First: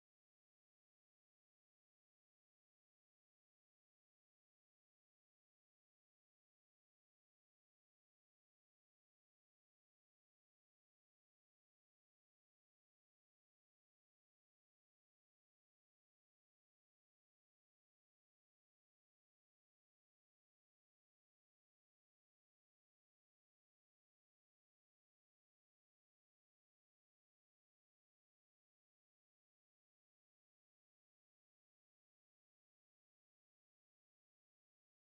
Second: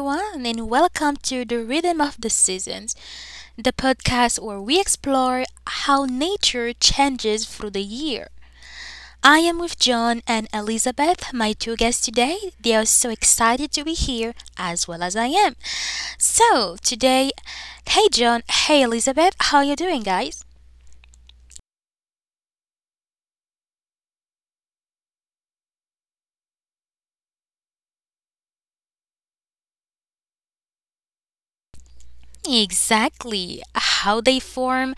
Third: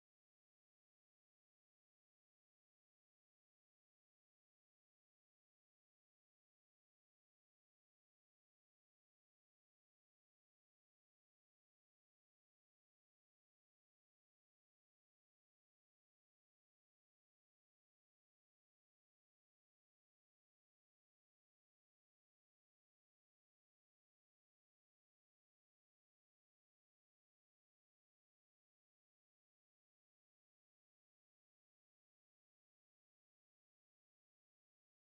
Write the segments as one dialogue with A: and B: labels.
A: everyone, and welcome to the Rhythm of the Seasons, the podcast where we explore how nature changes through the year. I am with John and Elizabeth, my two guests today. They are so excited to be here, as well as I am. So, today, hey John, hey Elizabeth, how are you doing, guys? Exactly. How they form,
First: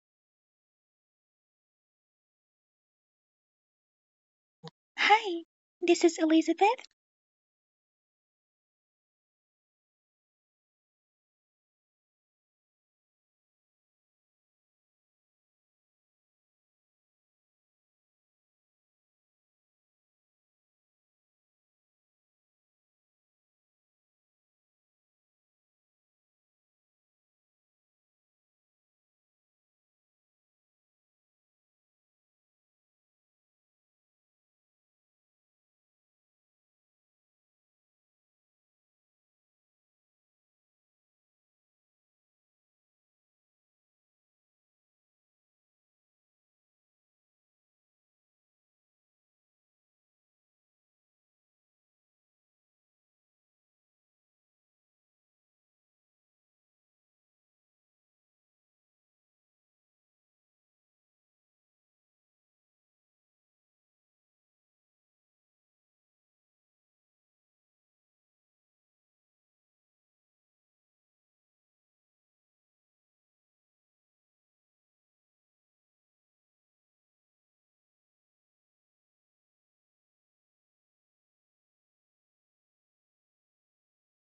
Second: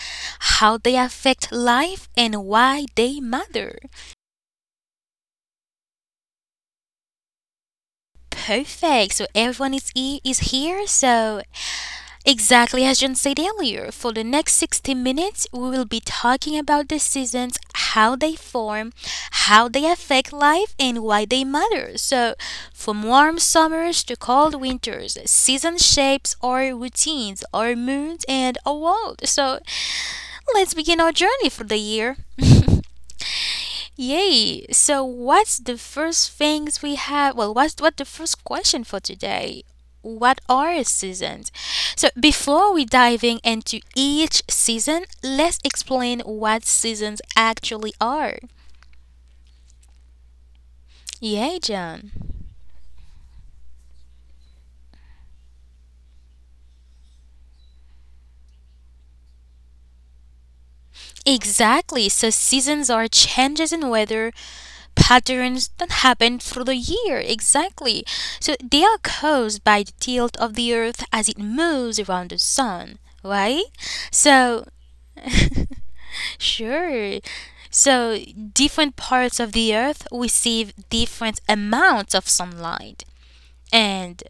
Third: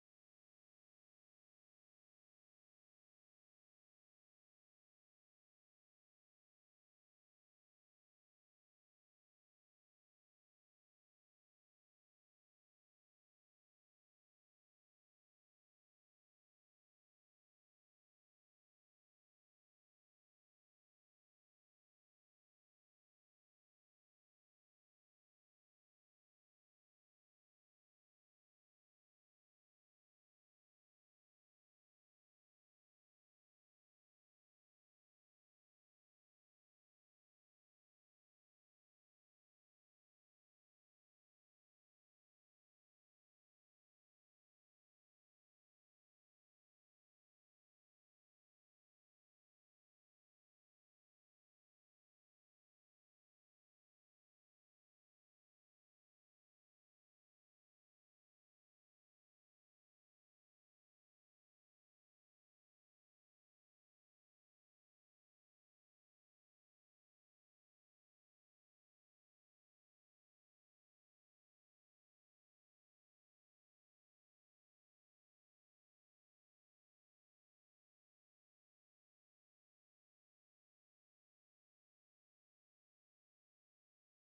A: how they affect life, and why they matter.
B: Hi, this is Elizabeth.
A: Perfect. So everyone is here. So exactly as John said earlier, for the next 60 minutes, we will be talking about the seasons, how they form, how they affect life, and why they matter. So from warm summers to cold winters, season shapes our routines, our moods, and our world. So let's begin our journey for the year. Yay! So, what's the first things we have? Well, what's what the first question for today? What are seasons? So, before we diving into each season, let's explain what seasons actually are. Yay, John. Exactly. So seasons are changes in weather patterns that happen through the year. Exactly. So they are caused by the tilt of the earth as it moves around the sun, right? So sure. So, different parts of the earth receive different amounts of sunlight. And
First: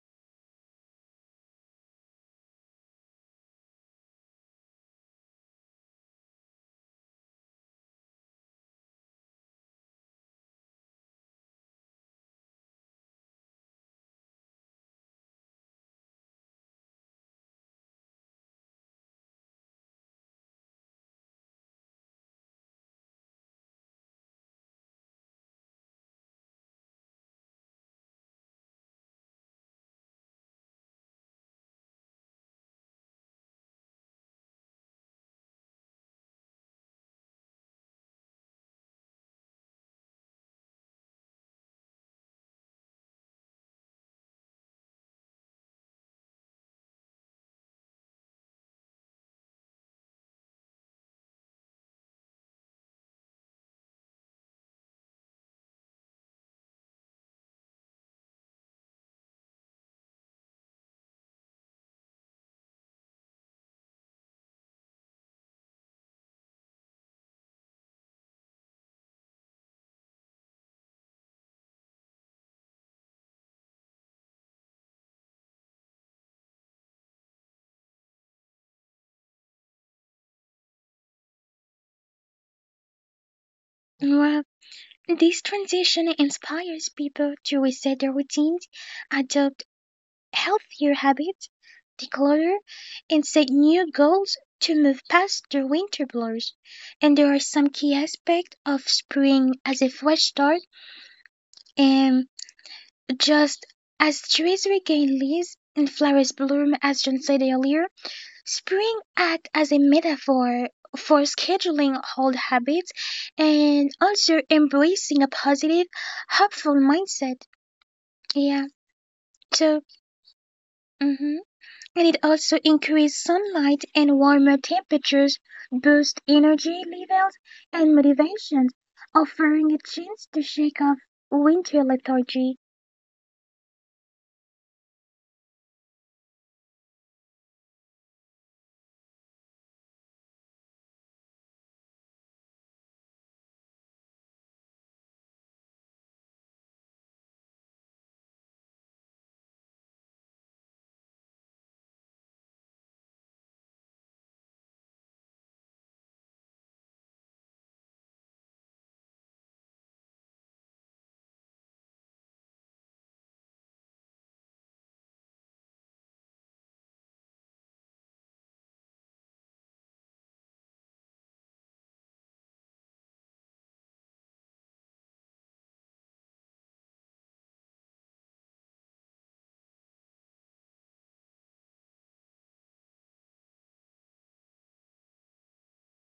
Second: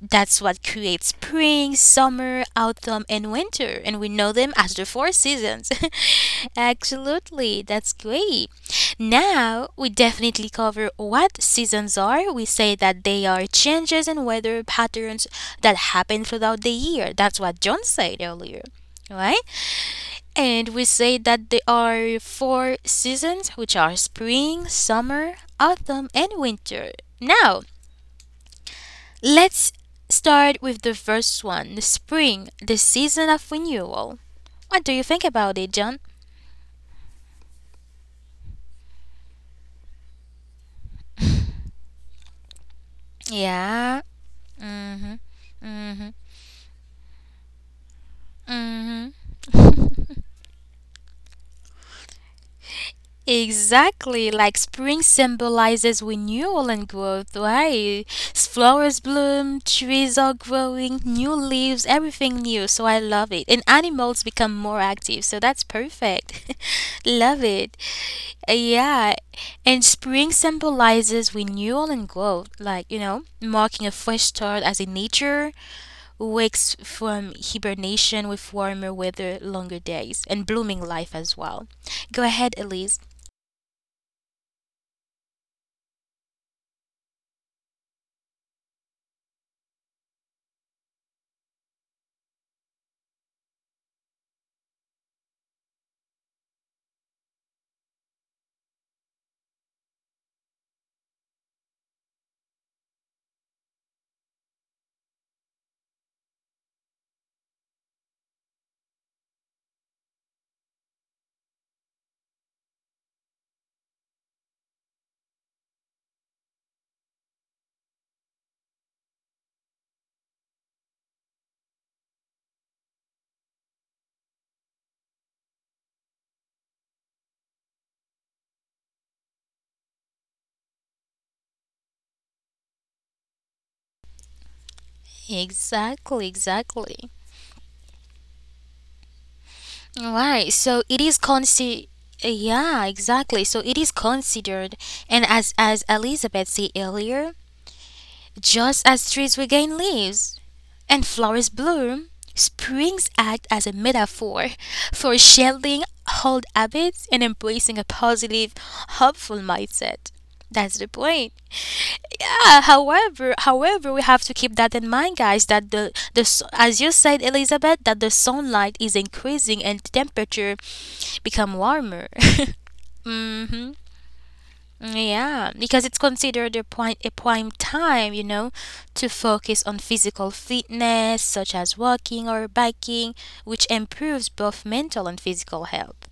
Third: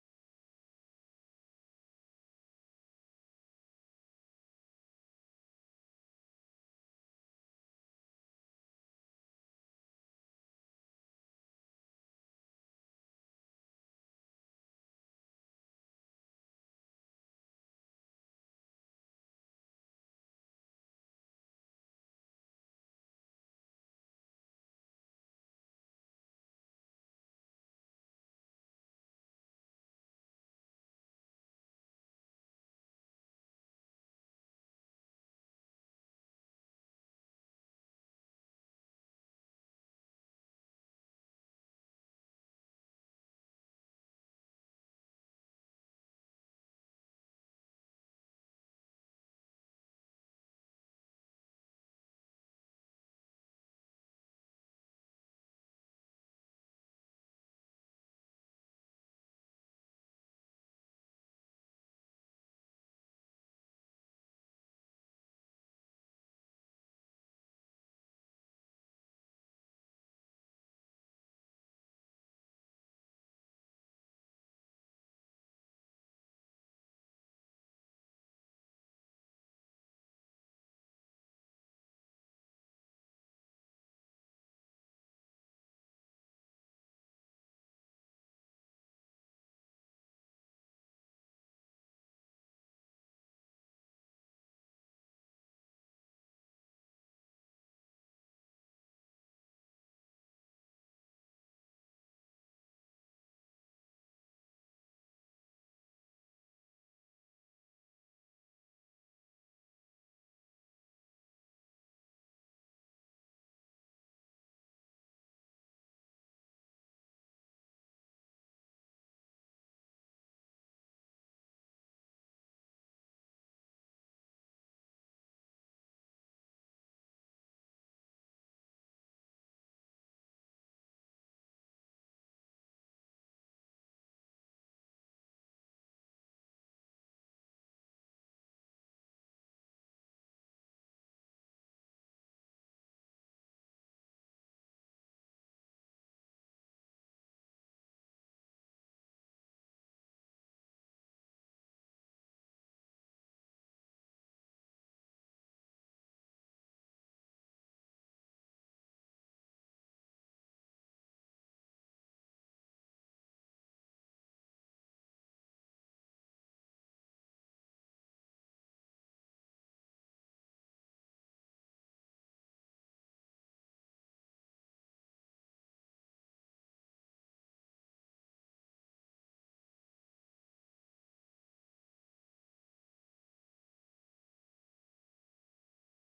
A: that's what creates spring, summer, autumn, and winter. And we know them as the four seasons. Absolutely. That's great. Now, we definitely cover what seasons are. We say that they are changes in weather patterns that happen throughout the year. That's what John said earlier, right? And we say that there are four seasons, which are spring, summer, autumn, and winter. Now, let's start with the first one, the spring, the season of renewal. What do you think about it, John? Yeah. Mm. Exactly, like spring symbolizes renewal and growth, right? Flowers bloom, trees are growing, new leaves, everything new. So I love it. And animals become more active, so that's perfect. Love it. Yeah. And spring symbolizes renewal and growth, like, you know, marking a fresh start as in nature wakes from hibernation with warmer weather, longer days, and blooming life as well. Go ahead, Elise.
B: Well, this transition inspires people to reset their routines, adopt healthier habits, declutter, and set new goals to move past their winter blues. And there are some key aspects of spring as a fresh start, and just as trees regain leaves and flowers bloom, as John said earlier, spring acts as a metaphor for scheduling old habits and also embracing a positive, hopeful mindset. Yeah, so, mhm. and it also increases sunlight and warmer temperatures, boost energy levels and motivations, offering a chance to shake off winter lethargy.
A: Exactly, exactly. Right. So it is consi Yeah, exactly. So it is considered, and as Elizabeth said earlier, just as trees regain leaves and flowers bloom, springs act as a metaphor for shedding old habits and embracing a positive, hopeful mindset. That's the point. Yeah, however, we have to keep that in mind, guys. That as you said, Elizabeth, that the sunlight is increasing and temperature become warmer. Mm-hmm. Yeah, because it's considered a prime time, you know, to focus on physical fitness such as walking or biking, which improves both mental and physical health.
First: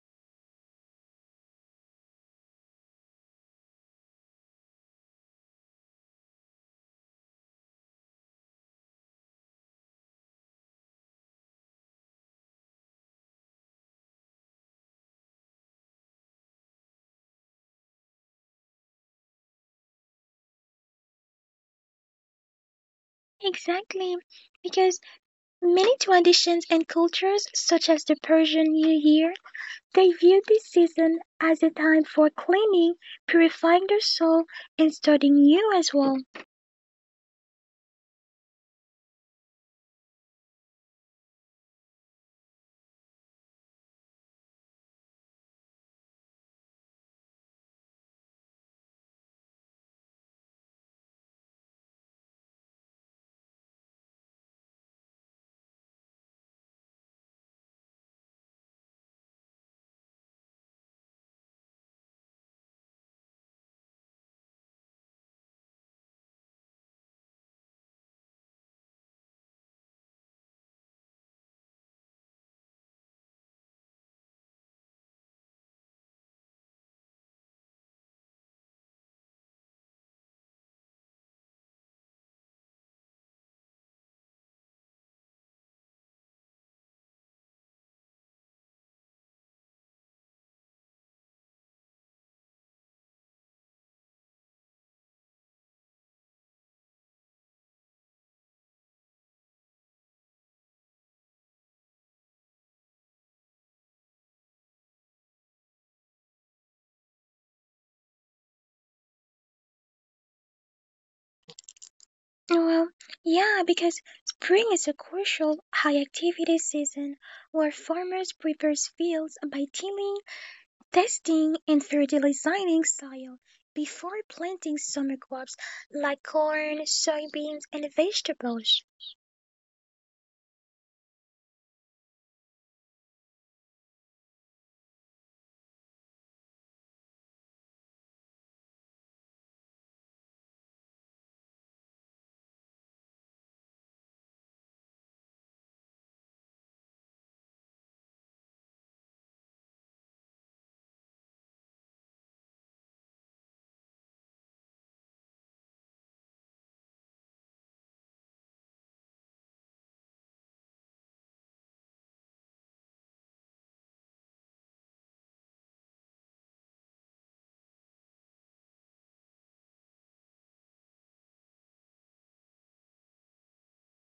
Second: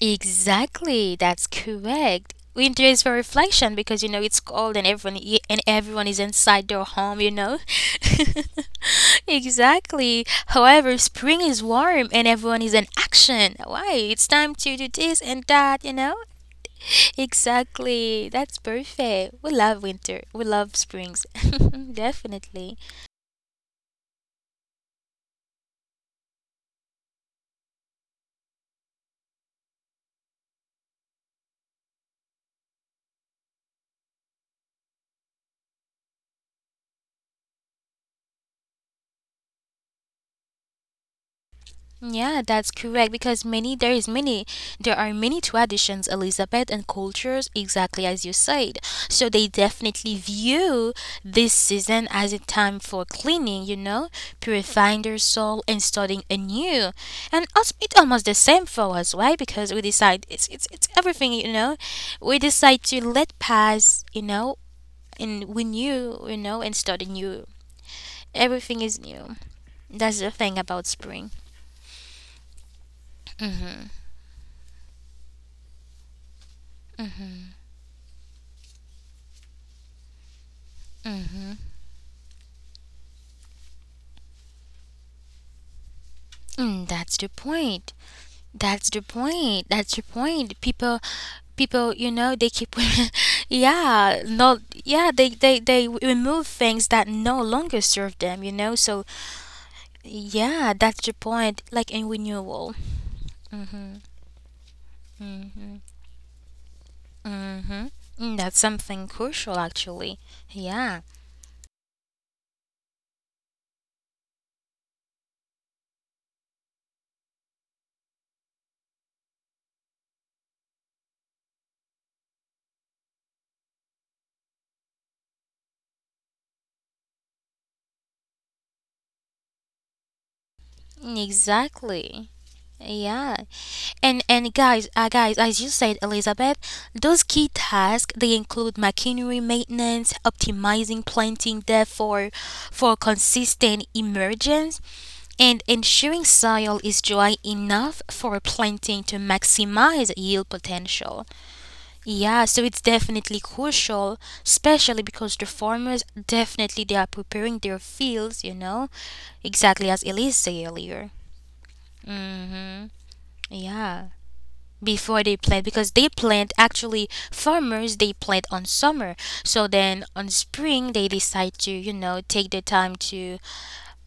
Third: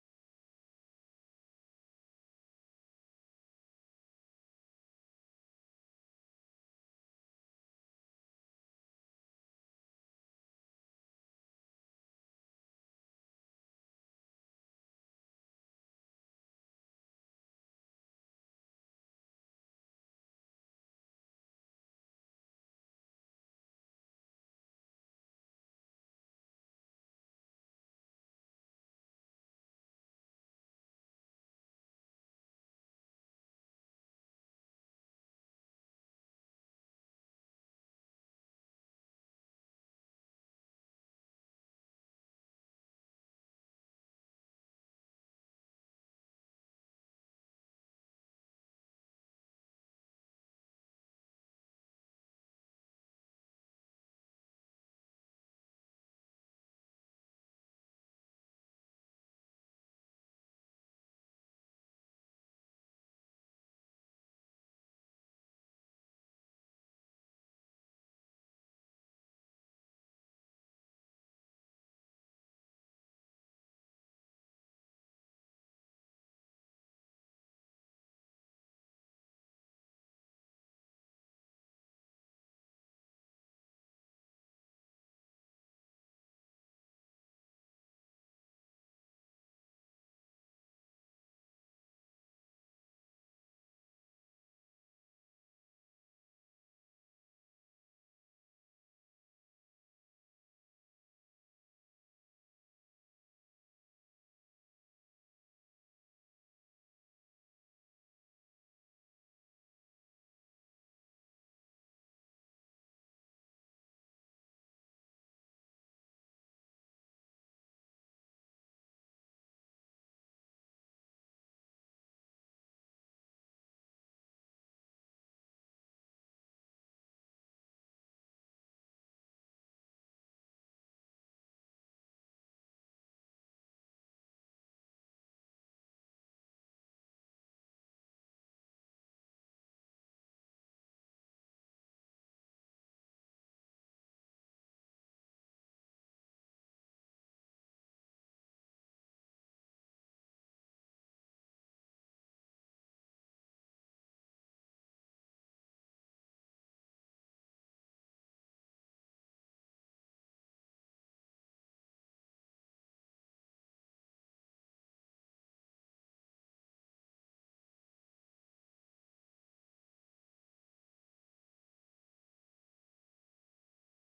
A: Exactly, that's correct. Winter is for reflection because you know it's cold and everyone is inside their home, you know. Exactly. However, spring is warm and everyone is in action. Why? It's time to do this and that, you know? Exactly. That's perfect. We love winter. We love springs. Definitely.
B: Exactly, because many traditions and cultures, such as the Persian New Year, they view this season as a time for cleaning, purifying their soul, and starting new as well.
A: Yeah, that's correct because many there is many there are many traditions, Elizabeth, and cultures exactly as you said. So they definitely view this season as a time for cleaning, you know, purifying their soul and starting anew. And it's almost the same for us, right? Because we decide it's everything, you know. We decide to let pass, you know, and we knew, you know, and start anew. Everything is new. That's the thing about spring. Mm, that's the point. That's the point. People, you know, they keep, yeah, no, yeah, they remove things that no longer serve them, you know. So, yeah, that's the point. Like in renewal. Mm-hmm. Mm-hmm. Mm-hmm. Mm, that's something crucial, actually. Yeah,
B: Well, yeah, because spring is a crucial high activity season where farmers prepare fields by tilling, testing, and fertilizing soil before planting summer crops like corn, soybeans, and vegetables.
A: exactly. Yeah. And guys, as you said, Elizabeth, those key tasks they include machinery maintenance, optimizing planting depth for consistent emergence, and ensuring soil is dry enough for planting to maximize yield potential. Yeah, so it's definitely crucial, especially because the farmers definitely they are preparing their fields, you know, exactly as Elise said earlier. Mhm. Yeah, before they plant because they plant actually farmers they plant on summer, so then on spring they decide to, you know, take the time to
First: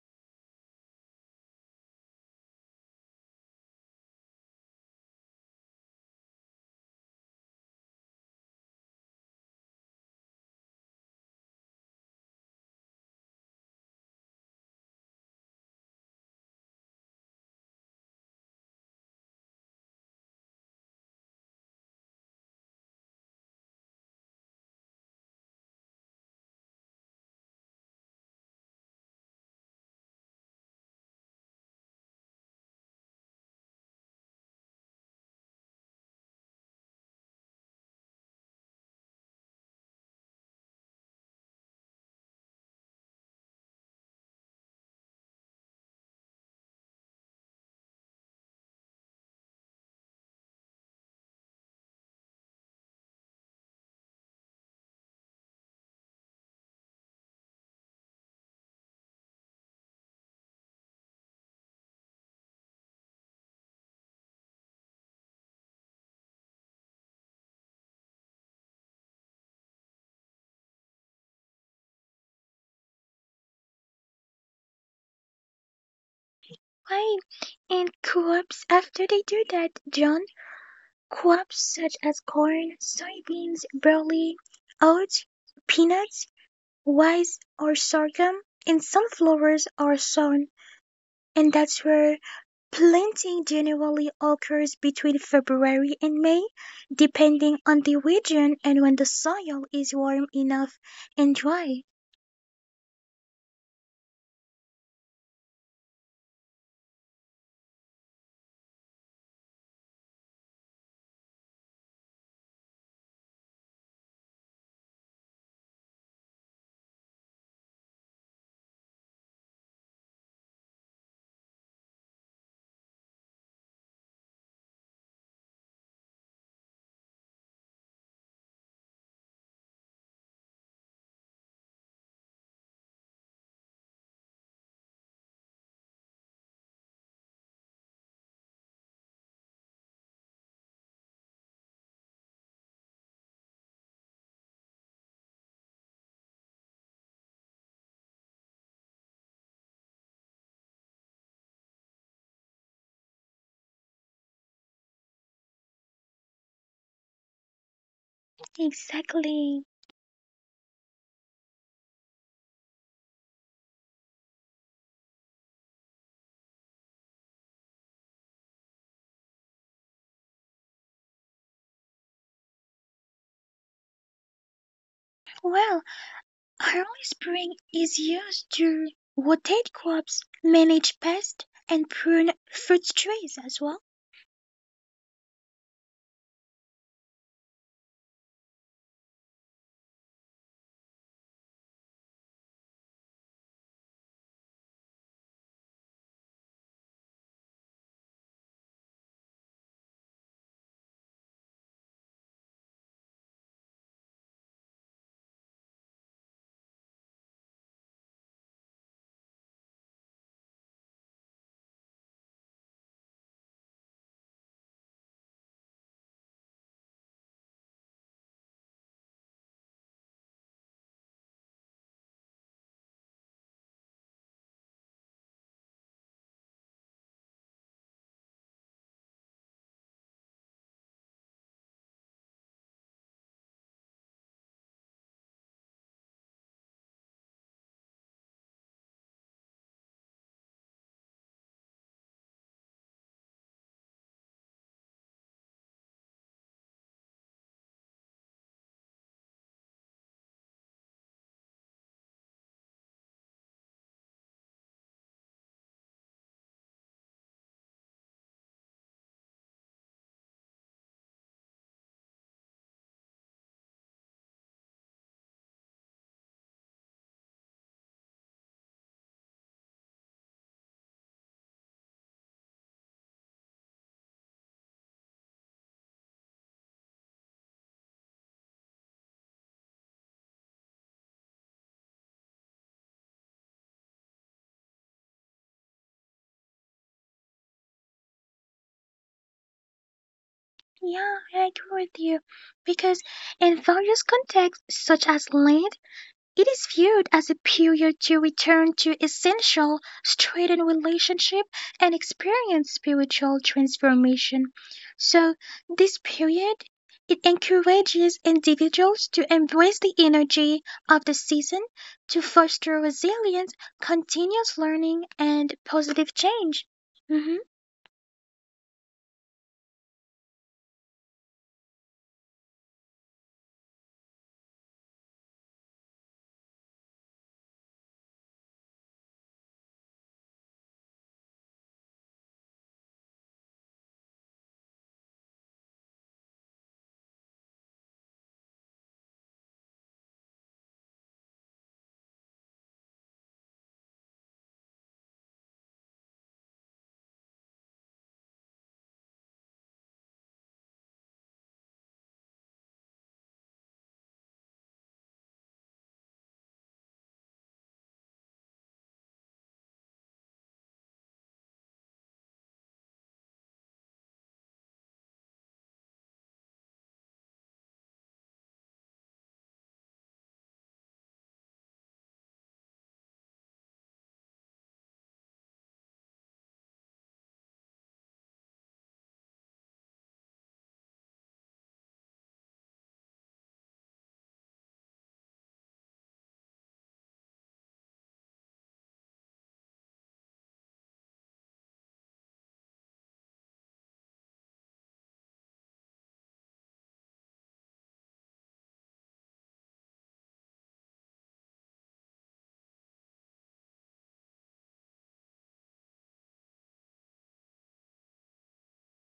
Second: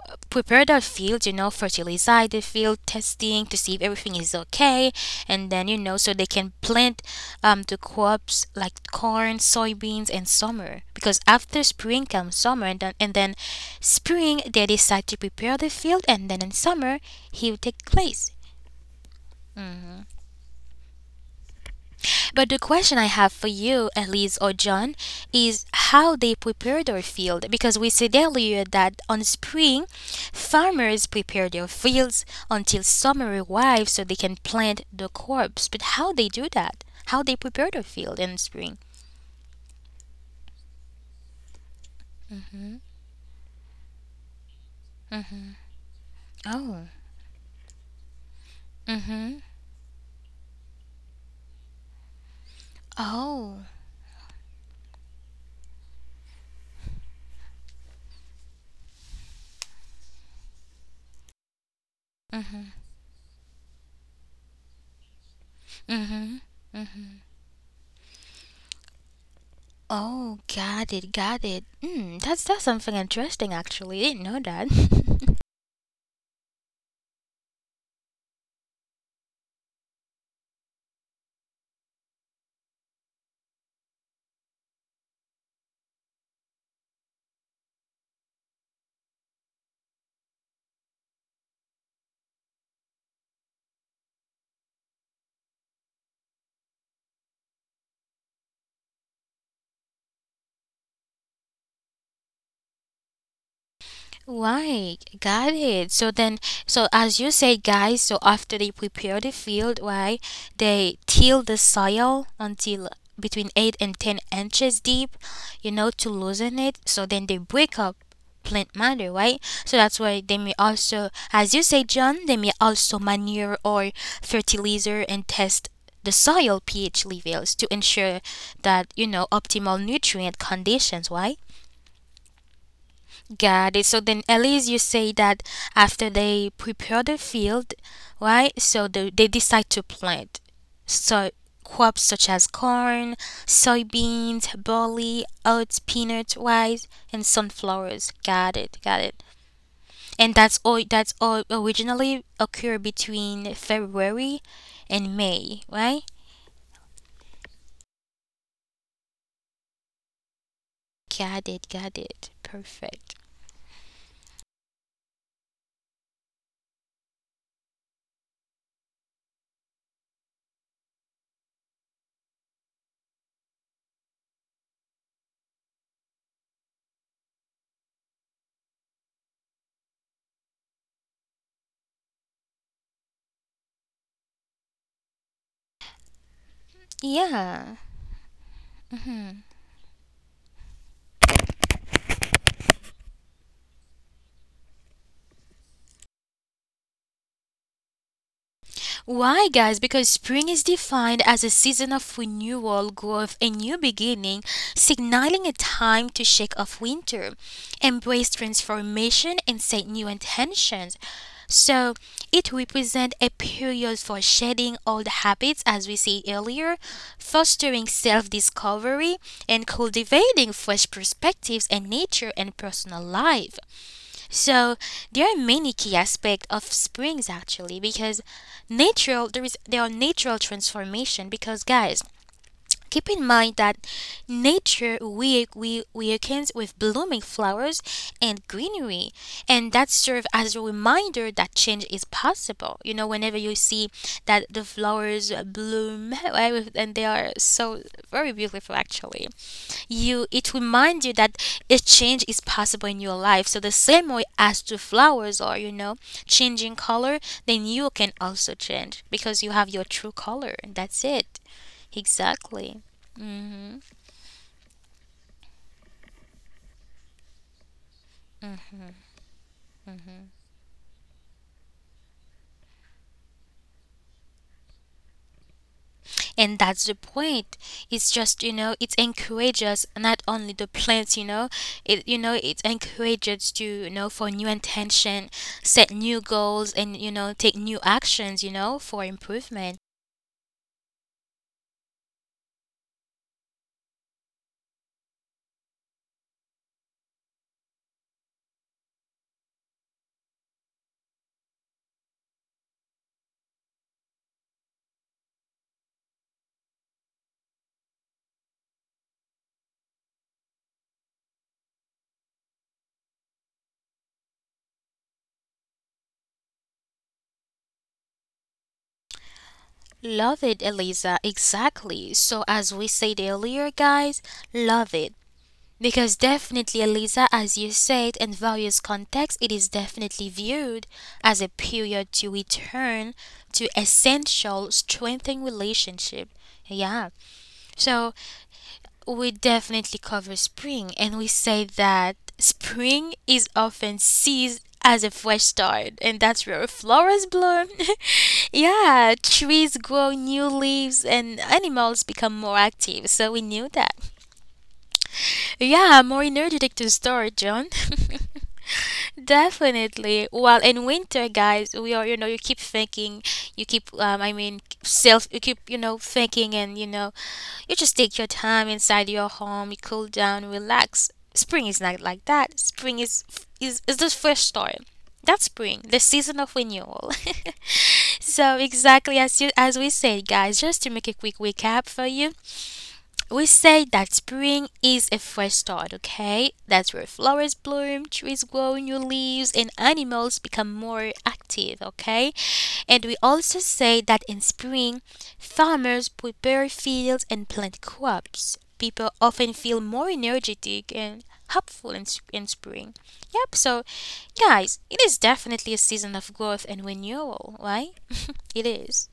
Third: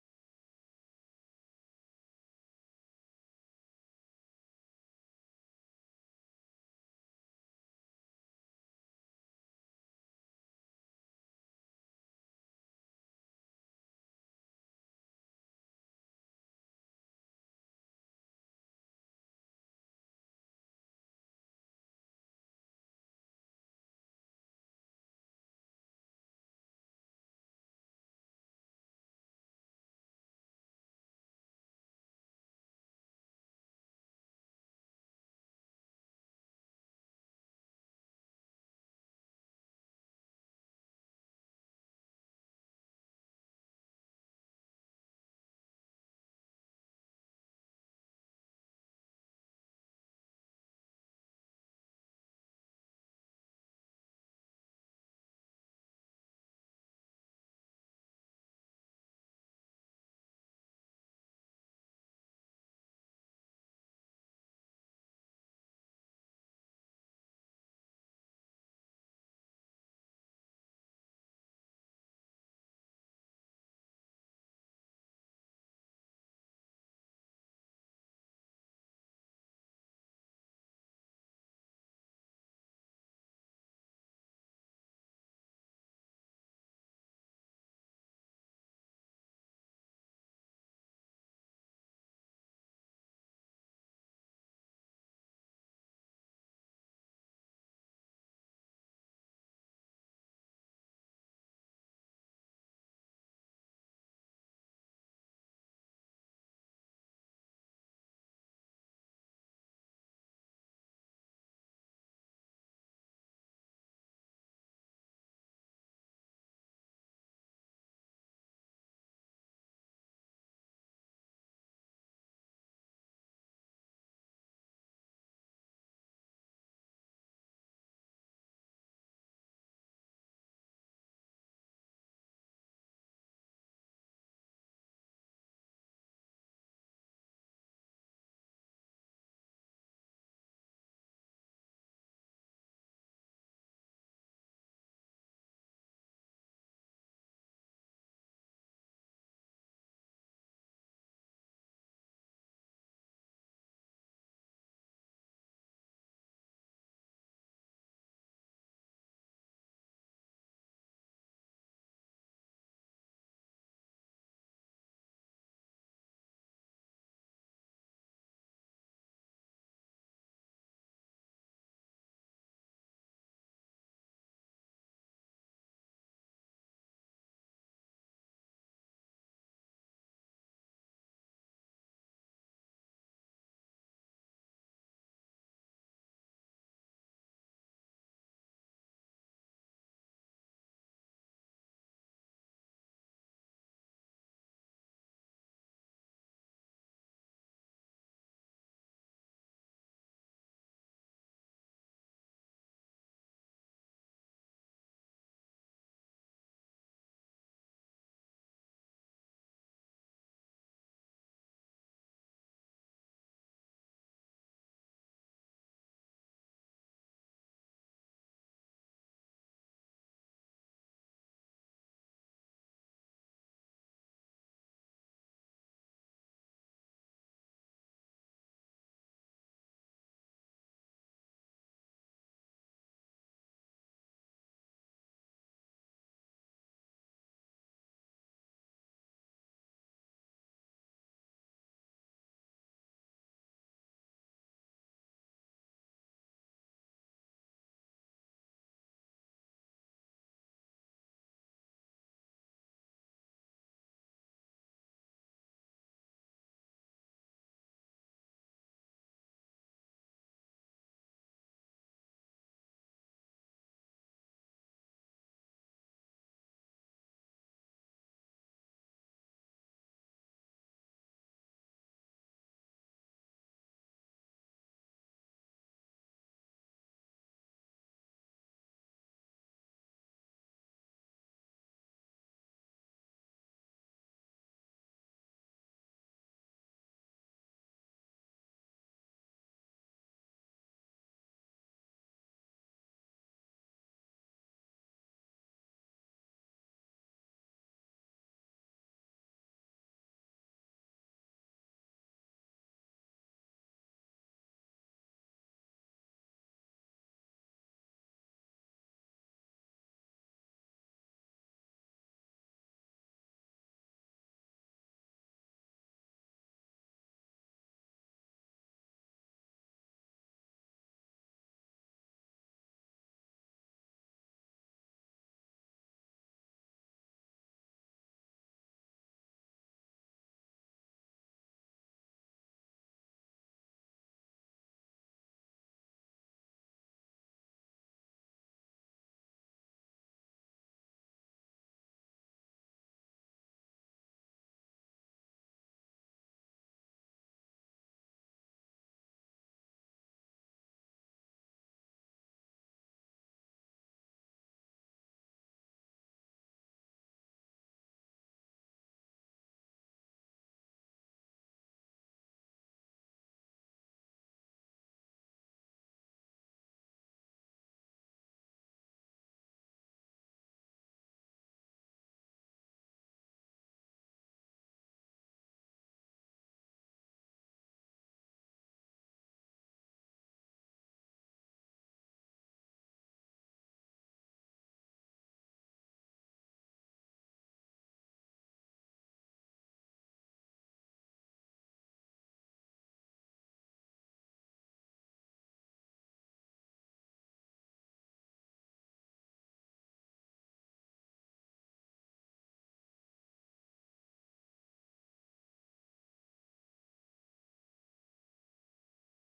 A: prepare their field, you know, fertilize the field, testing to see if everything is okay, and then, you know, so they can plant the crops like corn, soybeans, and summer, because after spring comes summer. And then spring they decide to prepare the field, and then in summer he'll take place. But the question I have for you, Elise or John, is how they prepare their field. Because we said earlier that on spring, farmers prepare their fields until summer arrives so they can plant the crops. But how they do that? How they prepare their field in spring? Oh, oh, oh! Got it, got it. Hmm, that's something interesting. Actually, I didn't know that.
B: Right, and crops after they do that, John, crops such as corn, soybeans, barley, oats, peanuts, rice or sorghum and sunflowers are sown, and that's where planting generally occurs between February and May, depending on the region and when the soil is warm enough and dry.
A: Right, got it. So then, so as you say, guys, so after they prepare the field, right, they till the soil until between 8 and 10 inches deep, you know, to loosen it. So then they break up plant matter, right? So that's why they may also, as you say, John, they may also manure or fertilizer and test the soil pH levels to ensure that, you know, optimal nutrient conditions, right? Got it. So then, at least you say that after they prepare the field, right? So they decide to plant. So crops such as corn, soybeans, barley, oats, peanuts, rice, and sunflowers. Got it. Got it. And that's all. That's all originally occur between February and May, right?
B: Exactly.
A: Got it. Got it. Perfect.
B: Well, early spring is used to rotate crops, manage pests, and prune fruit trees as well.
A: Yeah. Why, guys? Because spring is defined as a season of renewal, growth, and new beginning, signaling a time to shake off winter, embrace transformation, and set new intentions. So, it represents a period for shedding old habits, as we see earlier, fostering self discovery, and cultivating fresh perspectives in nature and personal life. So there are many key aspects of springs actually, because natural there is there are natural transformation, because guys, keep in mind that nature we weakens with blooming flowers and greenery, and that serve as a reminder that change is possible. You know, whenever you see that the flowers bloom and they are so very beautiful, actually, you it reminds you that a change is possible in your life. So the same way as the flowers are, you know, changing color, then you can also change because you have your true color. That's it. Exactly. And that's the point. It's just, you know, it encourages not only the plants, you know, it encourages to, you know, for new intention, set new goals and, you know, take new actions, you know, for improvement.
B: Yeah, I agree with you. Because in various contexts, such as land, it is viewed as a period to return to essential, straightened relationship and experience spiritual transformation. So, this period, it encourages individuals to embrace the energy of the season to foster resilience, continuous learning, and positive change. hmm
A: Love it, Eliza. Exactly. So, as we said earlier, guys, love it. Because definitely, Eliza, as you said, in various contexts, it is definitely viewed as a period to return to essential strengthening relationship. Yeah. So we definitely cover spring and we say that spring is often seized as a fresh start and that's where flowers bloom. Yeah, trees grow new leaves and animals become more active. So we knew that. Yeah, more energetic to start, John. Definitely. Well, in winter, guys, we are, you know, you keep thinking, you keep, I mean, self, you keep, you know, thinking and, you know, you just take your time inside your home, you cool down, relax. Spring is not like that. Spring is the fresh start. That's spring, the season of renewal. So exactly as we said, guys, just to make a quick recap for you, we say that spring is a fresh start, okay? That's where flowers bloom, trees grow new leaves, and animals become more active, okay? And we also say that in spring, farmers prepare fields and plant crops. People often feel more energetic and hopeful in spring. Yep, so guys, it is definitely a season of growth and renewal, right? It is.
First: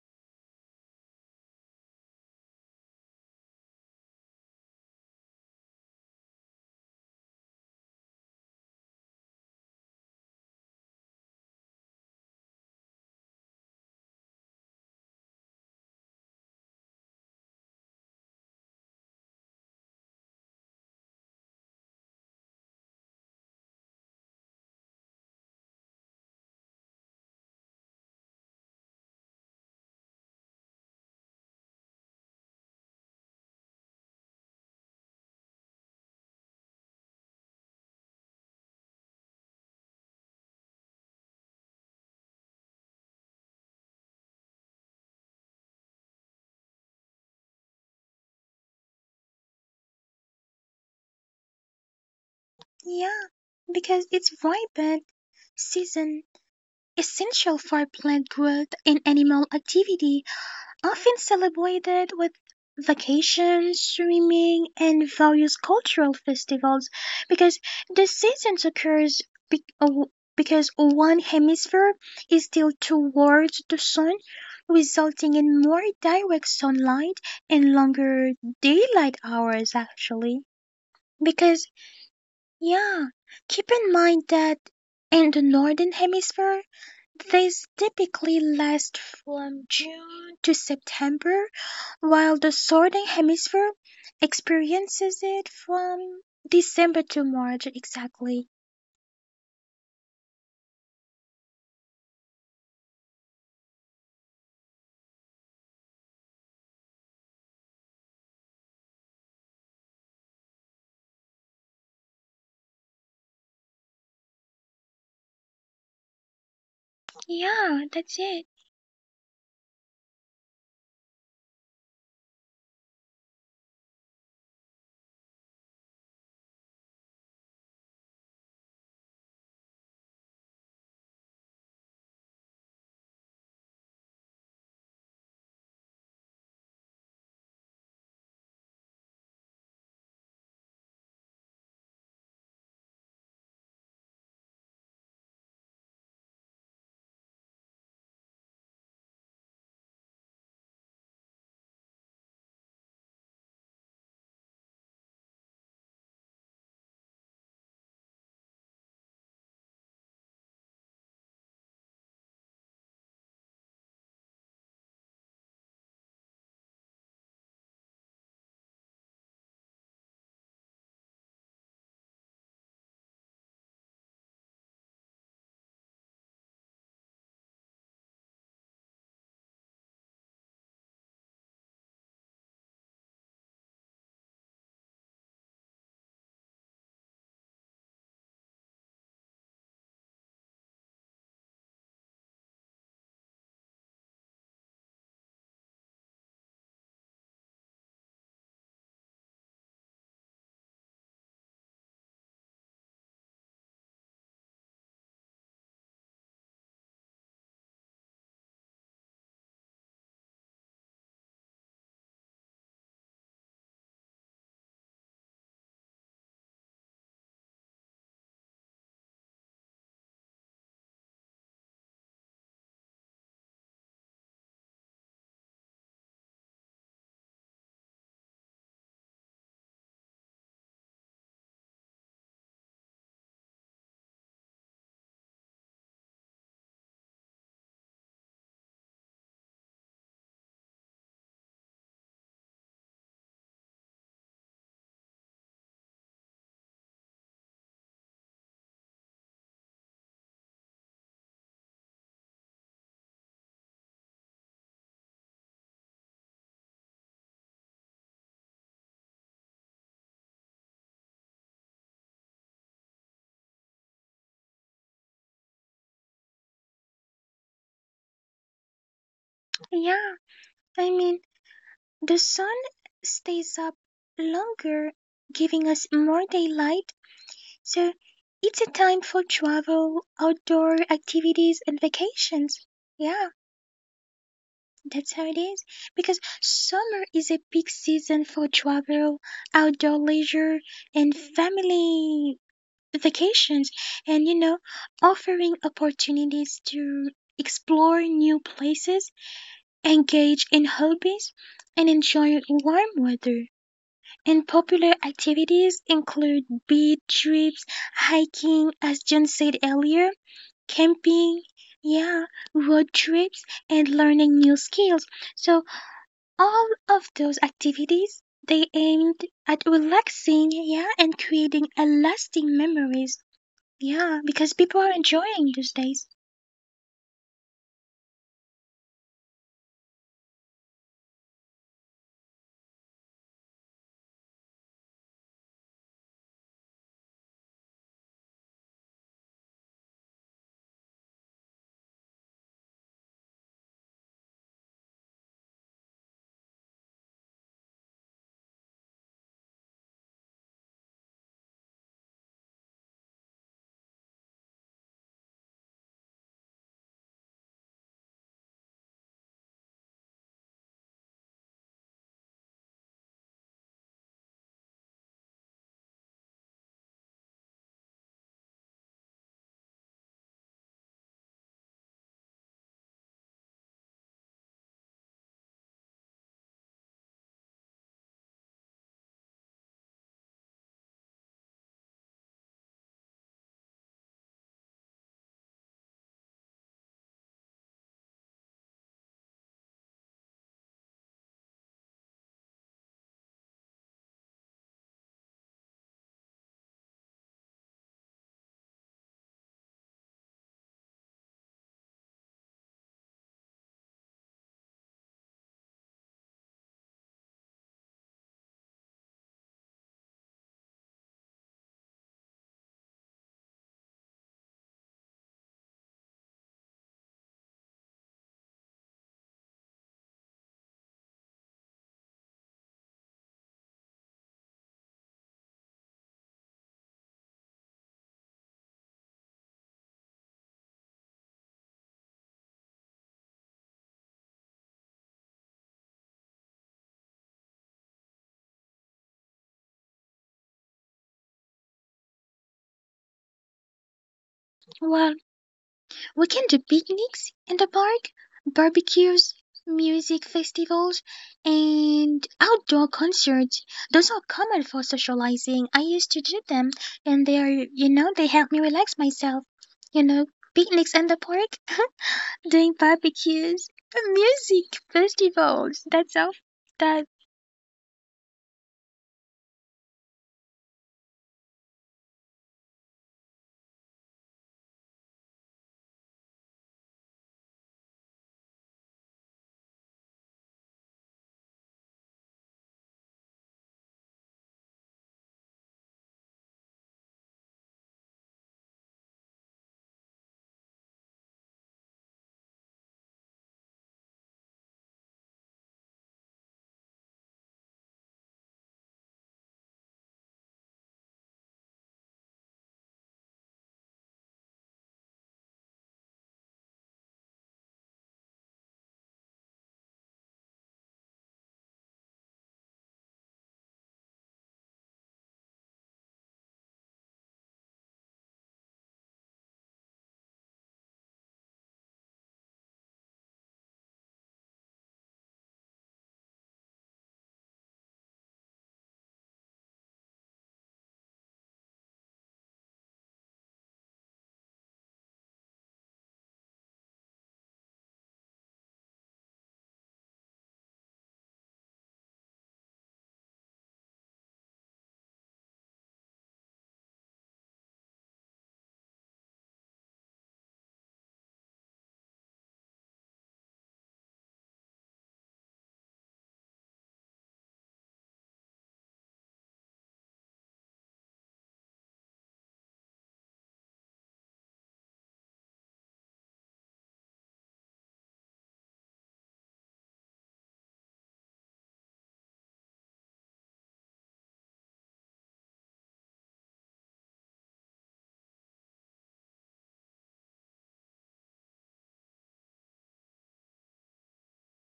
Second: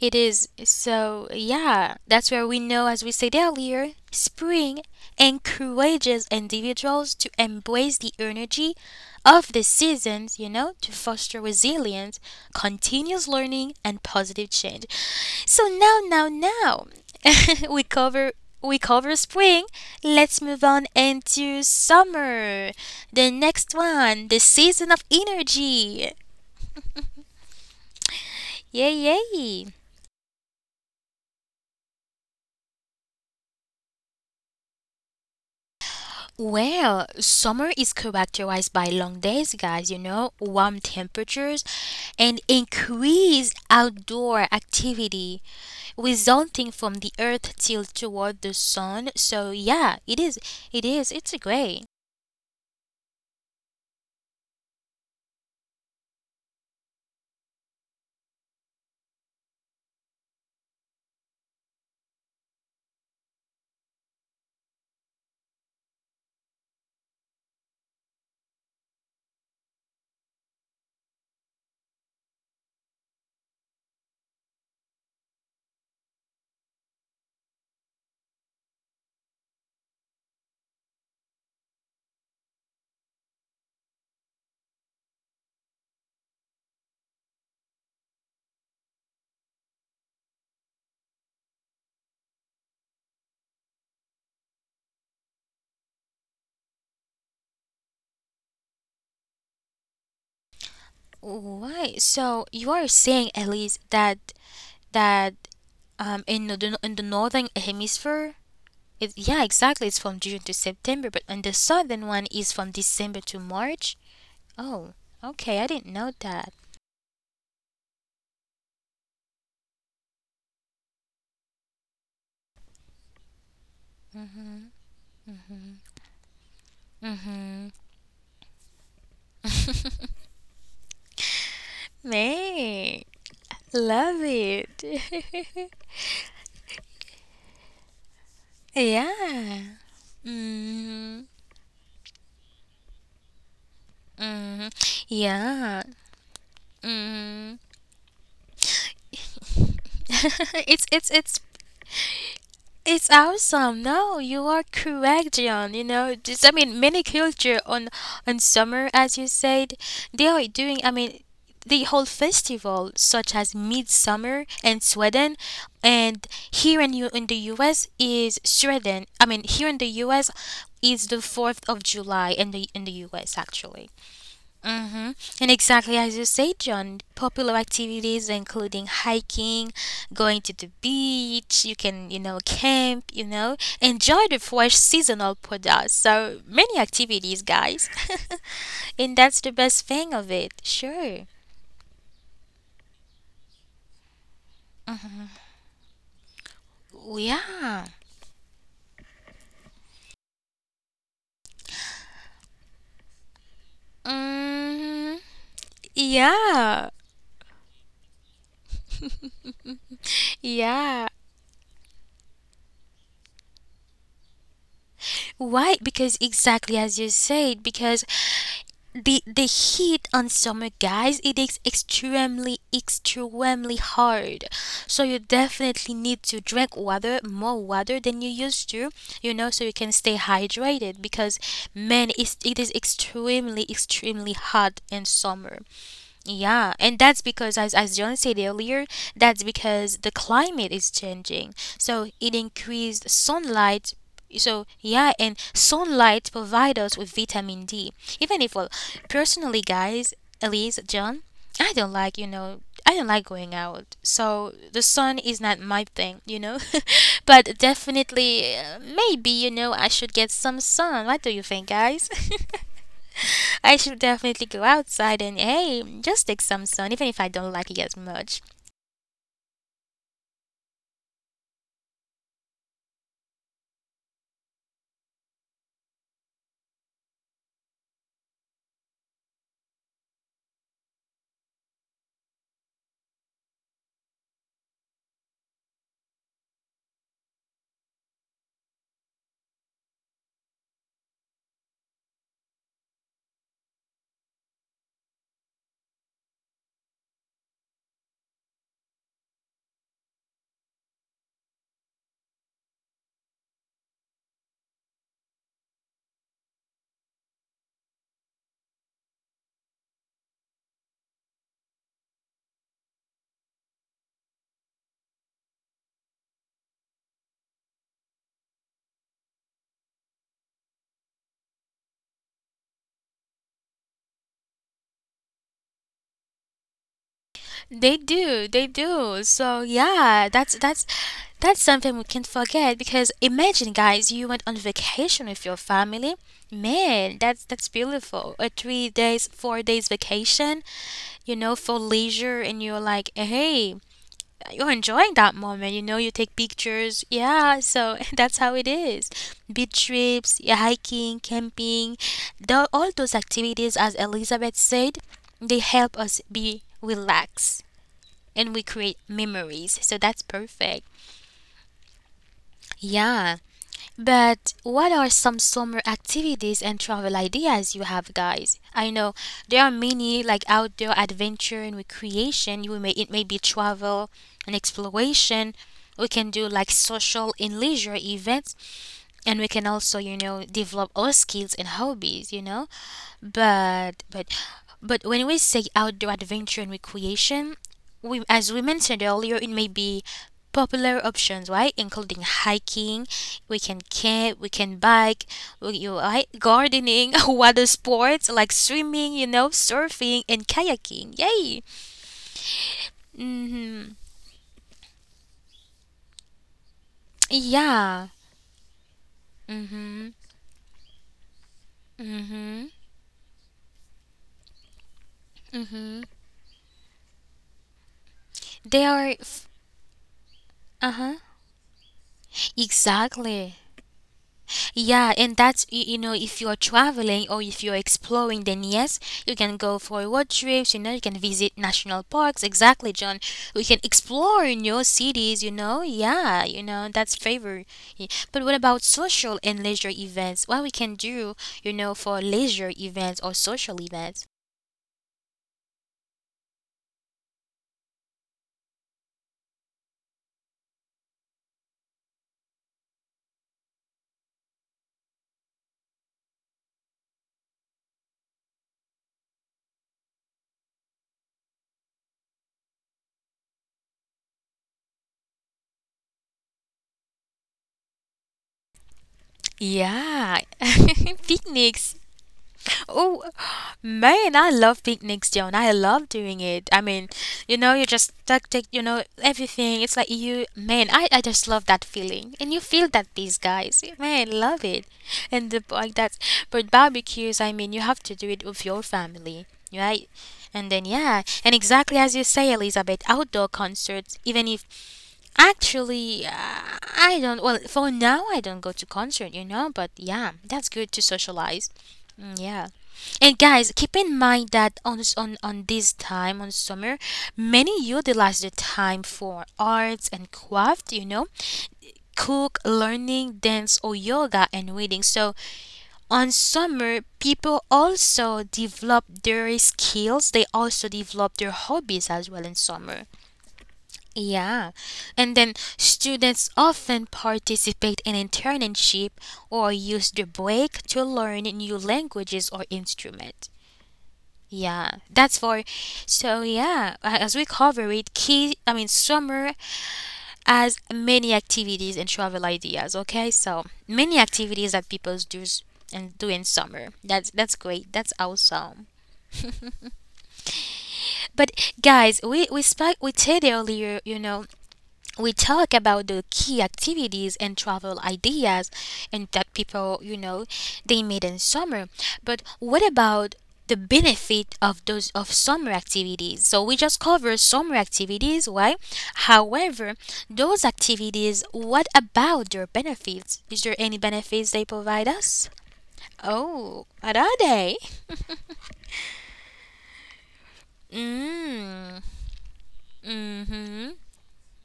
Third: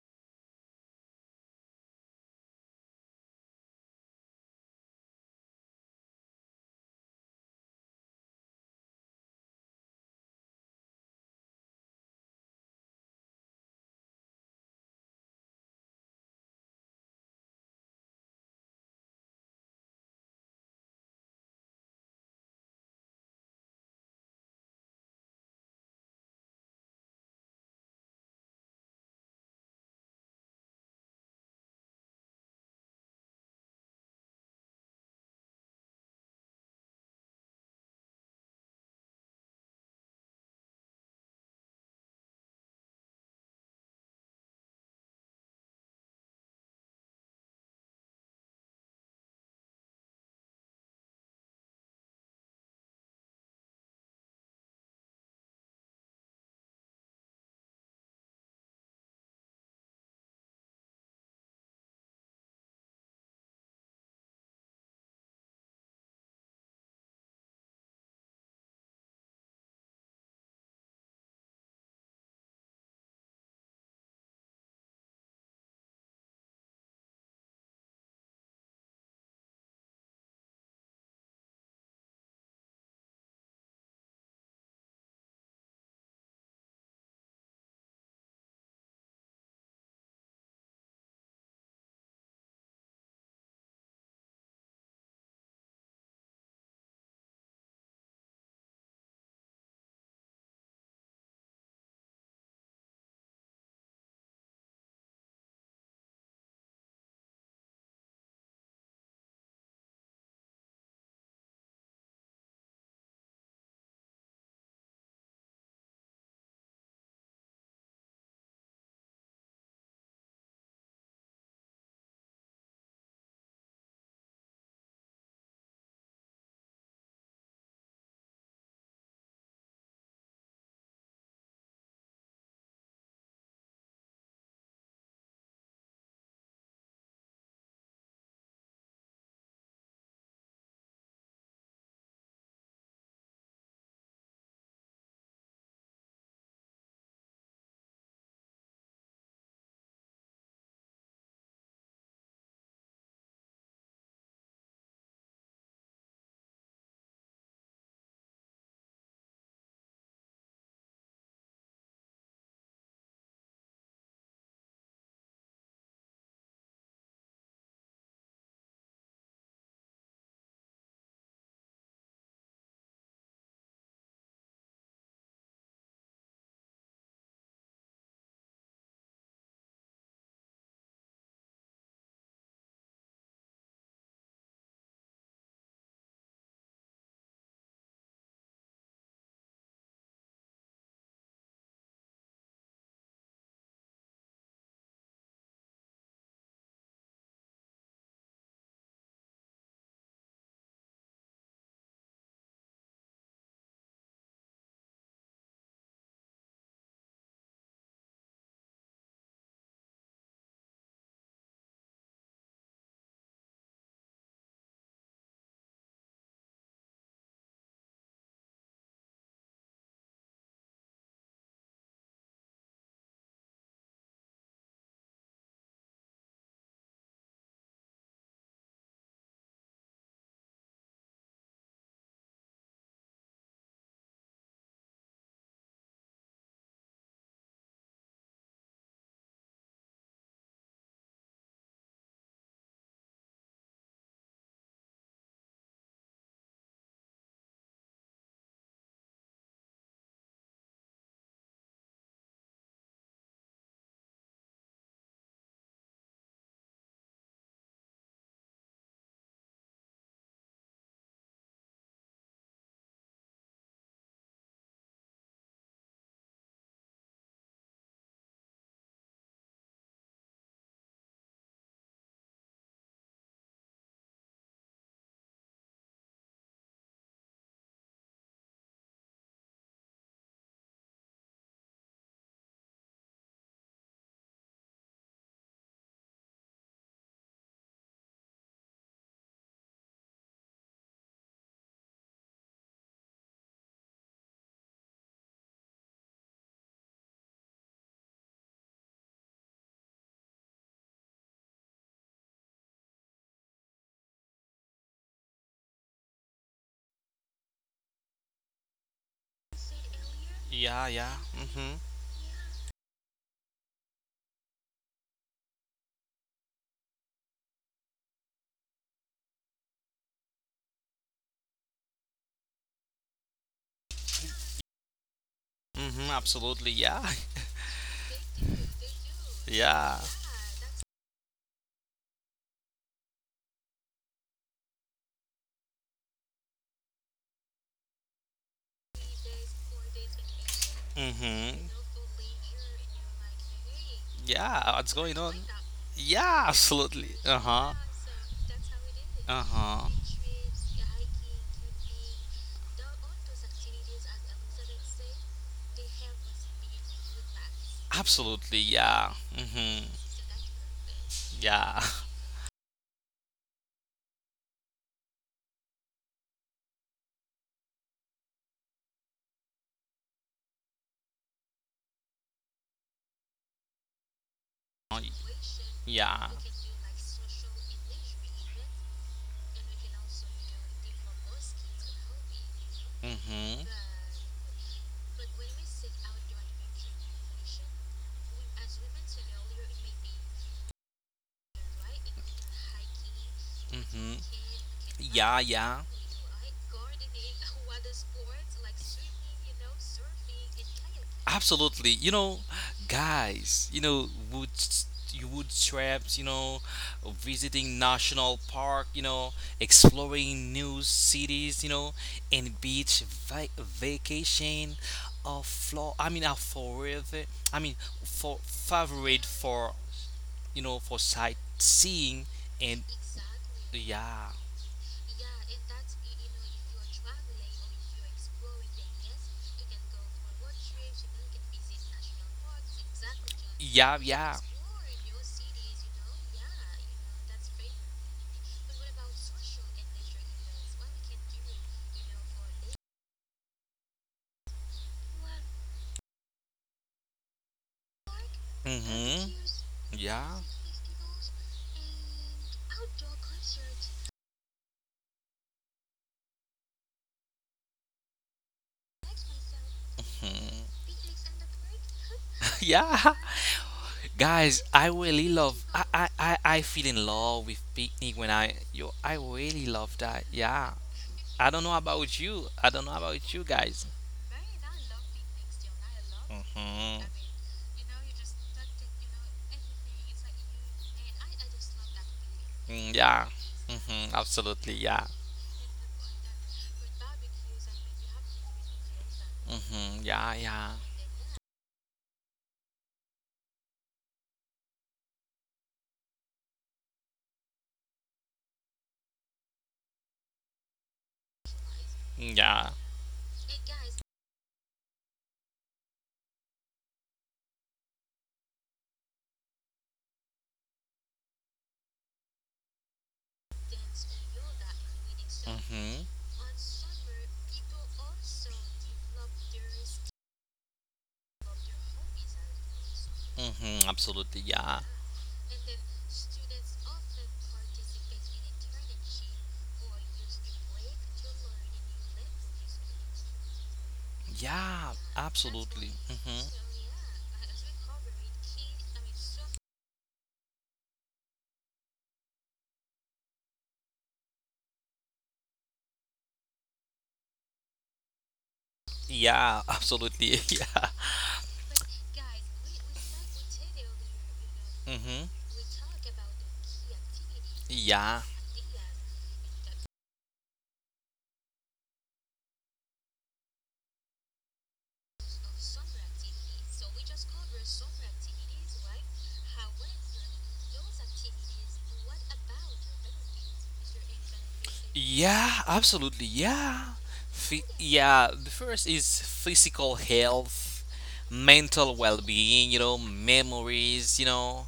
A: It is. So, yeah, that's where we know, as we said earlier, spring encourages individuals to embrace the energy of the seasons, you know, to foster resilience, continuous learning, and positive change. So now, we cover. We cover spring. Let's move on into summer. The next one, the season of energy. Yay, Yay. Well, summer is characterized by long days, guys, you know, warm temperatures, and increased outdoor activity resulting from the earth tilt toward the sun. So, yeah, it is. It is. It's great.
B: Yeah, because it's vibrant season essential for plant growth and animal activity, often celebrated with vacations, swimming, and various cultural festivals, because the season occurs be- oh, because one hemisphere is tilted towards the sun, resulting in more direct sunlight and longer daylight hours. Actually, because yeah, keep in mind that in the northern hemisphere these typically last from June to September, while the southern hemisphere experiences it from December to March exactly.
A: Right. So, you are saying, Elise, that in the northern hemisphere, yeah, exactly, it's from June to September, but in the southern one is from December to March. Oh, okay, I didn't know that.
B: Yeah, that's it.
A: Man, love it. Yeah. Mm, mm, yeah. Mm. it's it's it's It's awesome. No, you are correct, John. Many culture on summer, as you said, they are doing. I mean, the whole festival, such as Midsummer in Sweden, and here in U- in the U.S. is Sweden. I mean, here in the U.S. is the Fourth of July in the U.S. actually. Mm-hmm. And exactly as you say, John, popular activities including hiking, going to the beach, you can, you know, camp, you know, enjoy the fresh seasonal products. So many activities, guys. And that's the best thing of it. Sure. Yeah. Mm-hmm. Yeah. Yeah. Why? Because exactly as you said, because the heat on summer guys it is extremely extremely hard, so you definitely need to drink water, more water than you used to, you know, so you can stay hydrated, because man it is extremely extremely hot in summer. Yeah, and that's because, as John said earlier, that's because the climate is changing. So it increased sunlight. So, yeah, and sunlight provide us with vitamin D. Even if, well, personally, guys, Elise, John, I don't like, I don't like going out. So the sun is not my thing, But definitely, maybe, you know, I should get some sun. What do you think, guys? I should definitely go outside and hey, just take some sun, even if I don't like it as much.
B: Yeah, I mean, the sun stays up longer, giving us more daylight, so it's a time for travel, outdoor activities, and vacations. Yeah. That's how it is. Because summer is a peak season for travel, outdoor leisure, and family vacations, and you know, offering opportunities to explore new places, engage in hobbies, and enjoy warm weather. And popular activities include beach trips, hiking, as John said earlier,
C: Yeah, yeah.
B: camping,
C: Mhm.
B: yeah, road trips, and learning new skills. So all of those activities they aimed at relaxing, yeah, and creating a lasting memories. Yeah, because people are enjoying these
C: Mhm.
B: days.
C: Absolutely. Yeah.
A: They do, they do. So
C: Yeah.
A: yeah, that's that's something we can't forget because imagine guys, you went on vacation with your family. Man, that's beautiful. A three days, four days vacation, you know,
C: Mhm.
A: for leisure and you're like, hey, you're
C: Yeah. What's going
A: enjoying
C: on?
A: that moment, you know, you take
C: Yeah.
A: pictures.
C: Absolutely. Uh
A: Yeah,
C: huh.
A: so that's how it is.
C: Uh huh.
A: Beach trips, yeah, hiking, camping, all those activities as Elizabeth said, they help us be relaxed and
C: Absolutely.
A: we create
C: Yeah.
A: memories.
C: Mhm.
A: So that's perfect.
C: Yeah.
A: Yeah. But what are some summer activities and travel ideas you have, guys? I know there are many like outdoor adventure and recreation. You may it may be travel and exploration. We
C: Yeah.
A: can do like social and leisure events, and we can also, you know, develop our skills and hobbies, you know?
C: Mhm.
A: But but but when we say outdoor adventure and recreation, we as we mentioned earlier, it may be popular options, right? Including hiking, we can
C: Hmm.
A: camp, we can bike,
C: Yeah,
A: we,
C: yeah.
A: you right? Gardening, water sports like swimming, you know, surfing and kayaking. Yay!
C: Absolutely. You know, guys,
A: Mm-hmm.
C: wood you wood traps, visiting
A: Yeah.
C: national park,
A: Mm-hmm.
C: exploring new cities, and
A: Mm-hmm.
C: beach vacation, a floor,
A: Mm-hmm.
C: I mean a forever, I mean for
A: They are.
C: favorite, for, you know, for
A: Uh-huh.
C: sightseeing and
A: Exactly.
C: yeah,
A: Yeah, and you know, if you're traveling or if you're exploring, then yes, you can go for road trips. You know, you can visit national parks. Exactly, John. We can
C: yeah, yeah.
A: explore in your cities. You know, yeah, you know that's favor. Yeah. But what about social and leisure events? What we can do, you know, for leisure events or social events?
B: Well, we can do picnics in the park,
C: Mm-hmm.
B: barbecues, music
C: Yeah.
B: festivals, and outdoor concerts. Those are common for socializing. I used to do them, and they are, you know, they help me relax myself. You know,
C: Mhm.
B: picnics in the park. Doing
C: Yeah.
B: barbecues,
C: Guys,
B: music
C: I really love. I
B: festivals.
C: I
B: That's
C: I,
B: all
C: I feel in
B: that.
C: love with picnic when I yo. I really love that.
A: Yeah,
C: Yeah. I don't know
A: picnics.
C: about you. I don't know
A: Oh,
C: about you guys.
A: man, I love picnics, John. I love doing it. I
C: Mhm.
A: mean, you know, you just take, you know, everything. It's like you, man, I just love that feeling. And you feel
C: Mm,
A: that
C: yeah.
A: these guys,
C: Mhm.
A: man, love
C: Absolutely.
A: it.
C: Yeah.
A: And the, like that, but barbecues, I mean, you have to do it with your family,
C: Mhm.
A: right?
C: Yeah. Yeah.
A: And then, yeah, and exactly as you say, Elizabeth, outdoor concerts, even if actually, I don't. Well, for now, I don't go to concert, you know. But yeah, that's good to socialize. Mm, yeah,
C: Yeah.
A: and guys, keep in mind that on this time on summer, many utilize the time for arts and craft. You know, cook, learning, dance, or yoga and reading. So
C: Mhm.
A: on summer, people also develop their skills. They also develop their hobbies as well in summer.
C: Mhm. Absolutely.
A: Yeah,
C: Yeah.
A: and then students often participate in internship or use the break to learn new languages or instrument.
C: Yeah.
A: Yeah, that's for
C: Absolutely.
A: So
C: Mhm.
A: yeah, as we cover it, key I mean summer has many activities and travel ideas, okay? So many activities that people do s- and do in summer. That's great. That's awesome.
C: Yeah. Absolutely. Yeah.
A: But guys, we said earlier, you know,
C: Mm-hmm.
A: we talk about the key activities and travel
C: Yeah.
A: ideas and that people you know they made in summer, but what about the benefit of those of summer activities? So we just cover summer activities, right? However, those activities, what about their benefits? Is there any benefits they provide us?
C: Yeah, absolutely.
A: Oh,
C: Yeah.
A: what are
C: Phy-
A: they?
C: yeah, the first is physical health, mental
A: Mm,
C: well-being, you know,
A: mm-hmm.
C: memories.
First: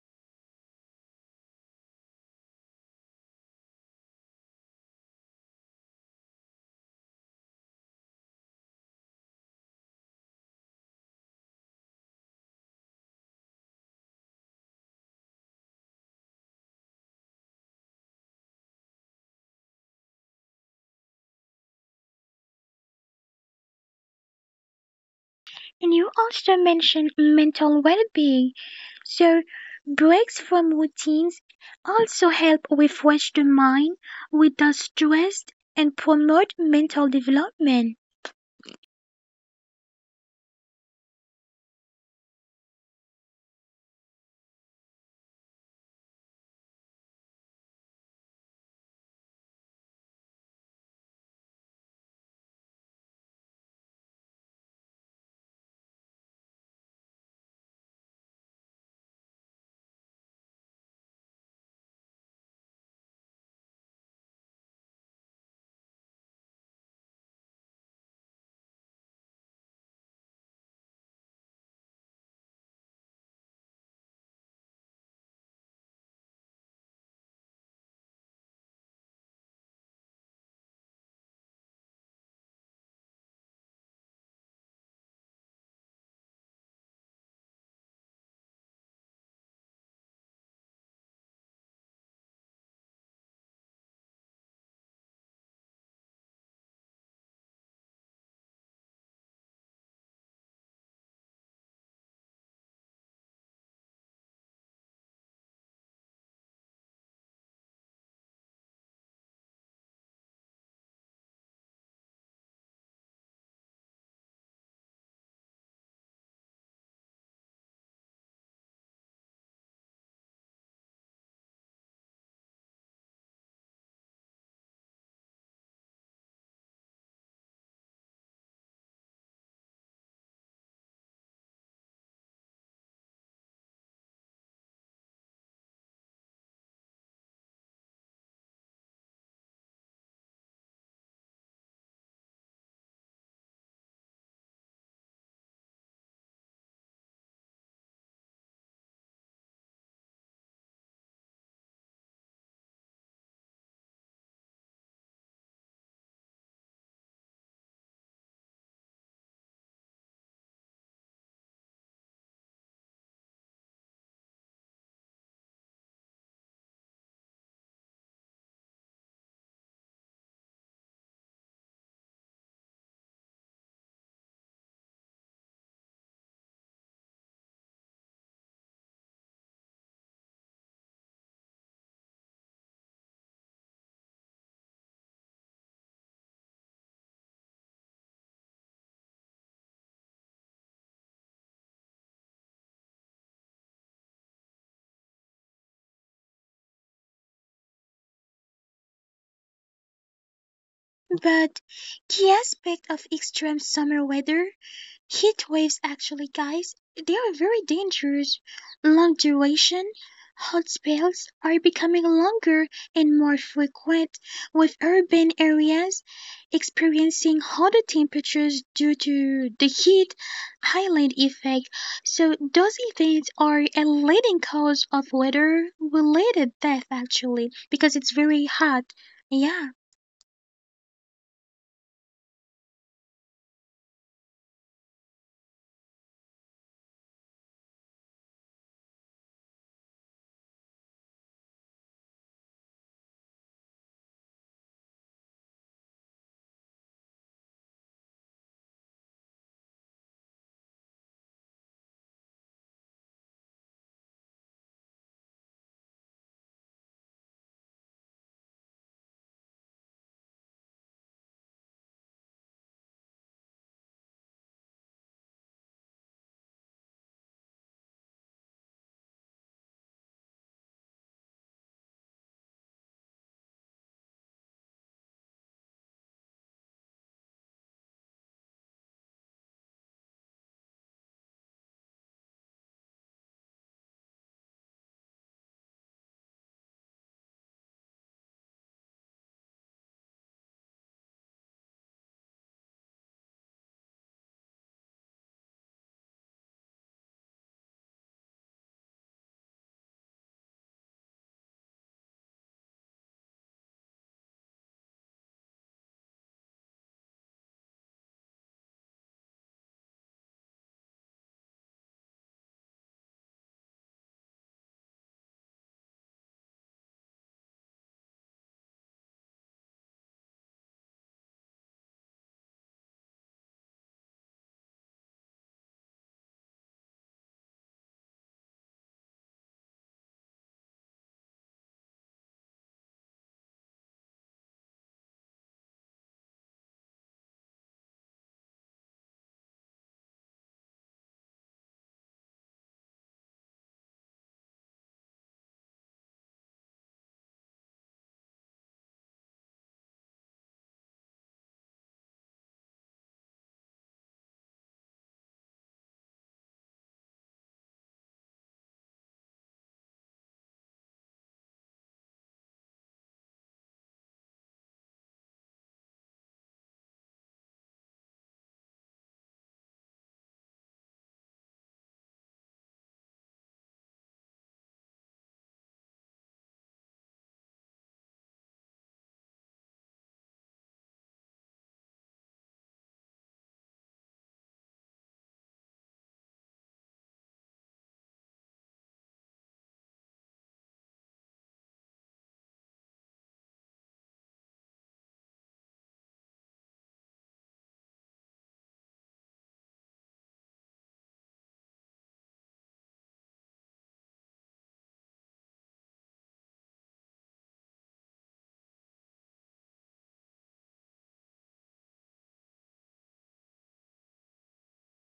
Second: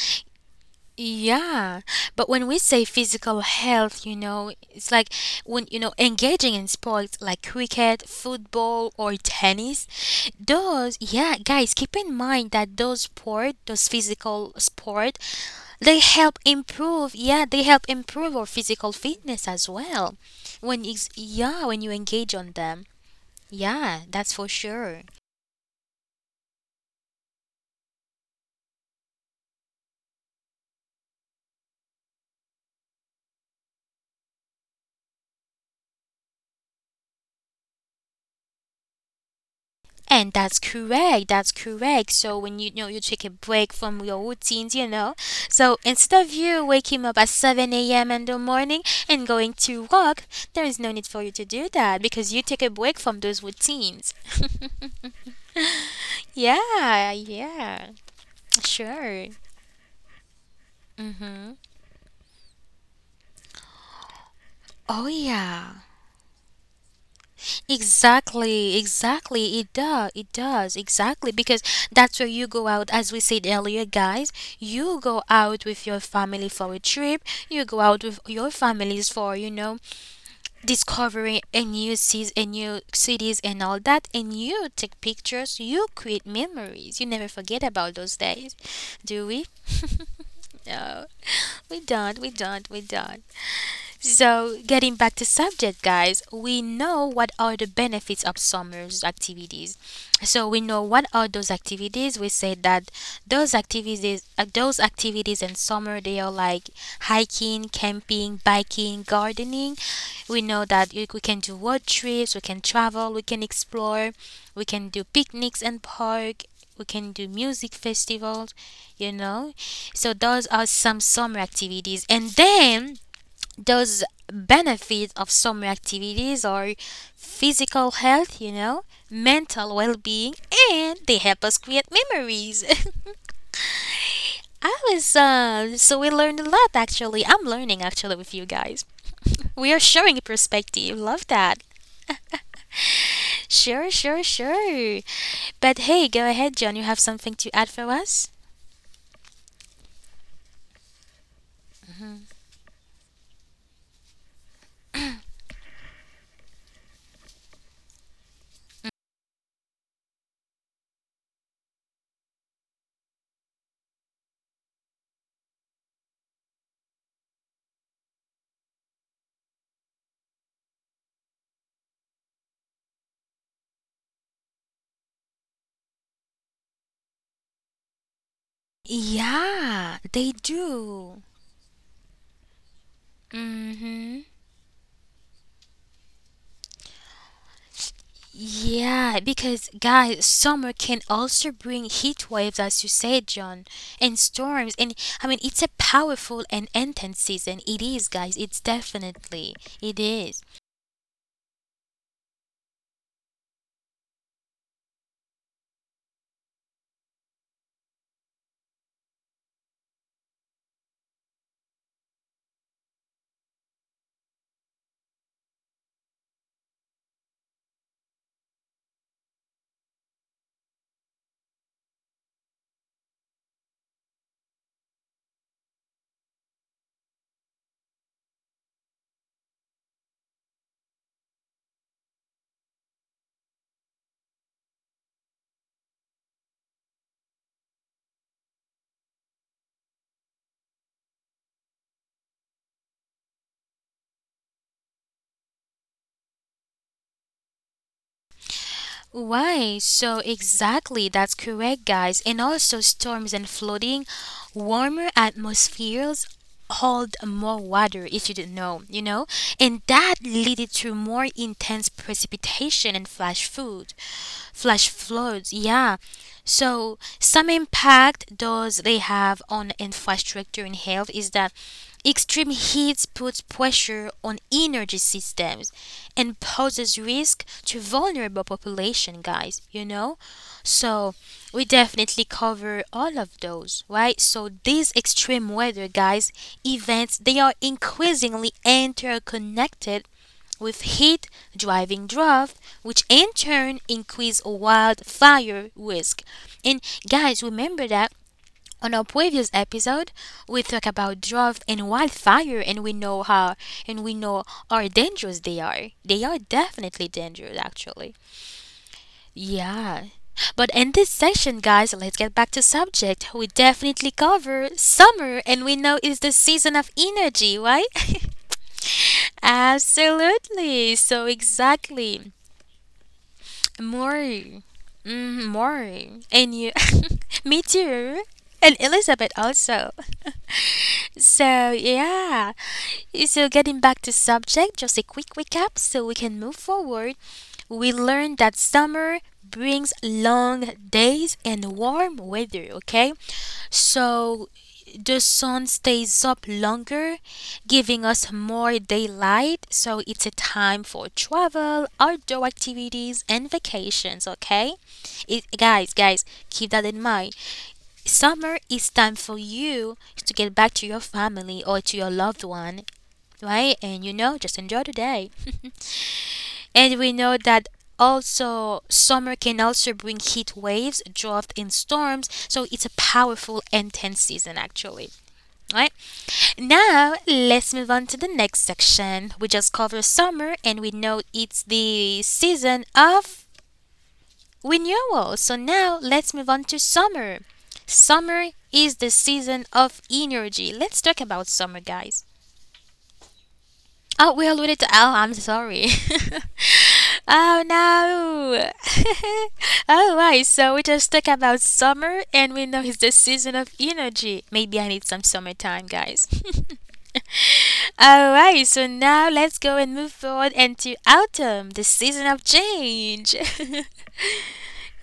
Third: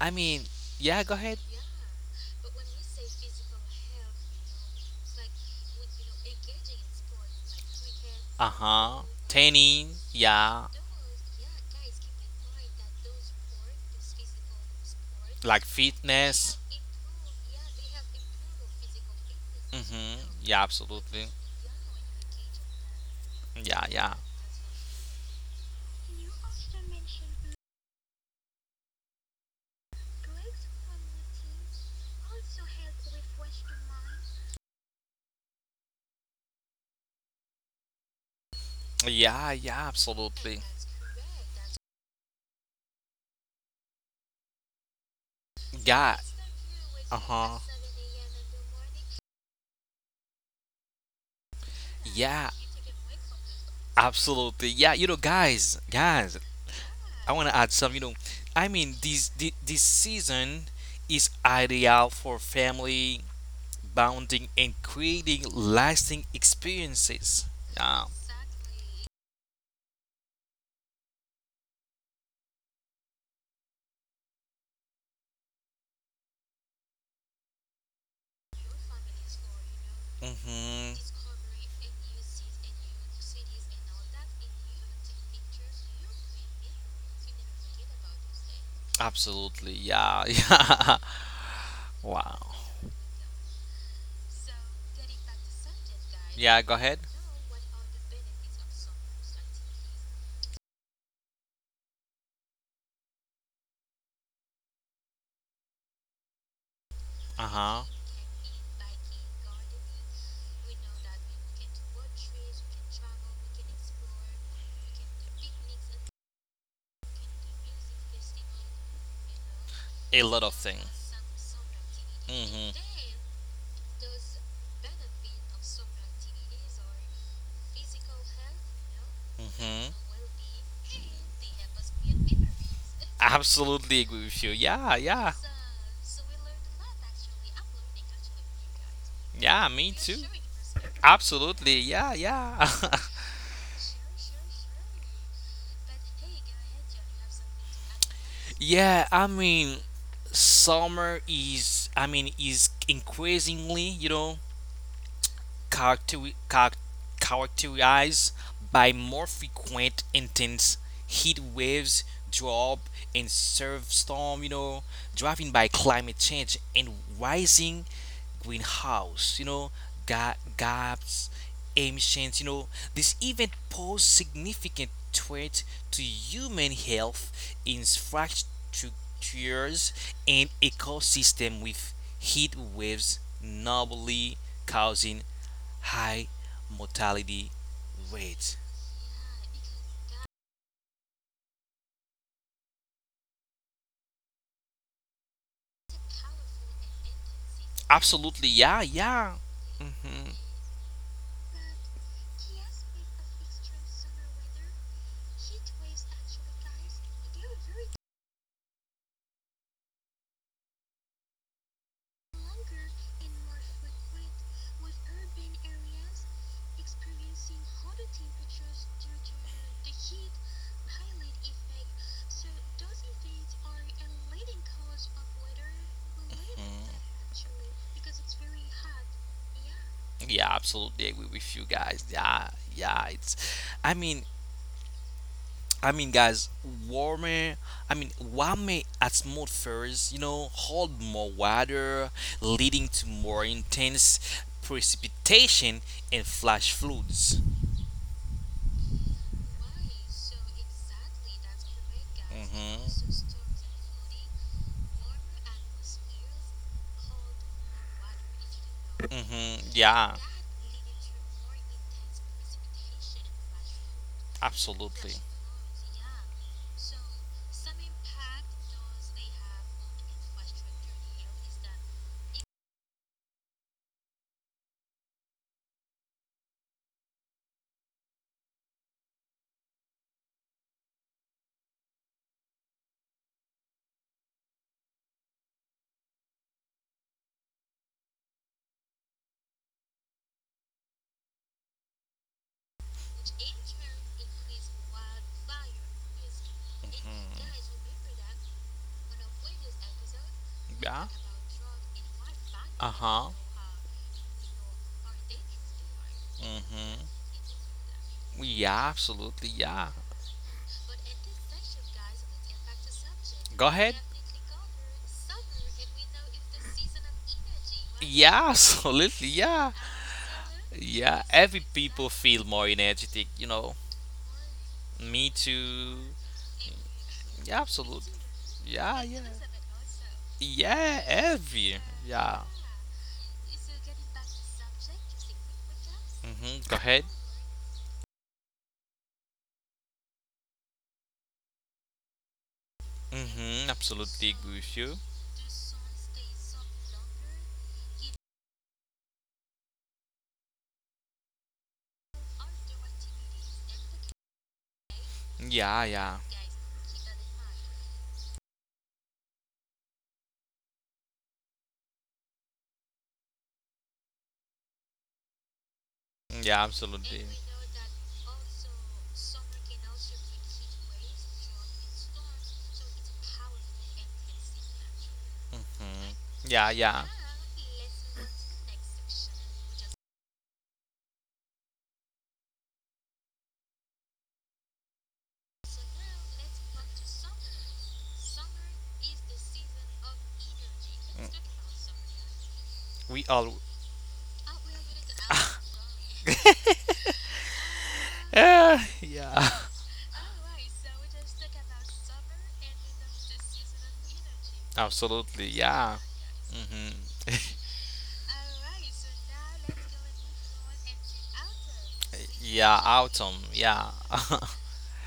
C: I mean, yeah, go ahead.
A: Yeah, but when we say physical health, you know, it's like when you know engaging in sports like cricket, football,
C: Uh-huh.
A: or tennis.
C: Tanning, yeah.
A: Those, yeah, guys, keep in mind that those sport, those physical sport,
C: Like
A: they help
C: fitness.
A: improve. Yeah, they help improve our physical fitness as well.
C: Mm-hmm. Yeah,
A: When it's,
C: absolutely.
A: yeah, when you engage on them,
C: Yeah,
A: yeah,
C: yeah.
A: that's for sure.
B: And you also mentioned mental well being. So, breaks from routines also help refresh the mind, reduce stress, and promote mental development.
C: Yeah, yeah,
A: And that's
C: absolutely.
A: correct. That's correct. So when you know, you take a break from your routines, you know, so
C: Yeah.
A: instead of you waking up at
C: Uh-huh.
A: 7 a.m. in the morning and going to work, there is no need for you to do that because you
C: Yeah,
A: take a break from those routines.
C: absolutely. Yeah, you know, guys,
A: Yeah,
C: I want to add
A: yeah,
C: some. You know, I mean,
A: sure.
C: this season is
A: Mhm.
C: ideal for family bonding and
A: Oh
C: creating
A: yeah.
C: lasting experiences. Yeah.
A: Exactly, exactly. It does, exactly. Because that's where you go out, as we said earlier, guys. You go out with your family for a trip. You go out with your families for, you know,
C: Mm-hmm.
A: discovering a new seas, a new cities, and all that. And you take pictures. You create memories. You never forget about those days, do we?
C: Absolutely. Yeah. Yeah.
A: No, we don't, we
C: Wow.
A: don't, we don't. So, getting back to subject, guys,
C: Yeah.
A: we
C: Go ahead.
A: know what are the benefits of summer's activities. So we know what are those activities. We said that those activities in summer, they are like
C: Uh
A: hiking,
C: huh.
A: camping, biking, gardening. We know that we can do road trips, we can travel, we can explore, we can do picnics and park. We can do music festivals, you know. So
C: A lot
A: those
C: of
A: are
C: thing.
A: some summer activities. And
C: Mm-hmm.
A: then those benefits of summer activities are physical health, you know, mental
C: Mm-hmm.
A: well being, and they help us create memories.
C: Absolutely agree with you.
A: I
C: Yeah,
A: was,
C: yeah.
A: so We learned a lot actually. I'm learning actually with you guys.
C: Yeah,
A: We are
C: me too.
A: sharing perspective. Love that.
C: Absolutely. Yeah, yeah.
A: Sure, sure, sure. But hey, go ahead, John. You have something to add for us?
C: Yeah, I mean, summer is, I mean, is increasingly, you know, character char- characterized by more frequent intense heat waves, drought, and surf storm, driven by climate change and rising greenhouse, you know, gaps, emissions. This event pose significant threat to human health, infrastructures,
A: Yeah, they
C: and
A: do.
C: ecosystem with heat waves
A: Mm hmm.
C: normally causing high mortality rates.
A: Yeah, because guys, summer can also bring heat waves, as you said, John, and storms. And I mean, it's a powerful and intense season. It is,
C: Absolutely,
A: guys. It's
C: yeah, yeah.
A: definitely it
C: Mhm.
A: is.
B: But key aspect of extreme summer weather, heat waves actually guys, they are very dangerous. Long duration hot spells are becoming longer and more frequent, with urban areas experiencing hotter temperatures due to the heat island effect. So those events are a leading cause of weather related death
C: Mm.
B: actually because it's very hot. Yeah.
C: Yeah, absolutely agree with you guys. Yeah, yeah. It's, I mean, I mean, guys, warmer. I mean, warmer atmospheres, you know, hold more water, leading to more intense precipitation and flash floods.
A: Why? So exactly, that's correct, guys. And also,
C: Mm-hmm.
A: storms and flooding, warmer atmospheres hold more water, if you didn't know, you know,
C: Mm-hmm.
A: and
C: Yeah.
A: that leaded to more intense precipitation and flash
C: Absolutely.
A: floods, yeah. So, some impact does they have on infrastructure and health is that extreme heat puts pressure on energy systems and poses risk to vulnerable population, guys, you know? So, we definitely cover all of those, right? So, these extreme weather, guys, events, they are increasingly interconnected with heat driving drought, which in turn increase wildfire risk. And guys, remember that on our previous episode we talked
C: Yeah.
A: about drought and wildfire, and we know
C: Uh-huh.
A: how and we know how dangerous they are. They are
C: Mm-hmm.
A: definitely dangerous actually.
C: Yeah, absolutely. Yeah.
A: Yeah. But in this section, guys, let's get back to subject. We
C: Go ahead.
A: definitely cover summer, and we know it's the season of energy, right?
C: Yeah, absolutely. Yeah.
A: Absolutely.
C: Yeah.
A: So
C: Every people
A: exactly.
C: feel more energetic, you know.
A: Maury.
C: Me
A: Mm,
C: too.
A: Maury. And you.
C: Yeah,
A: Me
C: absolutely.
A: too. And
C: Yeah, yeah.
A: Elizabeth also.
C: Yeah, every.
A: So,
C: Yeah.
A: yeah. So, getting back to subject, just a quick recap so we can move
C: Mm-hmm. Go ahead.
A: forward. We learned that summer brings long days and warm weather, okay?
C: Mm-hmm. Absolutely
A: So,
C: agree with you.
A: the sun stays up longer, giving us more daylight. So, it's a time for travel, outdoor activities, and vacations, okay?
C: Yeah,
A: Guys,
C: yeah.
A: guys, keep that in mind. Summer is time for you to get back to your family or to your loved one, right? And you know, just enjoy the day.
C: Yeah,
A: And we
C: absolutely.
A: know that also summer can also bring heat waves, drought, and storms. So it's a powerful, intense season, actually. Right
C: Mm. Yeah, yeah.
A: now, let's move on to the next section. We just covered summer, and we know it's the season of renewal. So now, let's move on to summer. Summer is the season of energy. Let's talk about summer, guys.
C: We all.
A: Oh, we alluded to L. I'm sorry. Oh no.
C: Eh, yeah.
A: All right, so we just talk about summer, and we know it's the season of energy. Maybe I need some
C: Absolutely,
A: summertime,
C: yeah.
A: guys.
C: Hmm.
A: All right, so now let's go and move forward into autumn, the season of
C: Yeah, autumn,
A: change.
C: yeah.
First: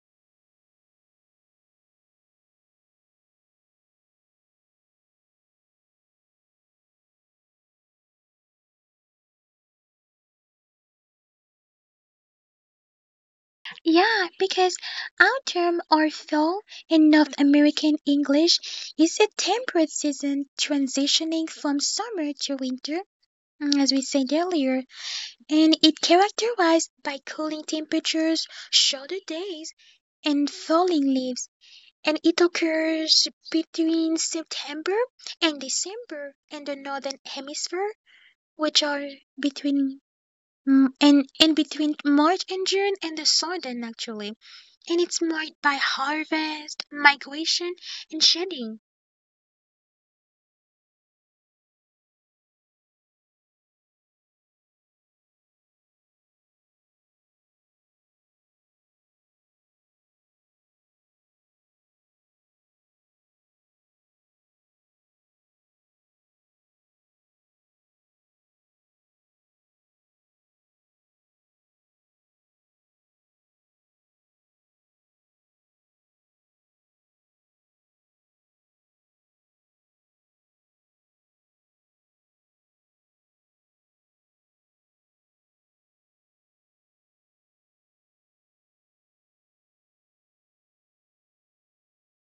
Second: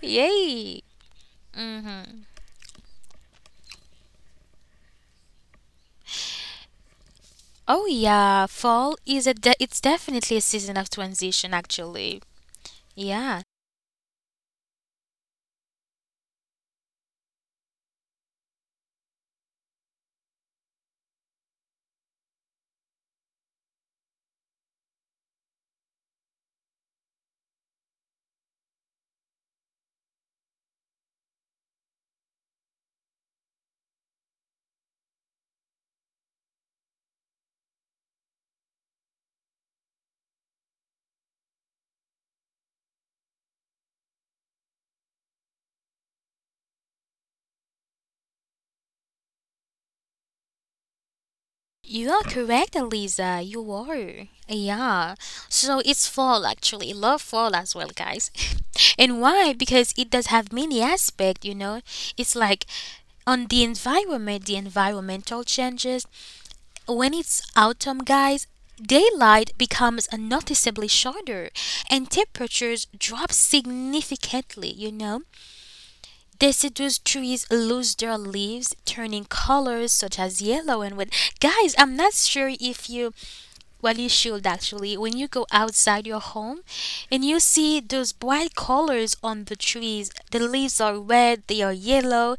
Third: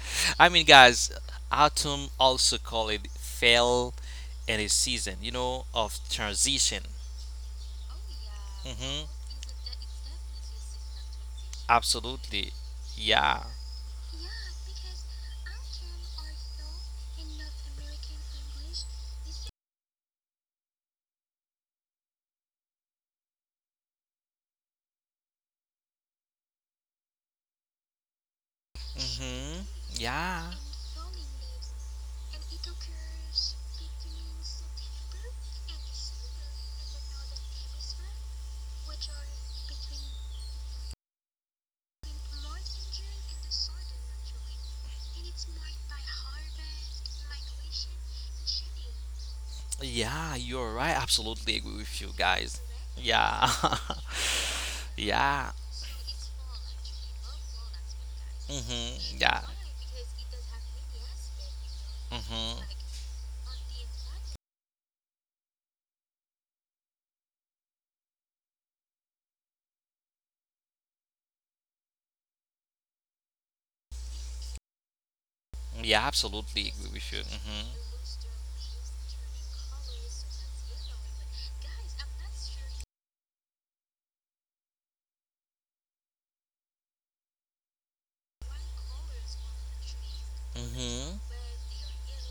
C: I mean,
A: Yay.
C: guys, autumn
A: Hmm.
C: also call it fall and a season, you know, of transition.
A: Oh yeah, fall
C: Mhm.
A: is a it's definitely a season of transition actually.
C: Absolutely.
A: Yeah,
C: Yeah.
B: Yeah, because our term fall in North American English is a temperate season transitioning from summer to winter, mm, as we said earlier, and it characterized by cooling temperatures, shorter
C: Mhm.
B: days, and
C: Yeah.
B: falling leaves. And it occurs between September and December in the Northern Hemisphere, which are between, mm, and between March and June and the southern actually, and it's marked by harvest, migration, and shedding.
C: Yeah, you're right. Absolutely agree with
A: you
C: you
A: are
C: guys.
A: correct, Eliza.
C: Yeah.
A: You are. Yeah.
C: Yeah.
A: So it's fall actually. Love fall as well, guys. and
C: Mm-hmm. Yeah.
A: why? Because it does have many aspects, It's
C: Mm-hmm.
A: like on the environment, the environmental changes. When it's autumn, guys, daylight becomes noticeably shorter and temperatures drop significantly.
C: Yeah, absolutely agree
A: Deciduous
C: with you.
A: trees
C: Mm-hmm.
A: lose their leaves, turning colors such as yellow and red. Guys, I'm not sure if you, well, you should actually. When you go outside your home and you see those bright colors on the trees, the leaves are
C: Mm-hmm.
A: red, they are yellow.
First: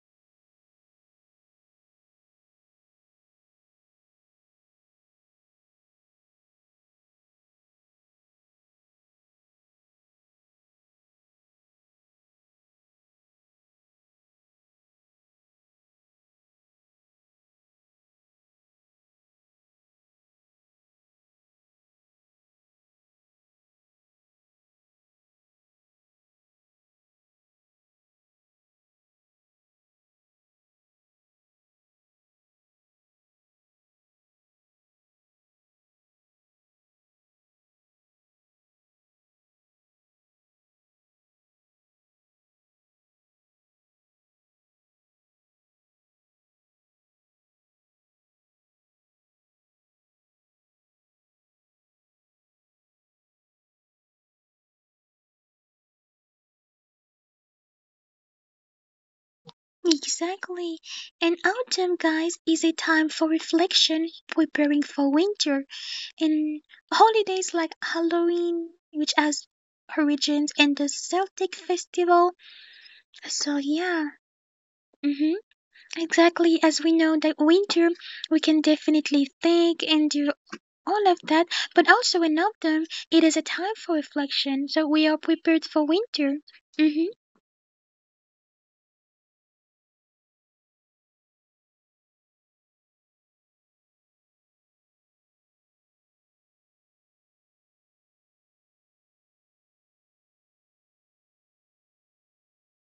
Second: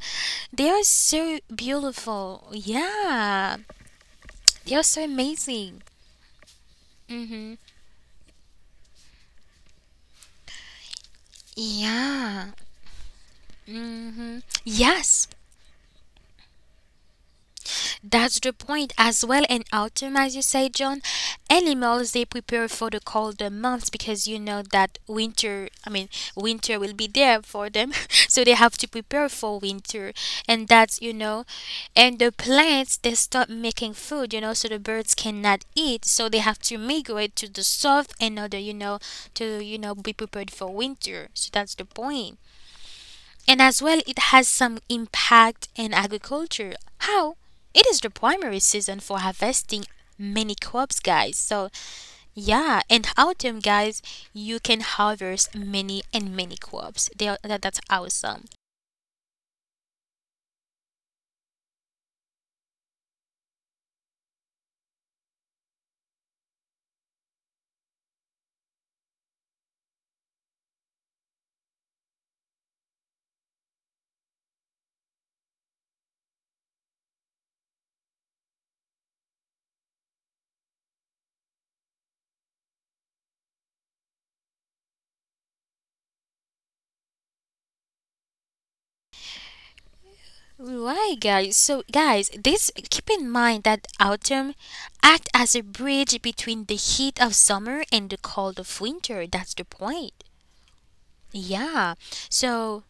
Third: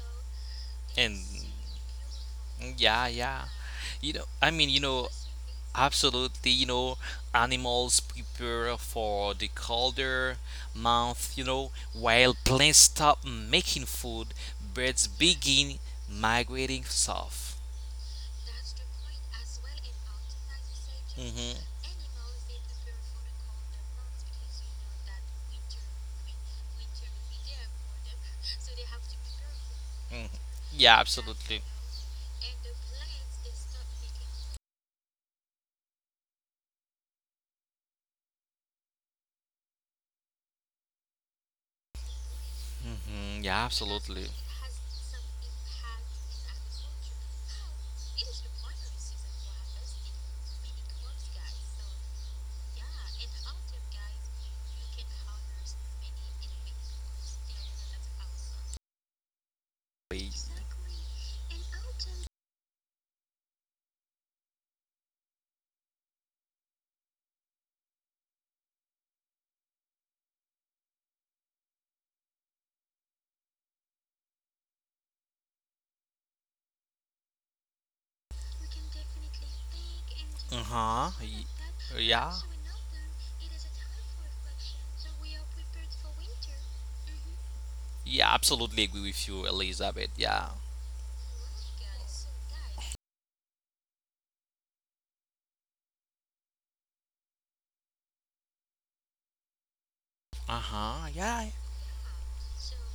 A: They are
C: And
A: so beautiful.
C: yeah, yeah.
A: Yeah,
C: You know, I mean,
A: they
C: you
A: are so
C: know,
A: amazing.
C: absolutely, you know,
A: Mm-hmm.
C: animals prepare for the colder month, you know, while
A: Yeah.
C: plants stop making food,
A: Mm-hmm.
C: birds
A: Yes.
C: begin migrating south.
A: That's the point as well. In autumn, as you say, John,
C: Hmm.
A: animals they prepare for the colder months because you know that winter. I mean, winter will be there for them, so they have to prepare for winter. And
C: Yeah, absolutely.
A: and the plants they stop making food. So the birds cannot eat, so they have to migrate to the south in order to be prepared for winter. So that's the point.
C: Hmm.
A: And
C: Yeah,
A: as well,
C: absolutely.
A: it has some impact in agriculture. How? It is the primary season for harvesting many crops, guys. So, yeah, and autumn, guys, you can harvest many and many crops. They are, that's awesome.
C: Wait.
B: Exactly. And autumn, guys, is a time for reflection, preparing for winter, and holidays like Halloween, which has origins in the Celtic festival. So yeah. hmm Exactly, as we know that winter, we can definitely think and do
C: Uh
B: all
C: huh.
B: of that, but also
C: Yeah.
B: in autumn, it is a time for reflection, so we are prepared for winter. hmm
C: Yeah, absolutely agree with you, Elizabeth. Yeah.
A: Right, guys. So, guys, this keep in mind that autumn act as a bridge between the heat of summer and the cold of winter. That's the point.
C: Uh huh. Yeah.
A: Yeah. So,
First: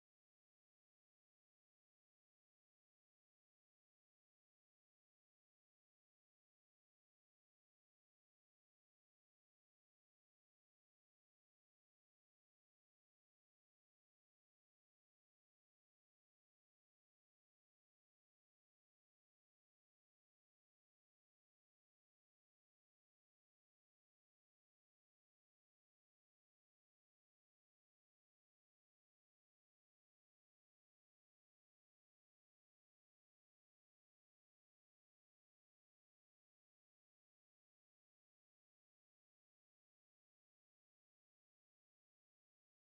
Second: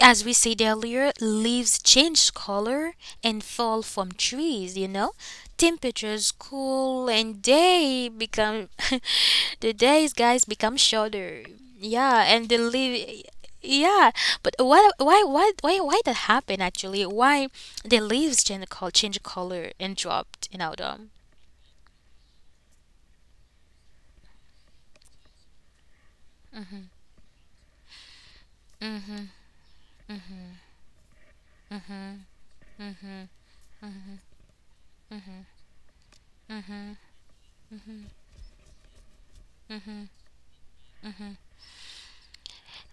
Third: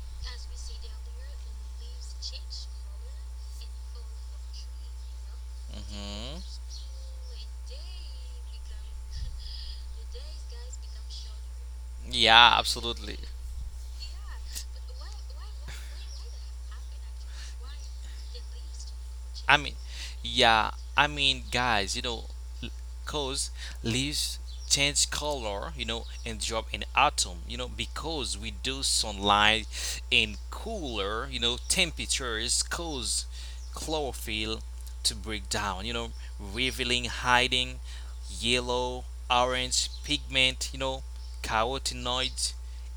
A: as we said earlier, leaves change color and fall from trees, you know? Temperatures
C: Mm-hmm.
A: cool and day become the days guys become shorter. Yeah, and
C: Yeah,
A: the
C: absolutely.
A: leaf yeah, but why that happen actually? Why the leaves change
C: I mean,
A: color and dropped in
C: yeah, I
A: autumn?
C: mean, guys, you know, l- cause leaves change color, you know, and drop in autumn, you know, because we do
A: Mhm.
C: sunlight in cooler, you know, temperatures cause chlorophyll to break down, you know, revealing hiding yellow, orange pigment, you know, carotenoids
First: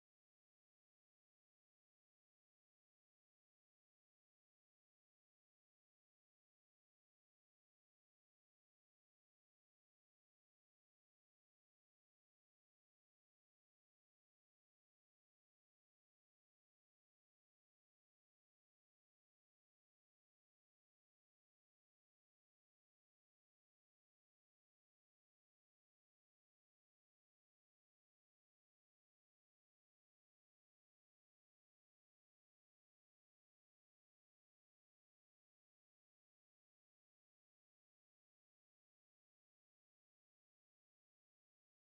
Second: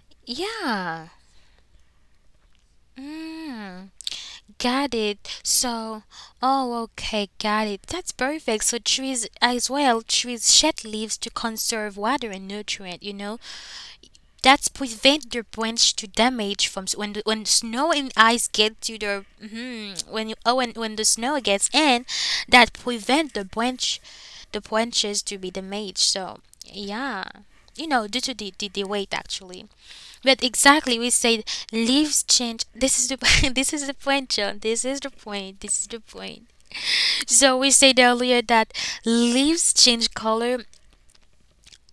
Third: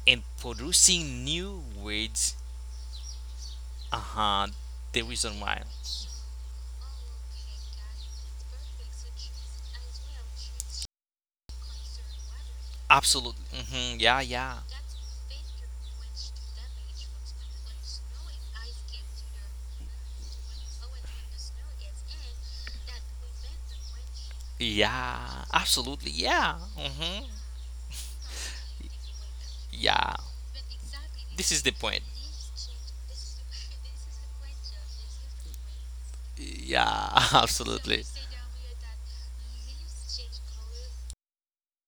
C: and
A: Yeah.
C: producing new words.
A: Mm.
C: Uh huh. The
A: Got
C: reason
A: it.
C: why.
A: So, oh, okay, got it. That's perfect. So trees as well, trees shed leaves to conserve water and nutrient. You know,
C: Absolutely. Hmm. Yeah, yeah.
A: that's prevent the branch to damage from when when snow and ice get to the mhm, when you oh when the snow gets in, that prevent the branches to
C: Yeah.
A: be damaged.
C: Absolutely.
A: So
C: Yeah.
A: yeah,
C: Hmm.
A: you know, due to the weight actually.
C: Yeah.
A: But exactly, we said
C: This is the point.
A: leaves change. This is the this is the point, John. This is the point.
C: Yeah,
A: So we said
C: absolutely.
A: earlier that leaves change color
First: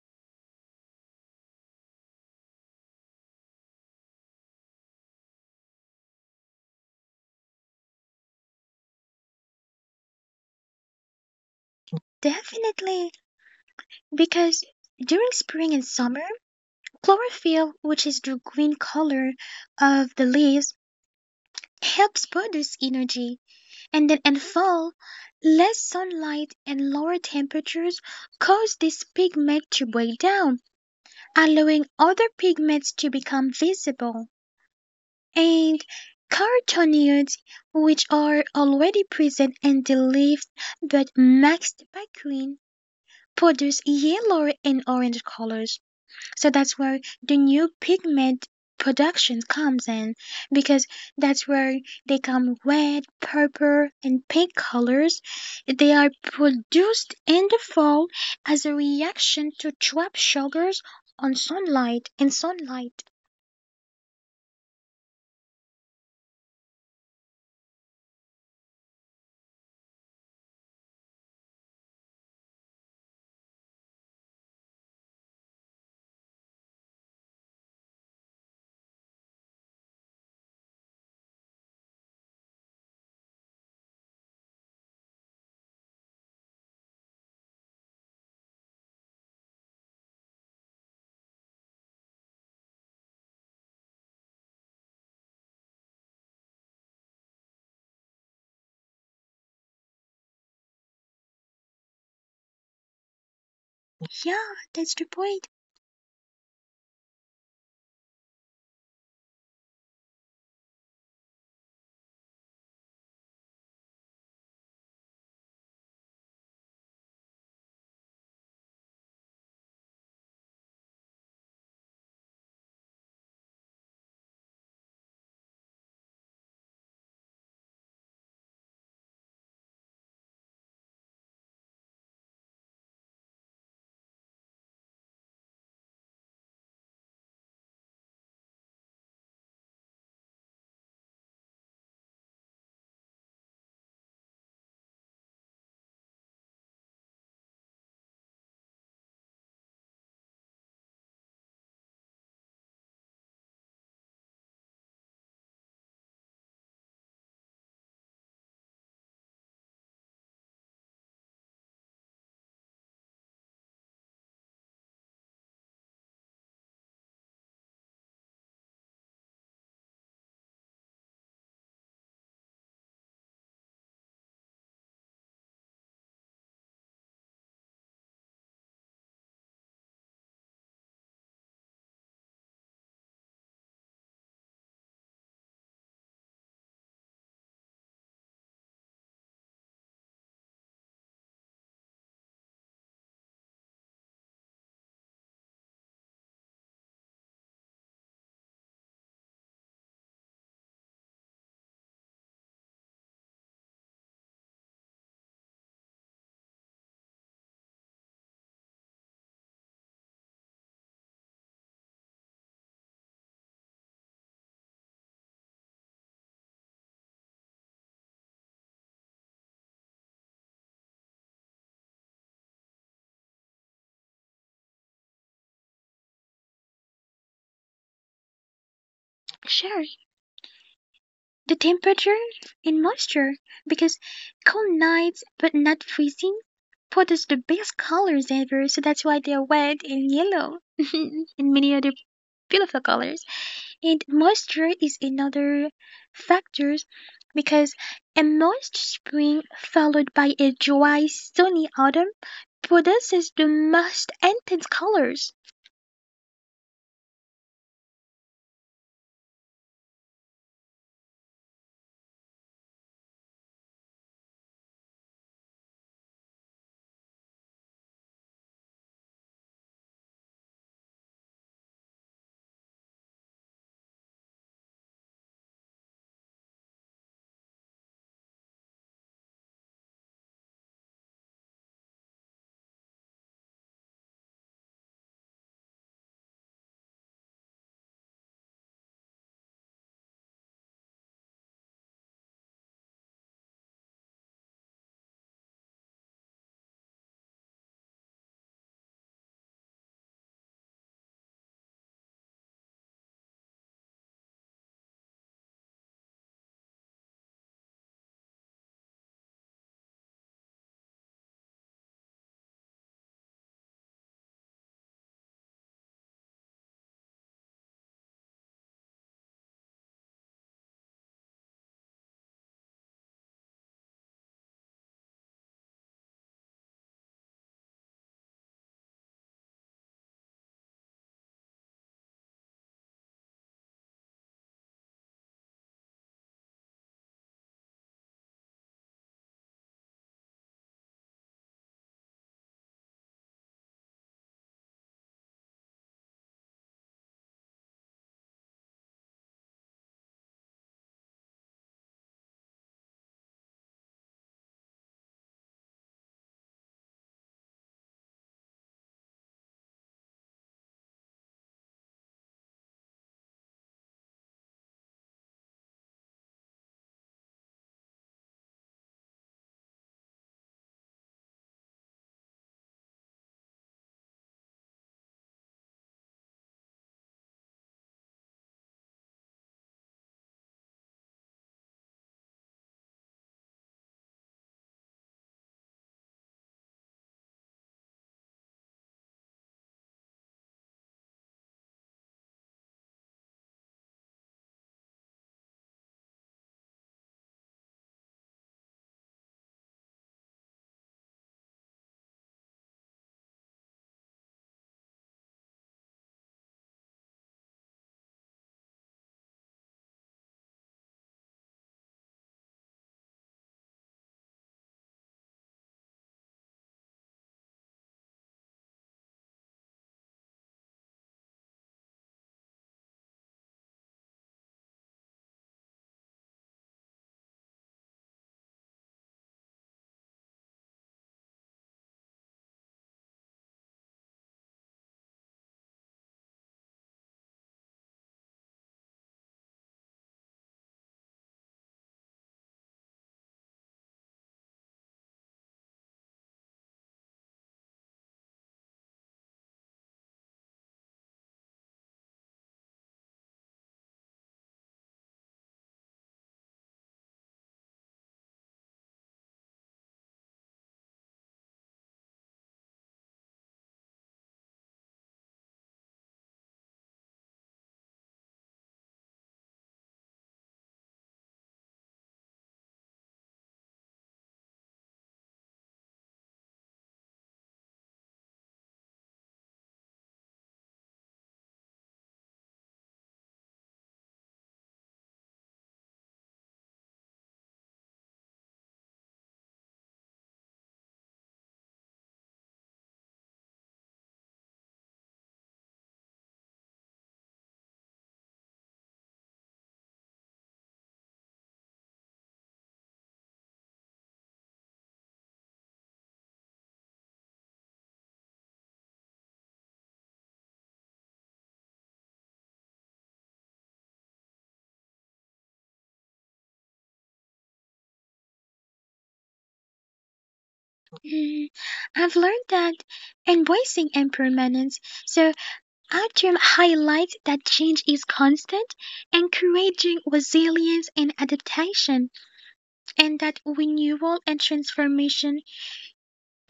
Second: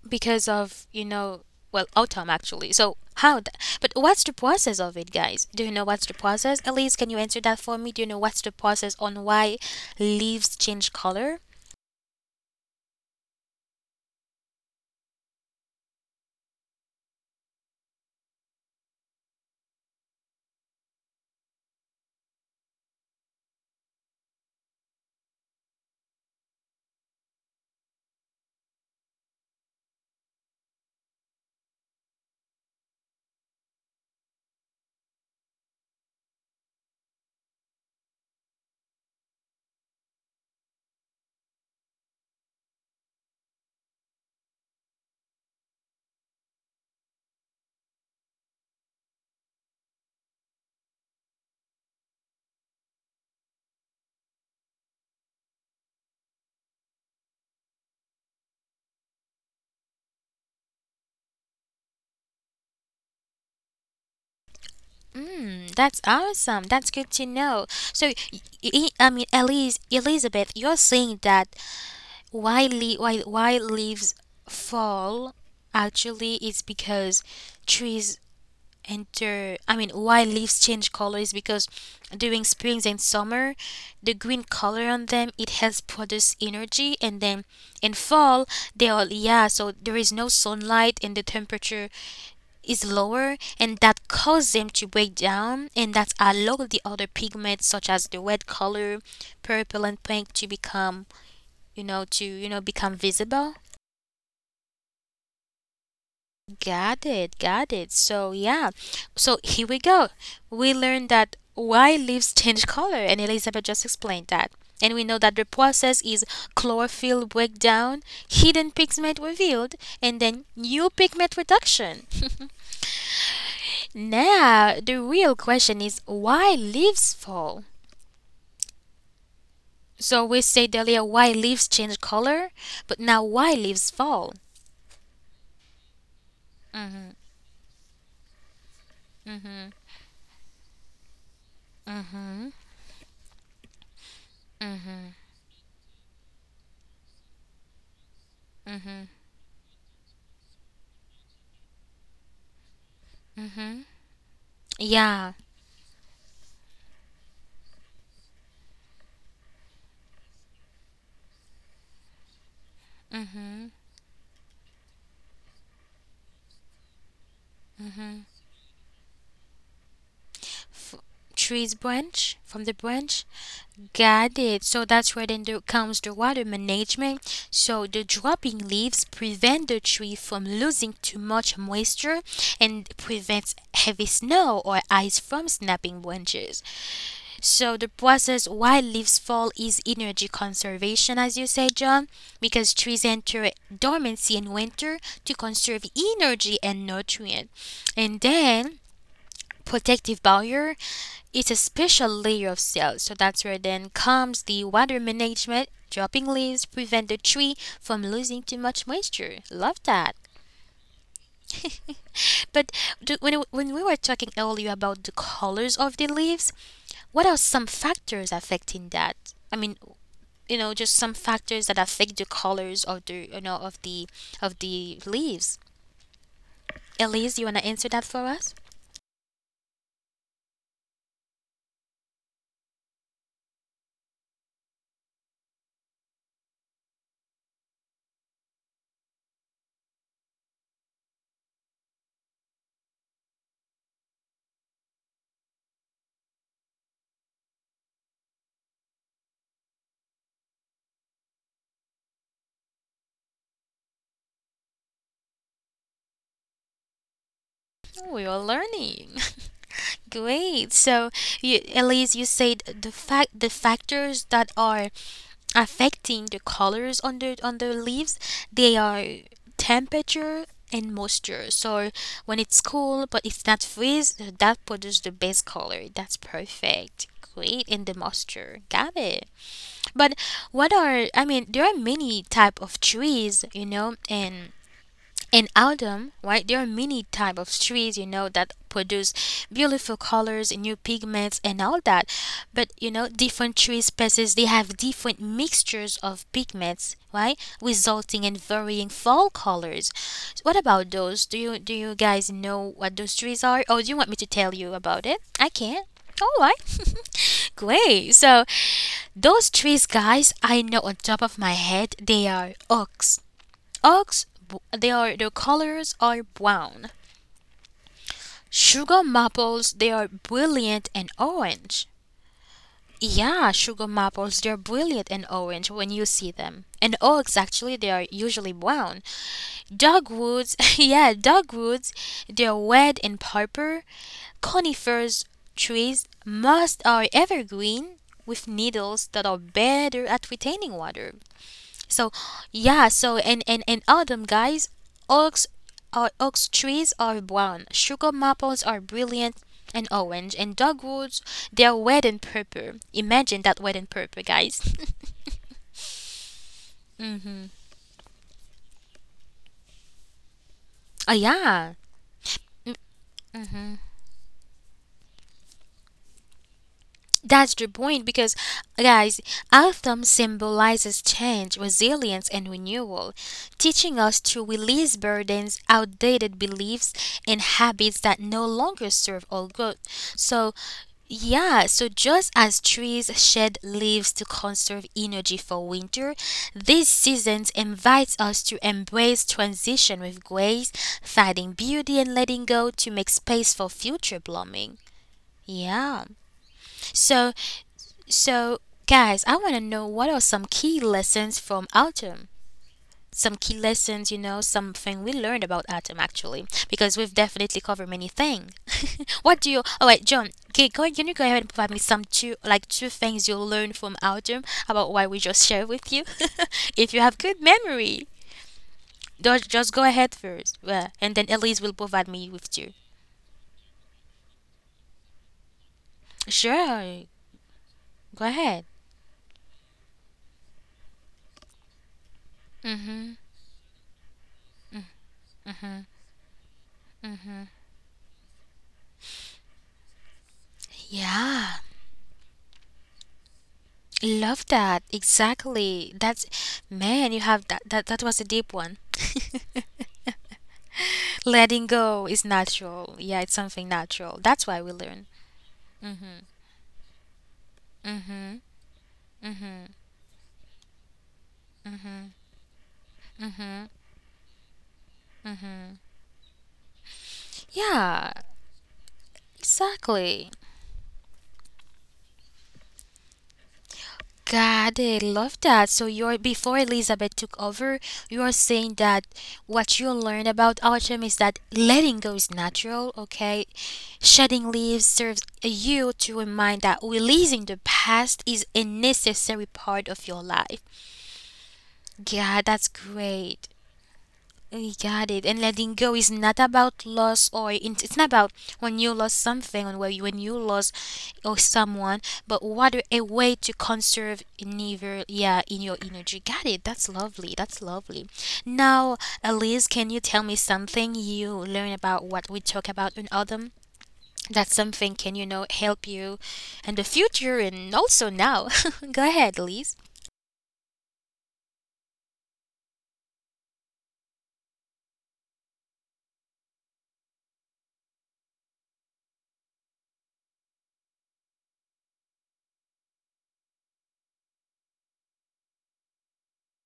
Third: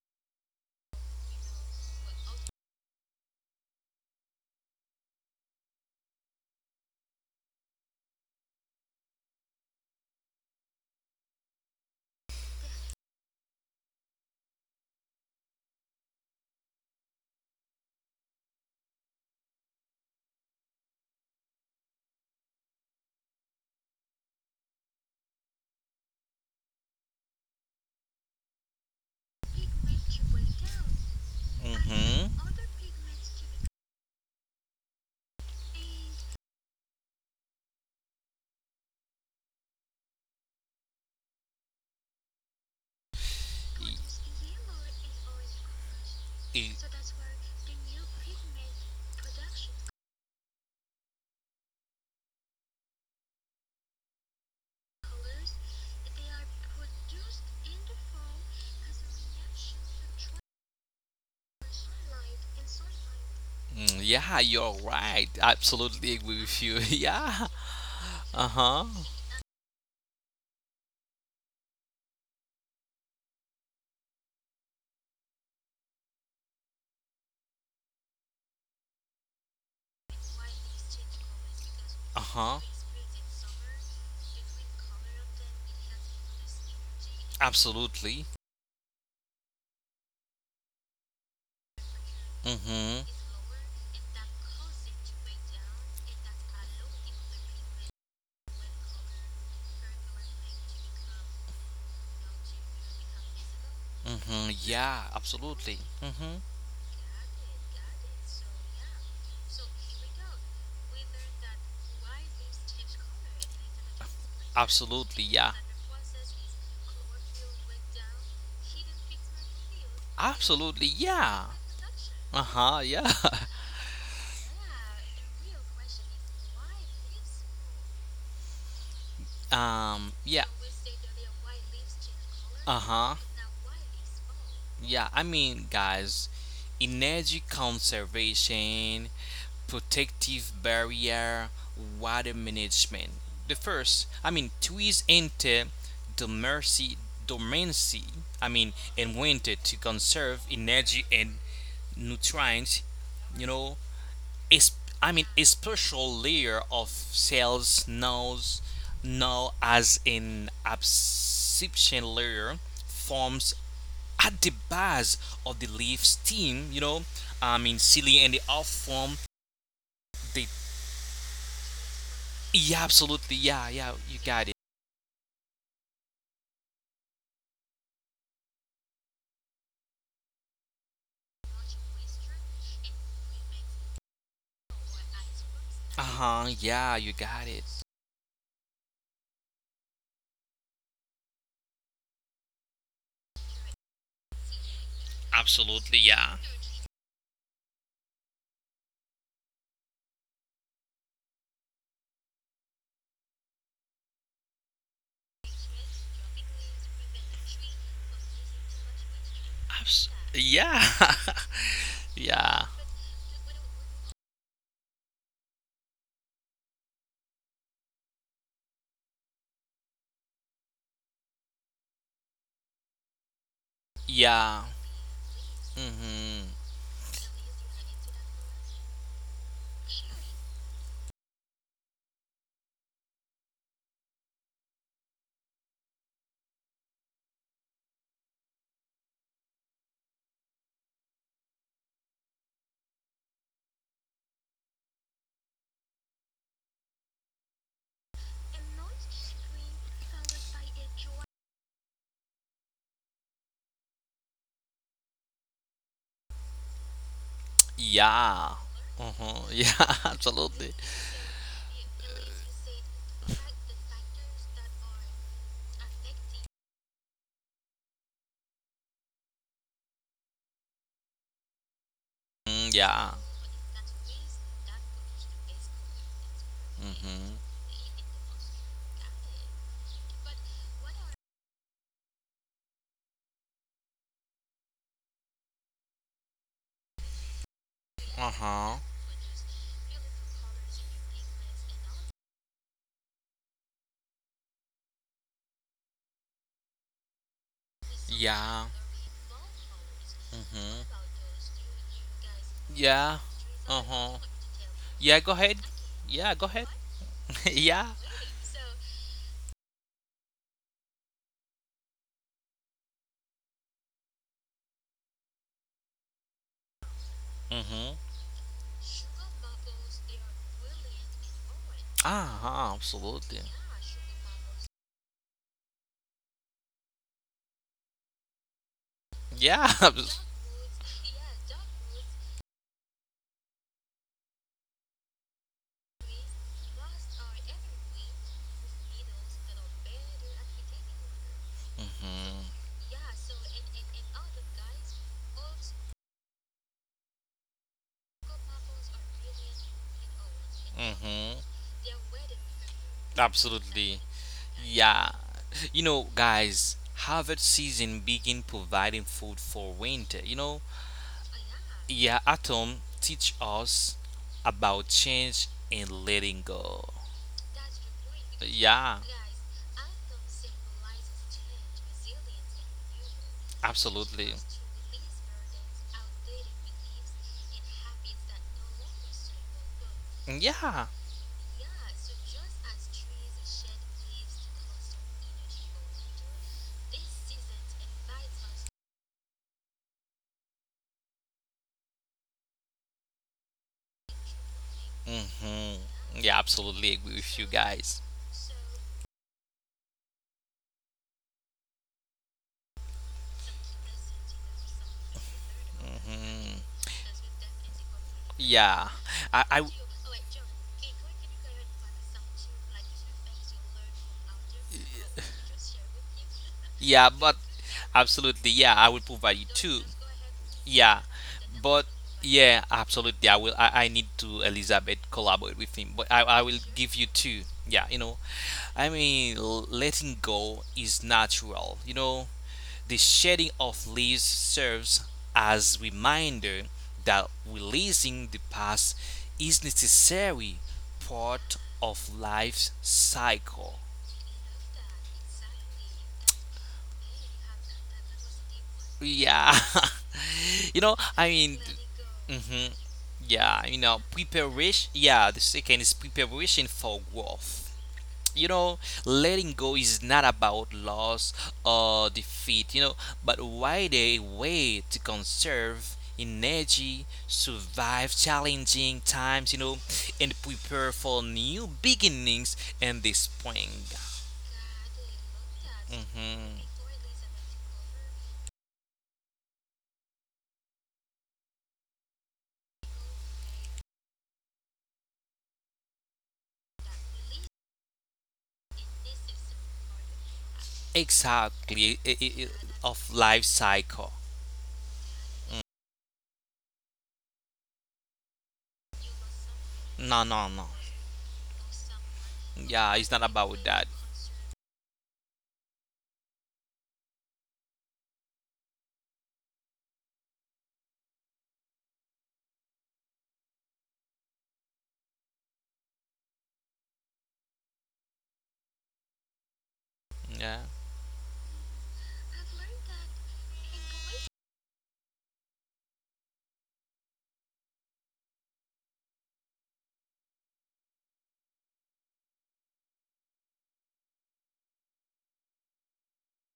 A: because of you know well autumn actually. So how? But what's the process of it, guys? Do you know what's the process? Elise, can you answer that for me? Do you know what's the process on why leaves change color?
B: Definitely, because during spring and summer, chlorophyll, which is the green color of the leaves, helps produce energy, and then in fall, less sunlight and lower temperatures cause this pigment to break down, allowing
C: Hmm.
B: other pigments to become visible. And carotenoids, which are already present in the leaves but mixed by green, produce yellow and orange colors. So that's where the new pigment production comes in, because that's where they come red, purple, and pink colors. They are produced in the fall as a reaction to trap sugars on sunlight and sunlight.
C: Mm, yeah, you're right.
A: Mm, that's
C: Absolutely agree
A: awesome.
C: with you.
A: That's good to
C: Yeah.
A: know. So,
C: Uh huh.
A: I mean, Elise, Elizabeth, you're saying that why le- why leaves fall actually is because trees enter I mean why leaves change color is because
C: Uh
A: during
C: huh.
A: springs and summer the green color on them it has produced energy and then in
C: Absolutely.
A: fall they all yeah so there is no sunlight and the temperature is
C: Mm-hmm.
A: lower and that causes them to break down and that allows the other pigments such as the red color, purple and pink to become to, become visible.
C: Mm-hmm.
B: Yeah, that's
C: Yeah,
B: the point.
C: absolutely. Mm-hmm.
A: Got it. So, yeah. So, here we go. We learned that why leaves change color, and Elizabeth just explained that. And we know
C: Absolutely,
A: that the
C: yeah.
A: process is chlorophyll breakdown, hidden pigment revealed, and then
C: Absolutely,
A: new pigment
C: yeah.
A: reduction.
C: Uh-huh, yeah.
A: Now, the real question is why leaves fall?
C: Um,
A: So we
C: yeah.
A: said earlier why leaves change color,
C: Uh
A: but
C: huh.
A: now why leaves fall?
C: Yeah, I mean, guys, energy conservation, protective barrier, water management. The first, I mean, trees enter dormancy, dormancy, I mean, in winter to conserve energy and nutrients, you know, a I mean
A: Yeah.
C: a special layer of cells knows now as an absorption layer forms at the base of the leaf stem, you know, I mean silly and the off form they
A: f- tree's branch from the
C: yeah
A: branch
C: absolutely yeah yeah you
A: got
C: got it.
A: it so that's where then there comes the water management so the dropping leaves prevent the tree from losing too much moisture and prevents heavy snow or ice from snapping
C: Uh-huh,
A: branches
C: yeah, you got it.
A: so the process why leaves fall is energy conservation as you say john because trees enter dormancy in winter to conserve
C: Absolutely, yeah.
A: energy and nutrient and then protective barrier it's a special layer of cells, so that's where then comes the water management. Dropping leaves prevent the tree from losing too much moisture. Love that.
C: Abs- yeah.
A: But
C: Yeah.
A: do, when we were talking earlier about the colors of the leaves, what are some factors affecting that? I mean, you know, just some factors that affect the colors of the of
C: Yeah.
A: the leaves.
C: Mhm.
A: Elise, you wanna answer that for us?
B: Sure. The temperature and moisture, because cold nights but not freezing produce the best colors ever, so that's why they're red and yellow and many other beautiful colors. And moisture is another factor because a moist spring followed by a dry, sunny autumn produces the most intense colors.
A: We're
C: Yeah.
A: learning.
C: Uh-huh. Yeah,
A: Great.
C: absolutely.
A: So, Elise, you said the factors that are affecting the colors on the leaves, they are temperature and moisture. So, when it's
C: Mm,
A: cool
C: yeah.
A: but it's not freeze, that produces the best color. That's perfect.
C: Mm-hmm.
A: Great. And the moisture, got it. But what are I mean, there are many type of trees, you know, and in autumn, right, there are many type of trees, you know, that
C: Uh-huh.
A: produce beautiful colors, new pigments, and all that. But you know, different tree species they have different mixtures of pigments, right, resulting in
C: Yeah.
A: varying fall colors. What about
C: Mm-hmm.
A: those? Do you guys know what those
C: Yeah.
A: trees are, or do you want me
C: Uh-huh.
A: to tell you about it?
C: Yeah, go
A: I
C: ahead.
A: can. All
C: Yeah, go ahead.
A: right.
C: Yeah.
A: Great. So those trees, guys, I know on top of my head, they are oaks. Oaks, they are their colors are brown.
C: Mm-hmm.
A: Sugar maples, they are brilliant and orange.
C: Uh-huh. Absolutely.
A: Yeah, sugar maples, they're brilliant and orange when you see them. And oaks, actually, they are usually brown.
C: Yeah.
A: Dogwoods, yeah, dogwoods, they're red and purple. Conifers trees, most are evergreen with needles that are better at retaining water. So
C: Mm-hmm.
A: yeah, so in autumn guys, oaks are oak trees are brown, sugar maples are brilliant and orange, and dogwoods
C: Mm-hmm.
A: they're red and purple. Imagine that red and
C: Absolutely.
A: purple guys.
C: Yeah. You know, guys, harvest season begin providing food for winter. You know,
A: Oh yeah.
C: yeah, atom teach us about change and letting go.
A: That's the point because
C: Yeah,
A: guys, autumn symbolizes change, resilience and renewal, teaching us
C: absolutely.
A: to release burdens, outdated beliefs and habits that no longer serve our growth. So
C: Yeah.
A: yeah, so just as trees shed leaves to conserve energy for winter, this season invites us to embrace transition with grace, finding beauty and letting go to make space for future blooming.
C: Hmm.
A: Yeah.
C: Yeah, absolutely agree
A: So
C: with you guys.
A: so guys, I want to know what are some key lessons from autumn? Some key lessons, you know, something we learned about Atom actually,
C: Hmm.
A: because we've definitely covered many things.
C: Yeah.
A: What
C: I,
A: do
C: I
A: you? Oh wait, John, okay, go, can you go ahead and provide me some two, like two things you learned from Atom about why we just shared with you? If you
C: yeah,
A: have
C: but
A: good memory,
C: absolutely, yeah, I will provide you
A: just
C: two.
A: go ahead first, yeah,
C: Yeah,
A: and then Elise will
C: but
A: provide me with
C: yeah,
A: two.
C: absolutely, I will. I need to Elizabeth collaborate with him, but I will give
A: Sure,
C: you two. Yeah, you know,
A: go ahead.
C: I mean, letting go is natural. You know, the
A: Mm-hmm,
C: shedding of leaves serves
A: mm-hmm.
C: as reminder that releasing the past is necessary
A: Yeah,
C: part of life's cycle.
A: love that. Exactly. That's man, you have that. That was a deep one.
C: Yeah. You know, I mean,
A: Letting go is
C: hmm,
A: natural. Yeah, it's
C: yeah,
A: something
C: you know,
A: natural. That's why we
C: preparation.
A: learn.
C: Yeah, the second is preparation for growth.
A: Mhm.
C: You know, letting
A: Mhm.
C: go is not about loss or defeat, you know, but
A: Mhm.
C: rather a way to
A: Mhm.
C: conserve energy,
A: Yeah,
C: survive challenging times, you know,
A: exactly.
C: and prepare for new beginnings in the spring.
A: God, I love that. So you're before
C: Hmm.
A: Elizabeth took over, you are saying that what you learned about autumn is that letting go is natural, okay? Shedding leaves serves you to remind that releasing the past is a necessary part of your life.
C: Exactly,
A: God, that's
C: of
A: great.
C: life cycle.
A: I got it. And letting go is not about loss or it's not about when you lost something or when
C: No,
A: you
C: no, no.
A: lost or someone, but what
C: Yeah,
A: a
C: it's not
A: way to
C: about that.
A: conserve never yeah in your energy. Got it. That's lovely. That's lovely. Now, Elise, can you tell me something you learn about what we talk about in autumn? That something can you know help you in the future and also now. Go ahead, Elise.
C: Yeah.
B: Mm, I've learned that embracing impermanence, so autumn highlights that change is constant, encouraging resilience and adaptation, and that renewal and transformation,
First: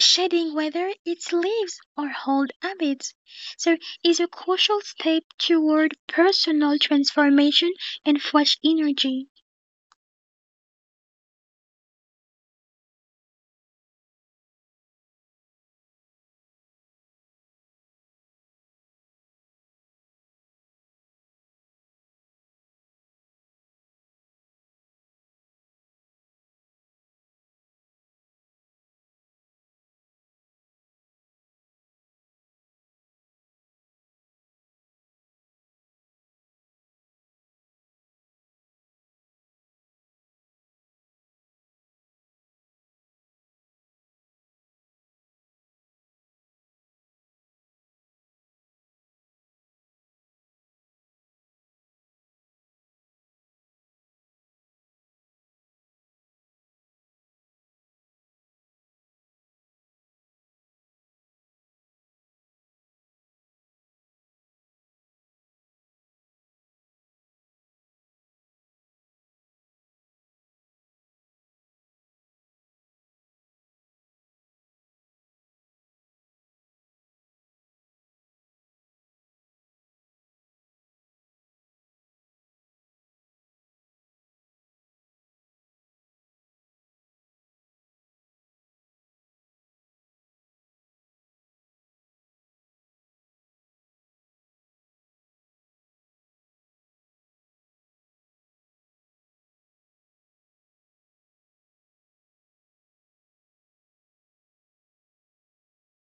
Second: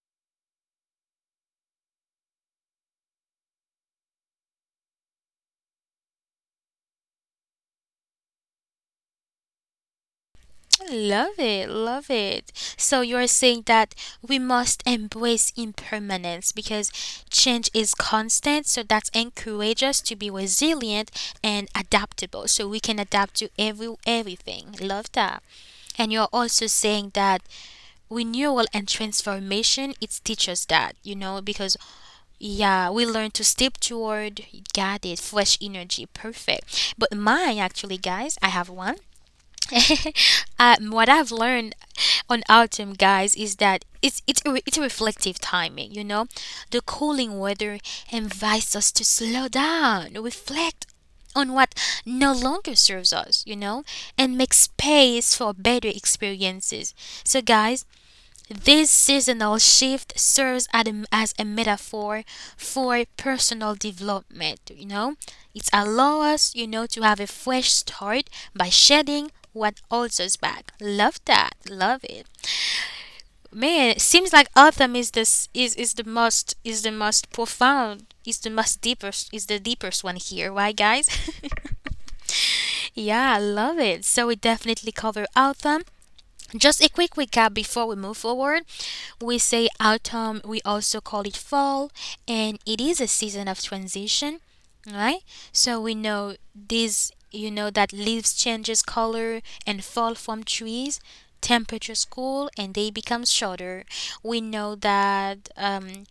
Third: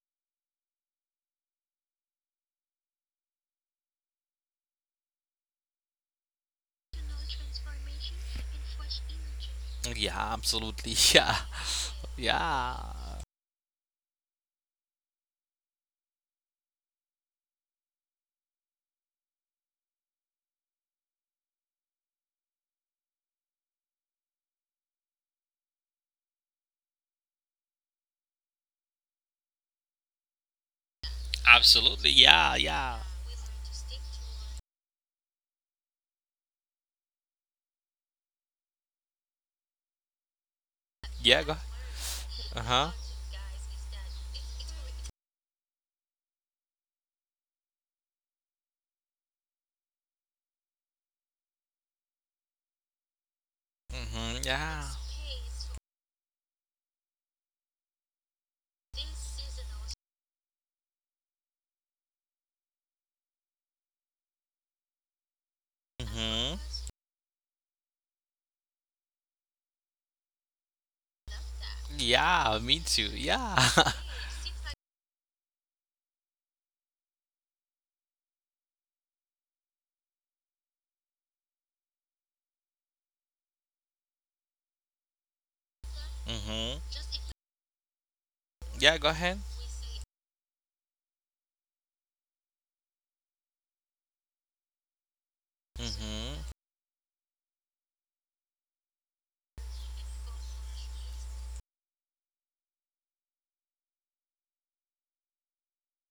B: shedding whether its leaves or old habits. So, is a crucial step toward personal transformation and fresh energy.
C: Yeah, absolutely. Yeah.
A: Love it, love it.
C: Yeah.
A: So you're saying that we must embrace impermanence because change is constant, so that encourages us to be resilient and adaptable. So we can adapt to everything. Love that. And you're also saying that renewal and transformation it teaches that, you know, because
C: Absolutely. Yeah,
A: yeah,
C: yeah.
A: we learn to step toward got it, fresh energy, perfect. But mine actually guys, I have one. What I've
C: Yeah, go.
A: learned on
C: Uh huh.
A: autumn, guys, is that it's a reflective timing. You know, the cooling weather invites us to slow down, reflect on what no longer serves us. You know, and
C: Mm-hmm.
A: make
C: Yeah.
A: space for better experiences. So, guys, this seasonal shift serves as a metaphor for personal development, you know. It allows
C: Mm-hmm.
A: us, you know, to have a fresh start by shedding what holds us back. Love that. Love it.
C: Yeah, me too. Yeah.
A: Man, it seems like autumn is this is the most is the most deepest is the deepest one here, why, guys? Yeah, I love it. So we definitely cover autumn
C: Mm-hmm.
A: just a quick recap before we move forward.
C: Yeah, go ahead.
A: We say autumn, we also call it fall, and it is a season of transition, right? So we know
C: Mm-hmm.
A: this, you know that leaves changes color and fall from trees, temperatures cool and they become shorter. We know that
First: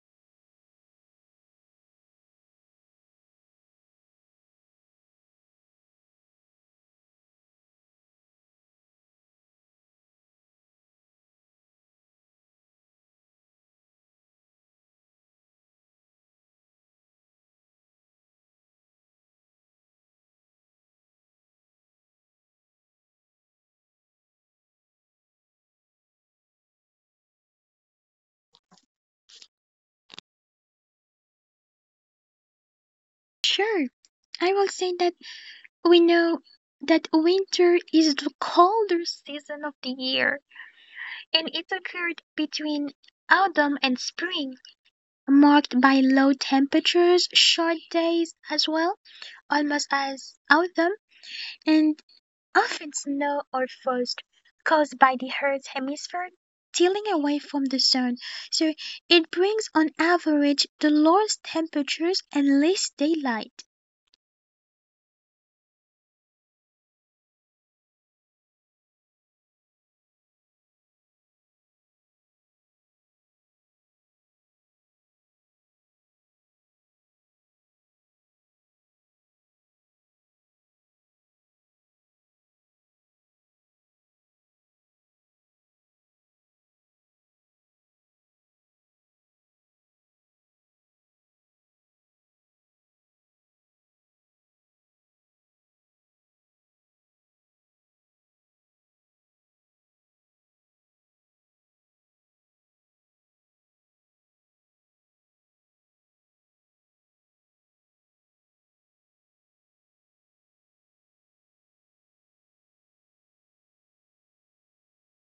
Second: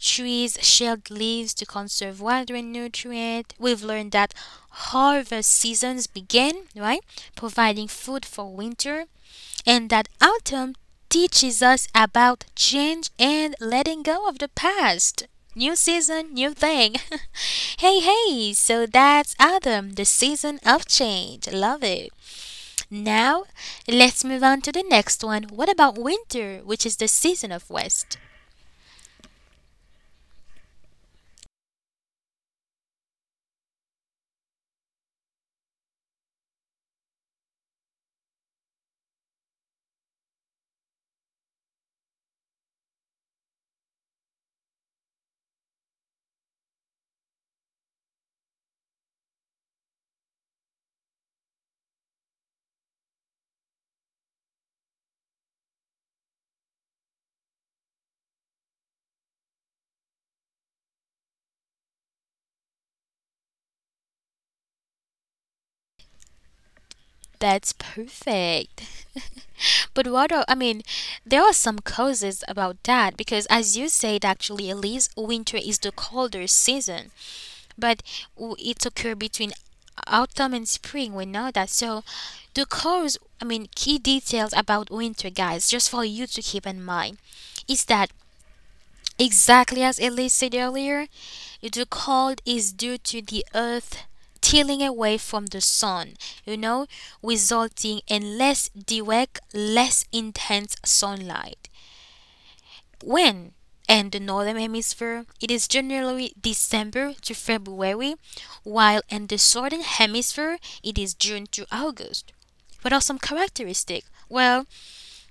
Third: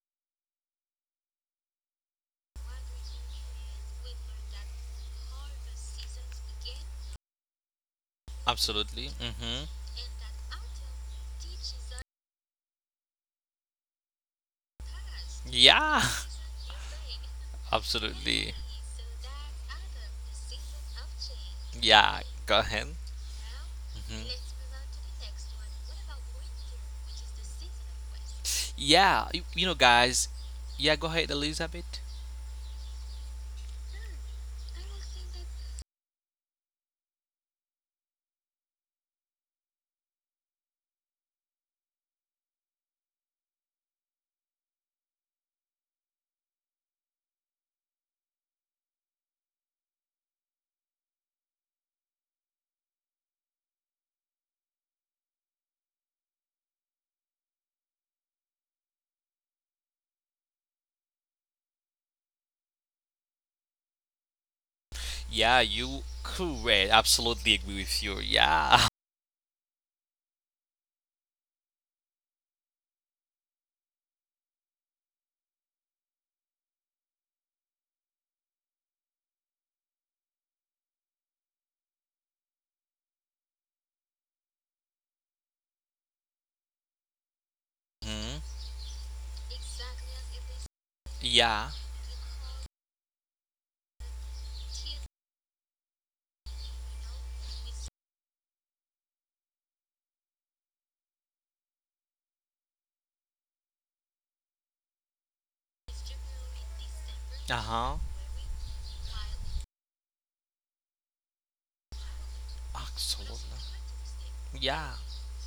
A: trees shed leaves to conserve water and nutrient. We've learned that harvest seasons begin, right? Providing food for winter
C: Absolutely. Mm-hmm.
A: and that autumn teaches us about change and letting go of the past. New
C: Yeah.
A: season, new thing. Hey,
C: Absolutely.
A: hey, so that's autumn, the season of change. Love it.
C: Yeah, go ahead.
A: Now,
C: Mhm.
A: let's move on to the next one. What about winter, which is the season of rest?
C: Yeah, you know, guys. Yeah, go ahead, Elizabeth.
B: Sure, I will say that we know that winter is the colder season of the year, and it occurred between autumn and spring, marked by low temperatures, short days as well, almost as autumn, and often snow or frost caused by the Earth's hemisphere tilling away from the sun. So it brings on average the lowest temperatures and least daylight.
C: Yeah, you correct. Absolutely agree
A: That's
C: with you. Yeah.
A: perfect. But what are, I mean, there are some causes about that because, as you said, actually, Elise, winter is the colder season. But it occurred between autumn and spring. We know that. So the cause, I mean, key details about winter, guys, just for you to keep in mind, is that
C: Hmm.
A: exactly as Elise said earlier,
C: Yeah.
A: the cold is due to the earth tilling away from the sun, you know, resulting in less direct, less intense sunlight. When in the northern hemisphere, it is generally December to
C: Uh huh.
A: February, while in the southern hemisphere, it is June to August. What are some
C: Absolutely.
A: characteristics? Well,
C: Yeah.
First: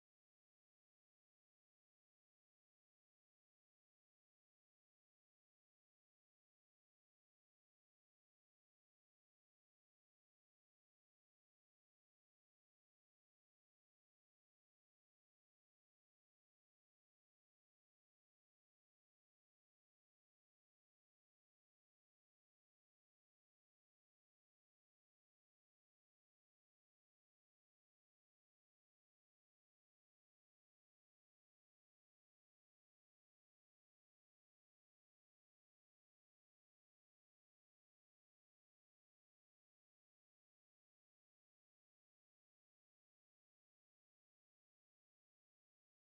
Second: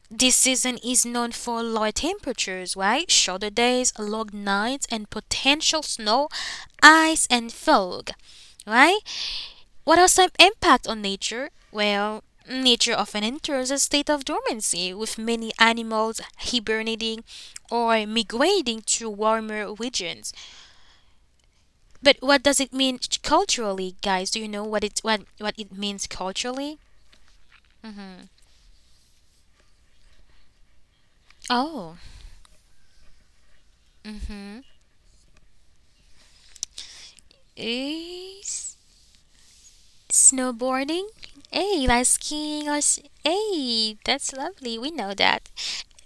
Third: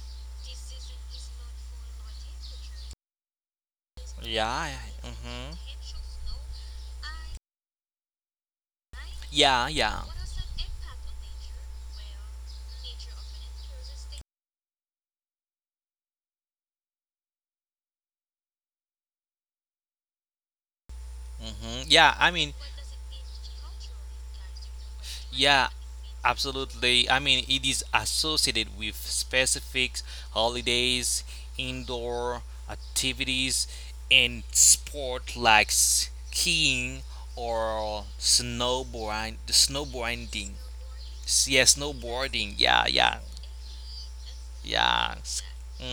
A: this season is known for low temperatures, right? Shorter days, long
C: Yeah.
A: nights, and
C: Mm-hmm.
A: potential snow, ice, and fog, right?
C: Yeah.
A: What
C: Yeah.
A: has time impact on nature? Well, nature often enters a state of dormancy, with many animals hibernating or migrating to warmer regions.
C: Hmm. Yeah,
A: But
C: I
A: what
C: mean,
A: does it mean culturally, guys? Do you know what it what
C: yeah,
A: it means culturally?
C: absolutely. I mean, it is associated with specific holidays,
A: Oh,
C: indoor activities, and
A: hmm.
C: sport like skiing or
A: Is
C: snowboarding.
A: snowboarding?
C: Yeah,
A: Hey, like
C: snowboarding.
A: skiing or
C: Yeah, yeah,
A: hey, that's lovely. We know
C: yeah.
A: that.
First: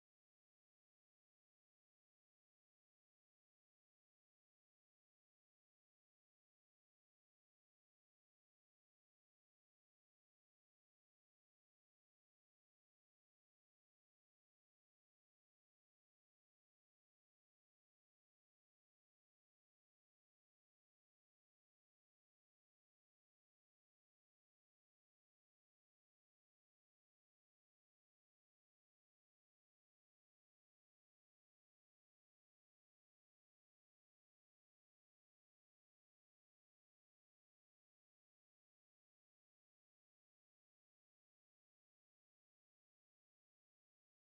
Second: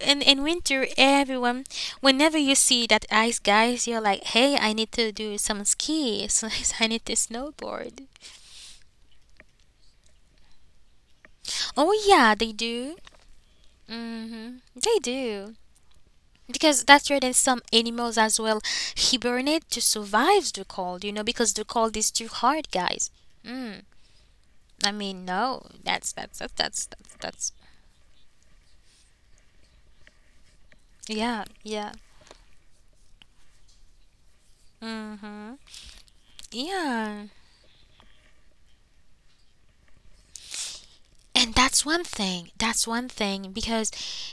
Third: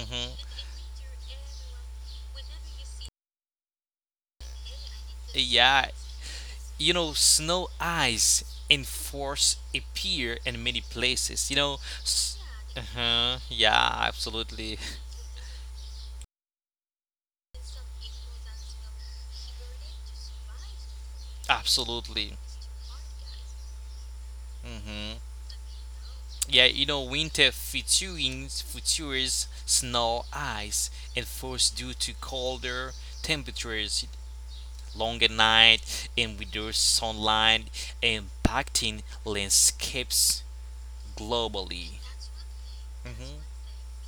A: And in winter, everyone, whenever you see that ice, guys, you're like, hey, I need to do some
C: Yeah,
A: skis. I
C: you
A: need to
C: know, snow
A: snowboard.
C: eyes and force appear in many places. You know,
A: Oh yeah, they do.
C: uh-huh, yeah,
A: Mm-hmm.
C: absolutely,
A: They do. Because that's where then some animals as well hibernate to survive the cold, you know, because the cold is too
C: absolutely.
A: hard, guys. Mm. I mean,
C: Hmm.
A: no, that's that's that's that's
C: Yeah,
A: that's,
C: you know,
A: that's
C: winter features snow eyes
A: yeah,
C: and
A: yeah.
C: force due to colder temperatures,
A: Mm-hmm.
C: longer night, and reduced
A: Yeah.
C: sunlight, impacting landscapes
A: And that's one
C: globally.
A: thing. That's one thing
C: Hmm.
A: because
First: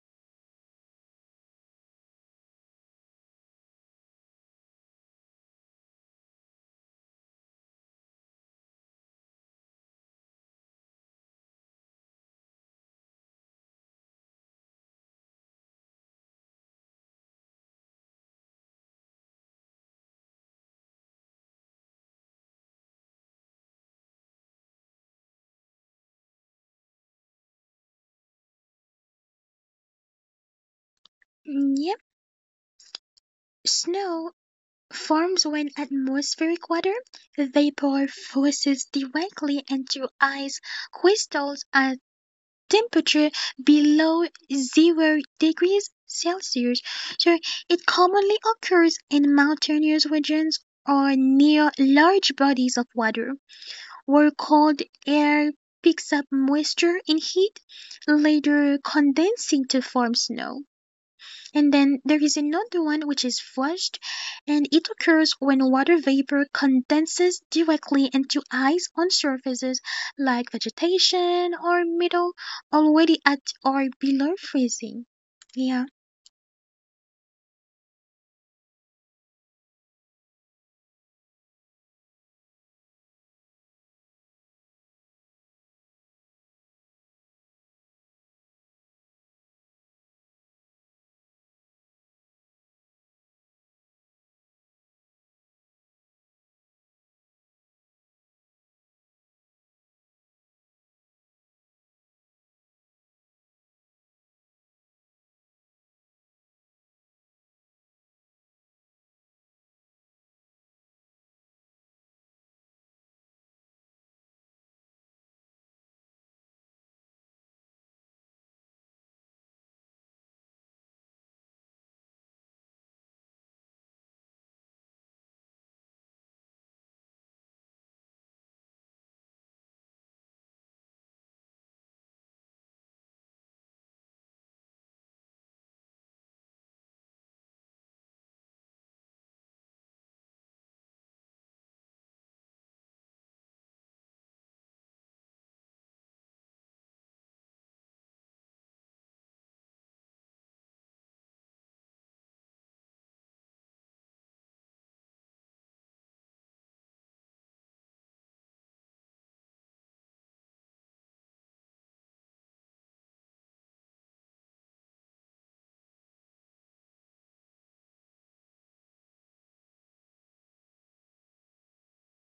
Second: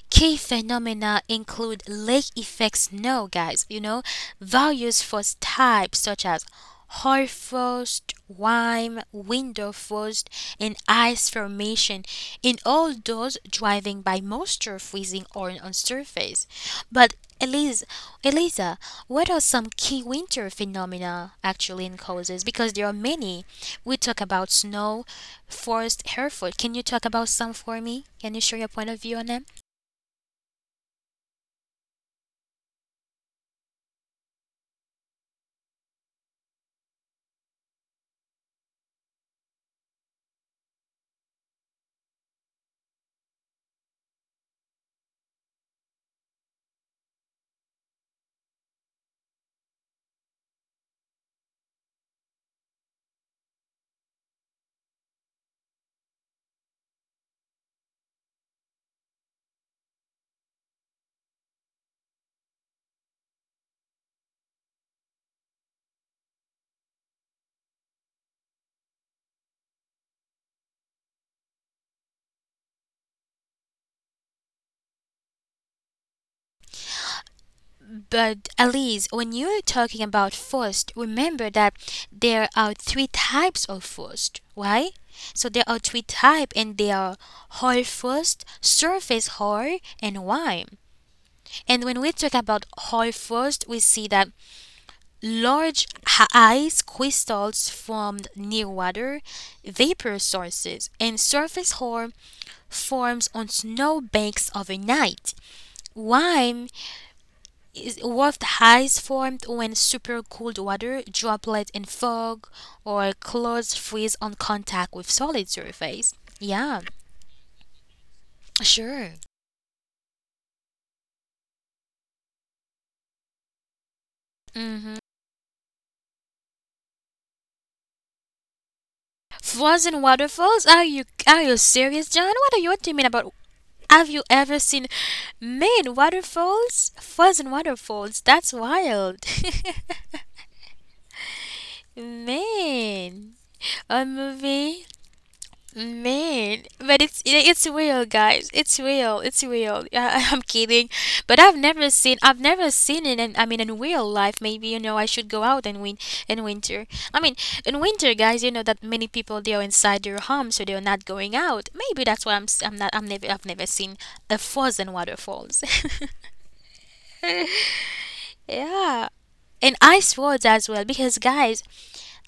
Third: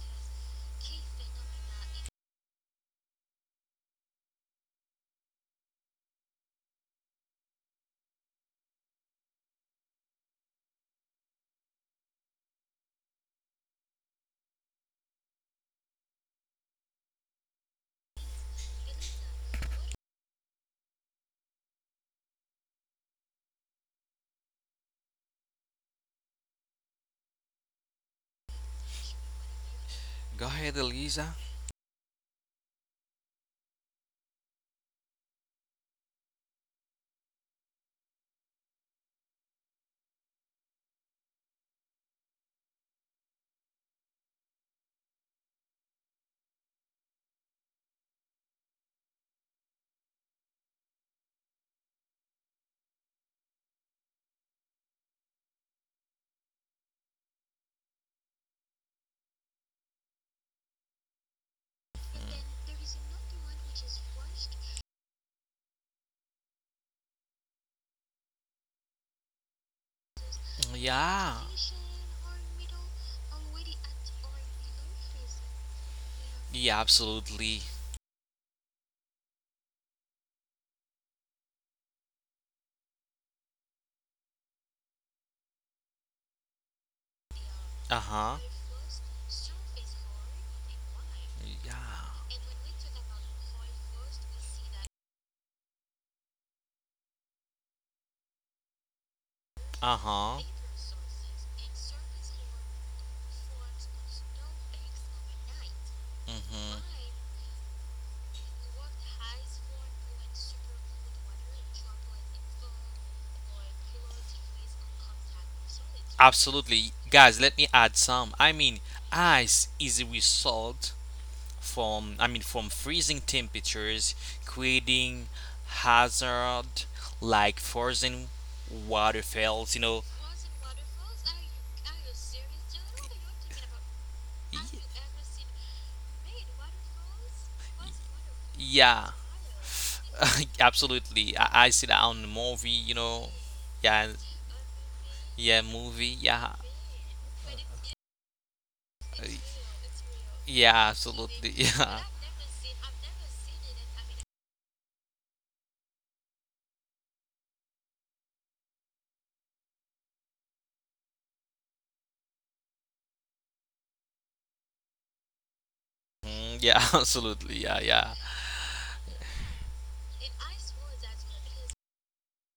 A: key phenomena include lake effect snow, guys. You know, values for types such as hoar frost, wine, window frost, and ice formation. In all those cause driving by moisture freezing or on surface. But Elise, Elisa, what are some key winter phenomena actually in causes? Because there are many. We talk about snow, forest, Hereford. Can you talk about some for me? Can you share your point of view on them?
C: Go ahead, Elisa.
B: Mm, yep, snow forms when atmospheric water vapor forces directly into ice crystals as temperature below 0 degrees Celsius, so it commonly occurs in mountainous regions or near large bodies of water, where cold air picks up moisture and heat, later condensing to form snow. And then there is another one which is flushed, and it occurs when water vapor condenses directly into ice on surfaces like
C: Yeah.
B: vegetation or metal already at or below freezing. Yeah.
C: Yeah, absolutely.
A: But Elise, when you're talking about frost, remember that there are three types of frost, right? So there are three types, and they are
C: Uh
A: hard
C: huh.
A: frost, surface hard, and wine. And
C: Yeah.
A: when we talk about Hoi first, we see that large ice crystals formed near water,
C: Uh huh.
A: vapor sources, and surface Hoi forms on snow banks overnight.
C: Mm-hmm.
A: Wime is warped ice formed when super cold water, droplets in fog, or clouds freeze on contact with solid surface.
C: Absolutely.
A: Yeah,
C: Guys, let me add some. I mean,
A: sure.
C: ice is a result from, I mean, from freezing temperatures
A: Mm-hmm.
C: creating hazard like frozen waterfalls, you know.
A: Floods and waterfalls? Are you serious, John? What are you what do you mean about have you
C: Y-
A: ever seen man waterfalls? Floods and waterfalls. That's
C: Yeah,
A: wild.
C: absolutely. I see that on the movie, you know.
A: Man.
C: Yeah,
A: A movie.
C: yeah, movie. Yeah,
A: Man, but it's real, guys. It's
C: uh,
A: real. It's real. I, I'm
C: yeah,
A: kidding,
C: absolutely.
A: but I've never seen it. In, I mean, in real life, maybe you know I should go out and win in winter. I mean, in winter, guys, you know that many people they are inside their home, so they're not going out. Maybe that's why I'm s- I'm not I'm never I've never seen a frozen waterfalls.
C: Yeah, mhm, yeah, absolutely. Yeah, yeah.
A: Yeah, and ice roads as well, because guys,